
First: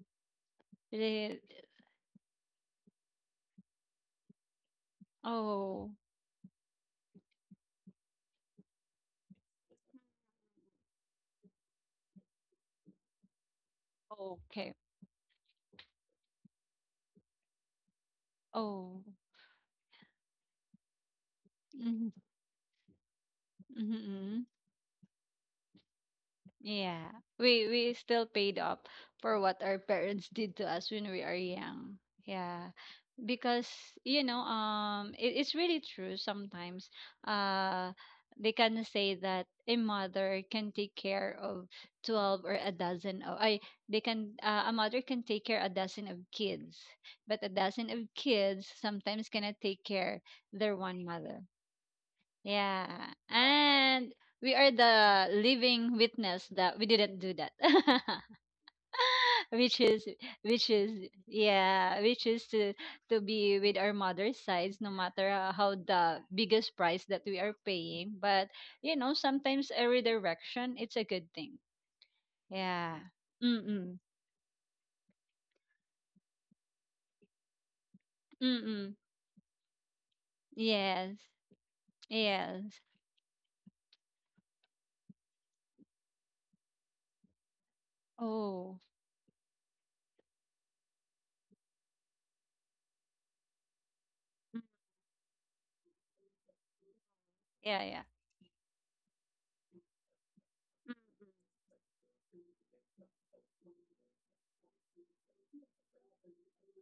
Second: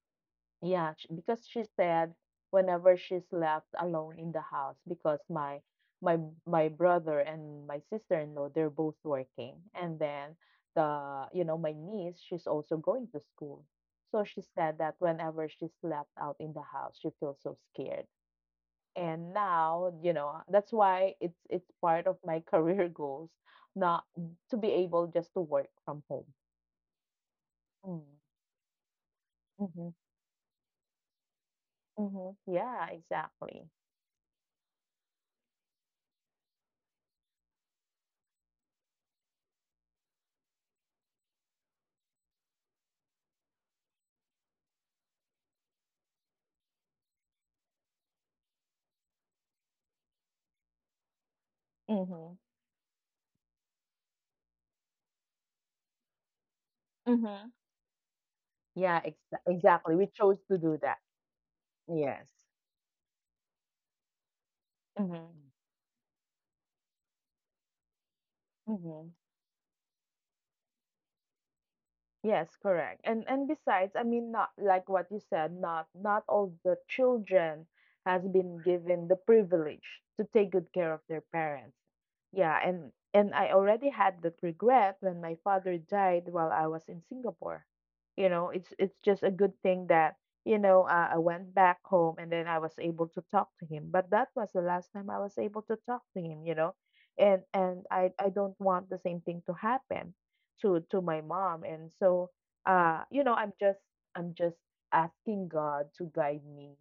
Speaker 1: yeah,
Speaker 2: Re-
Speaker 1: because she said, whenever she's left alone in the house, because
Speaker 2: Oh.
Speaker 1: my my brother and my sister-in-law, they're both working, and then the you know my niece, she's also going to school. So she
Speaker 2: Okay.
Speaker 1: said that whenever she's left out in the house, she feels so scared.
Speaker 2: Oh.
Speaker 1: And now, you know, that's why it's part
Speaker 2: Mhm,
Speaker 1: of my career goals,
Speaker 2: mhm,
Speaker 1: not
Speaker 2: mhm.
Speaker 1: to be able just to work from home.
Speaker 2: Yeah. We
Speaker 1: Mm-hmm.
Speaker 2: still paid up for what our parents did to us when we are young.
Speaker 1: Mm-hmm.
Speaker 2: Yeah.
Speaker 1: Yeah, exactly.
Speaker 2: Because, you know, it's really true sometimes. Uh they can say that a mother can take care of 12, or a dozen of, I, they can, a mother can take care a dozen of kids, but a dozen of kids sometimes cannot take care their one mother.
Speaker 1: Mm-hmm.
Speaker 2: Yeah. And we are the living witness that we didn't do
Speaker 1: Mm-hmm.
Speaker 2: that.
Speaker 1: Yeah,
Speaker 2: which
Speaker 1: exactly. We
Speaker 2: is
Speaker 1: chose to
Speaker 2: which
Speaker 1: do that.
Speaker 2: is, yeah,
Speaker 1: Yes.
Speaker 2: which is to be with our mother's sides no matter
Speaker 1: Mm-hmm.
Speaker 2: how the biggest price that we are paying, but you
Speaker 1: Mm-hmm.
Speaker 2: know, sometimes a redirection it's a good thing.
Speaker 1: Yes, correct.
Speaker 2: Yeah.
Speaker 1: And besides,
Speaker 2: Mm-mm.
Speaker 1: I mean, not like what you said, not all the children has been
Speaker 2: Mm-mm.
Speaker 1: given the privilege to take good care of
Speaker 2: Yes.
Speaker 1: their parents. Yeah,
Speaker 2: Yes.
Speaker 1: and I already had that regret when my father died while I was in Singapore. You know, it's
Speaker 2: Oh.
Speaker 1: it's just a good thing that, you know, I went back home and then I was able to talk to him. But that was
Speaker 2: Mm.
Speaker 1: the last time I was able to talk to him. And
Speaker 2: Yeah,
Speaker 1: and
Speaker 2: yeah,
Speaker 1: I don't want the same thing to happen to my mom, and so uh you know i'm just I'm just asking God to guide me,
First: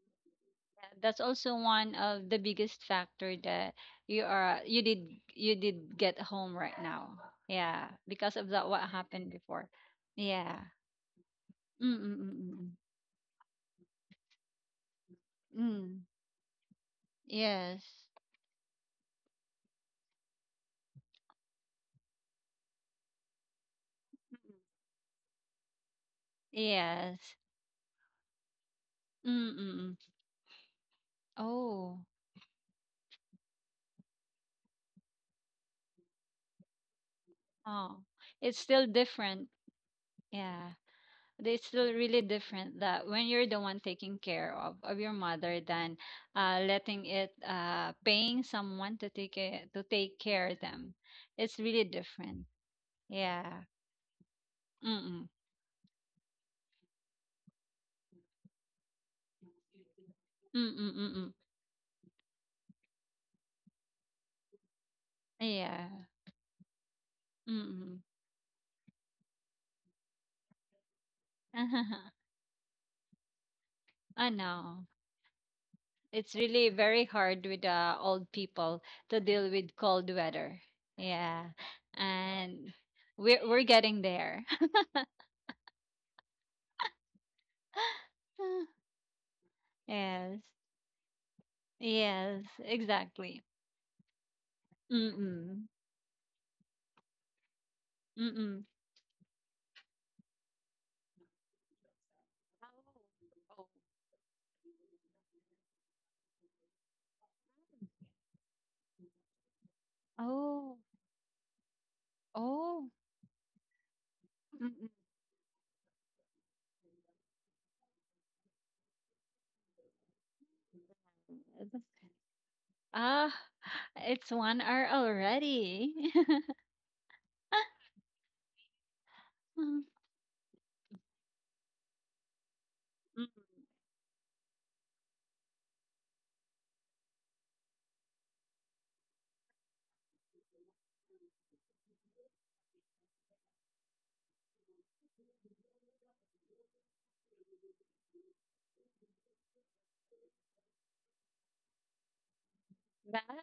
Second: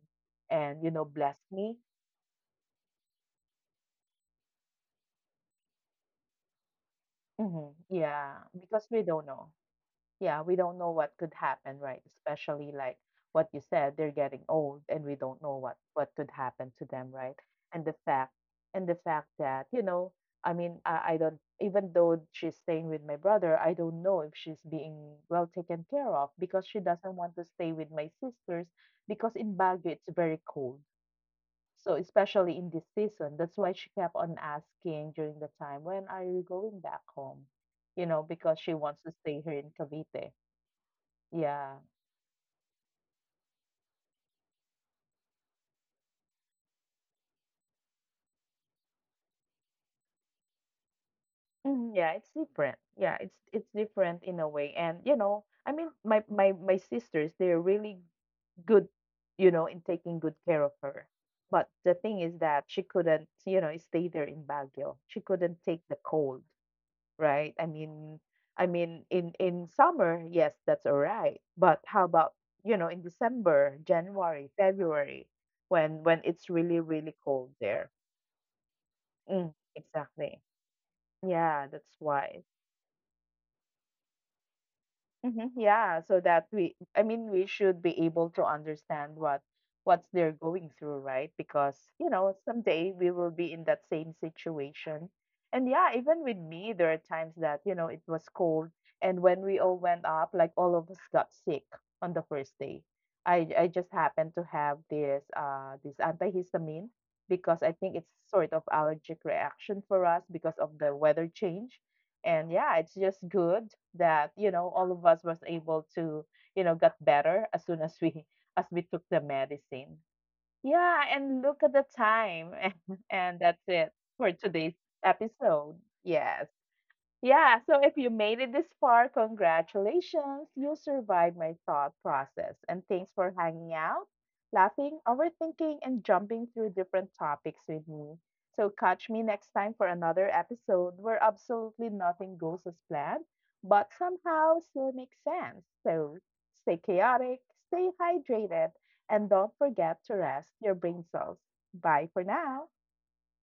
Speaker 1: and,
Speaker 2: that's
Speaker 1: bless
Speaker 2: also
Speaker 1: me.
Speaker 2: one of the biggest factor that you are you did you did get home right now,
Speaker 1: Hmm,
Speaker 2: yeah, because
Speaker 1: yeah,
Speaker 2: of that what
Speaker 1: because we don't
Speaker 2: happened
Speaker 1: know.
Speaker 2: before,
Speaker 1: Yeah, we
Speaker 2: yeah.
Speaker 1: don't know what could happen,
Speaker 2: Mm,
Speaker 1: right?
Speaker 2: mm, mm, mm, mm.
Speaker 1: Especially like what you said, they're getting old, and we don't know what
Speaker 2: Mm.
Speaker 1: what could happen to them, right? And
Speaker 2: Yes.
Speaker 1: the fact that, you know, I mean, I don't, even though she's staying with my brother, I don't know if she's being well taken care of, because she doesn't
Speaker 2: Yes.
Speaker 1: want to stay with my sisters,
Speaker 2: Mm,
Speaker 1: because in
Speaker 2: mm,
Speaker 1: Baguio
Speaker 2: mm.
Speaker 1: it's very cold. So
Speaker 2: Oh.
Speaker 1: especially in this season, that's why she kept on asking during the time, "When are you going back home?"
Speaker 2: Oh.
Speaker 1: You know, because
Speaker 2: It's
Speaker 1: she
Speaker 2: still
Speaker 1: wants to stay
Speaker 2: different,
Speaker 1: here in Cavite.
Speaker 2: yeah, it's
Speaker 1: Yeah.
Speaker 2: still really different that when you're the one taking care of your mother than letting it paying someone to to take care of them, it's really
Speaker 1: Mhm. Yeah, it's
Speaker 2: different.
Speaker 1: different. Yeah, it's
Speaker 2: Yeah.
Speaker 1: it's different in a way. And you
Speaker 2: Mm-mm.
Speaker 1: know, I mean, my sisters, they're really good, you know, in taking good care of
Speaker 2: Mm-mm.
Speaker 1: her.
Speaker 2: Mm-mm.
Speaker 1: But the thing is that she couldn't, you know, stay there in Baguio. She couldn't take
Speaker 2: Yeah.
Speaker 1: the cold, right? I
Speaker 2: Mm-mm.
Speaker 1: mean, I mean in summer, yes, that's all right. But how about, you know, in December,
Speaker 2: I
Speaker 1: January,
Speaker 2: know,
Speaker 1: February, when
Speaker 2: it's
Speaker 1: it's
Speaker 2: really
Speaker 1: really
Speaker 2: very
Speaker 1: really
Speaker 2: hard
Speaker 1: cold
Speaker 2: with
Speaker 1: there?
Speaker 2: old people to deal
Speaker 1: Mm,
Speaker 2: with cold
Speaker 1: exactly.
Speaker 2: weather. Yeah.
Speaker 1: Yeah, that's why.
Speaker 2: And we're getting there.
Speaker 1: Mhm, yeah, so that we, I mean, we should be able to understand what's
Speaker 2: Yes.
Speaker 1: they're going through, right? Because, you know,
Speaker 2: Yes,
Speaker 1: someday we will
Speaker 2: exactly.
Speaker 1: be in that same situation.
Speaker 2: Mm,
Speaker 1: And yeah, even with me, there are times that, you know, it was
Speaker 2: mm.
Speaker 1: cold, and when we all went up, like all of us got sick on the first day. I
Speaker 2: Oh,
Speaker 1: I just happened to have this antihistamine, because I think it's sort of allergic reaction for us because
Speaker 2: oh. Oh,
Speaker 1: of the weather change. And yeah,
Speaker 2: oh.
Speaker 1: it's just good that, you
Speaker 2: Mm,
Speaker 1: know,
Speaker 2: mm.
Speaker 1: all of us was able to, you know, got better as soon as we as we took the medicine. Yeah, and look at the time.
Speaker 2: Ah,
Speaker 1: And that's it
Speaker 2: it's
Speaker 1: for
Speaker 2: one
Speaker 1: today's
Speaker 2: hour
Speaker 1: episode.
Speaker 2: already.
Speaker 1: Yes. Yeah, so if you made it this far,
Speaker 2: Mm.
Speaker 1: congratulations. You survived my thought process. And thanks for hanging out, laughing, overthinking, and jumping through different topics with me. So catch me next time for another episode where absolutely nothing goes as planned, but somehow still makes sense. So stay chaotic, stay hydrated, and don't forget to rest your brain cells. Bye for now.
Speaker 2: Bye.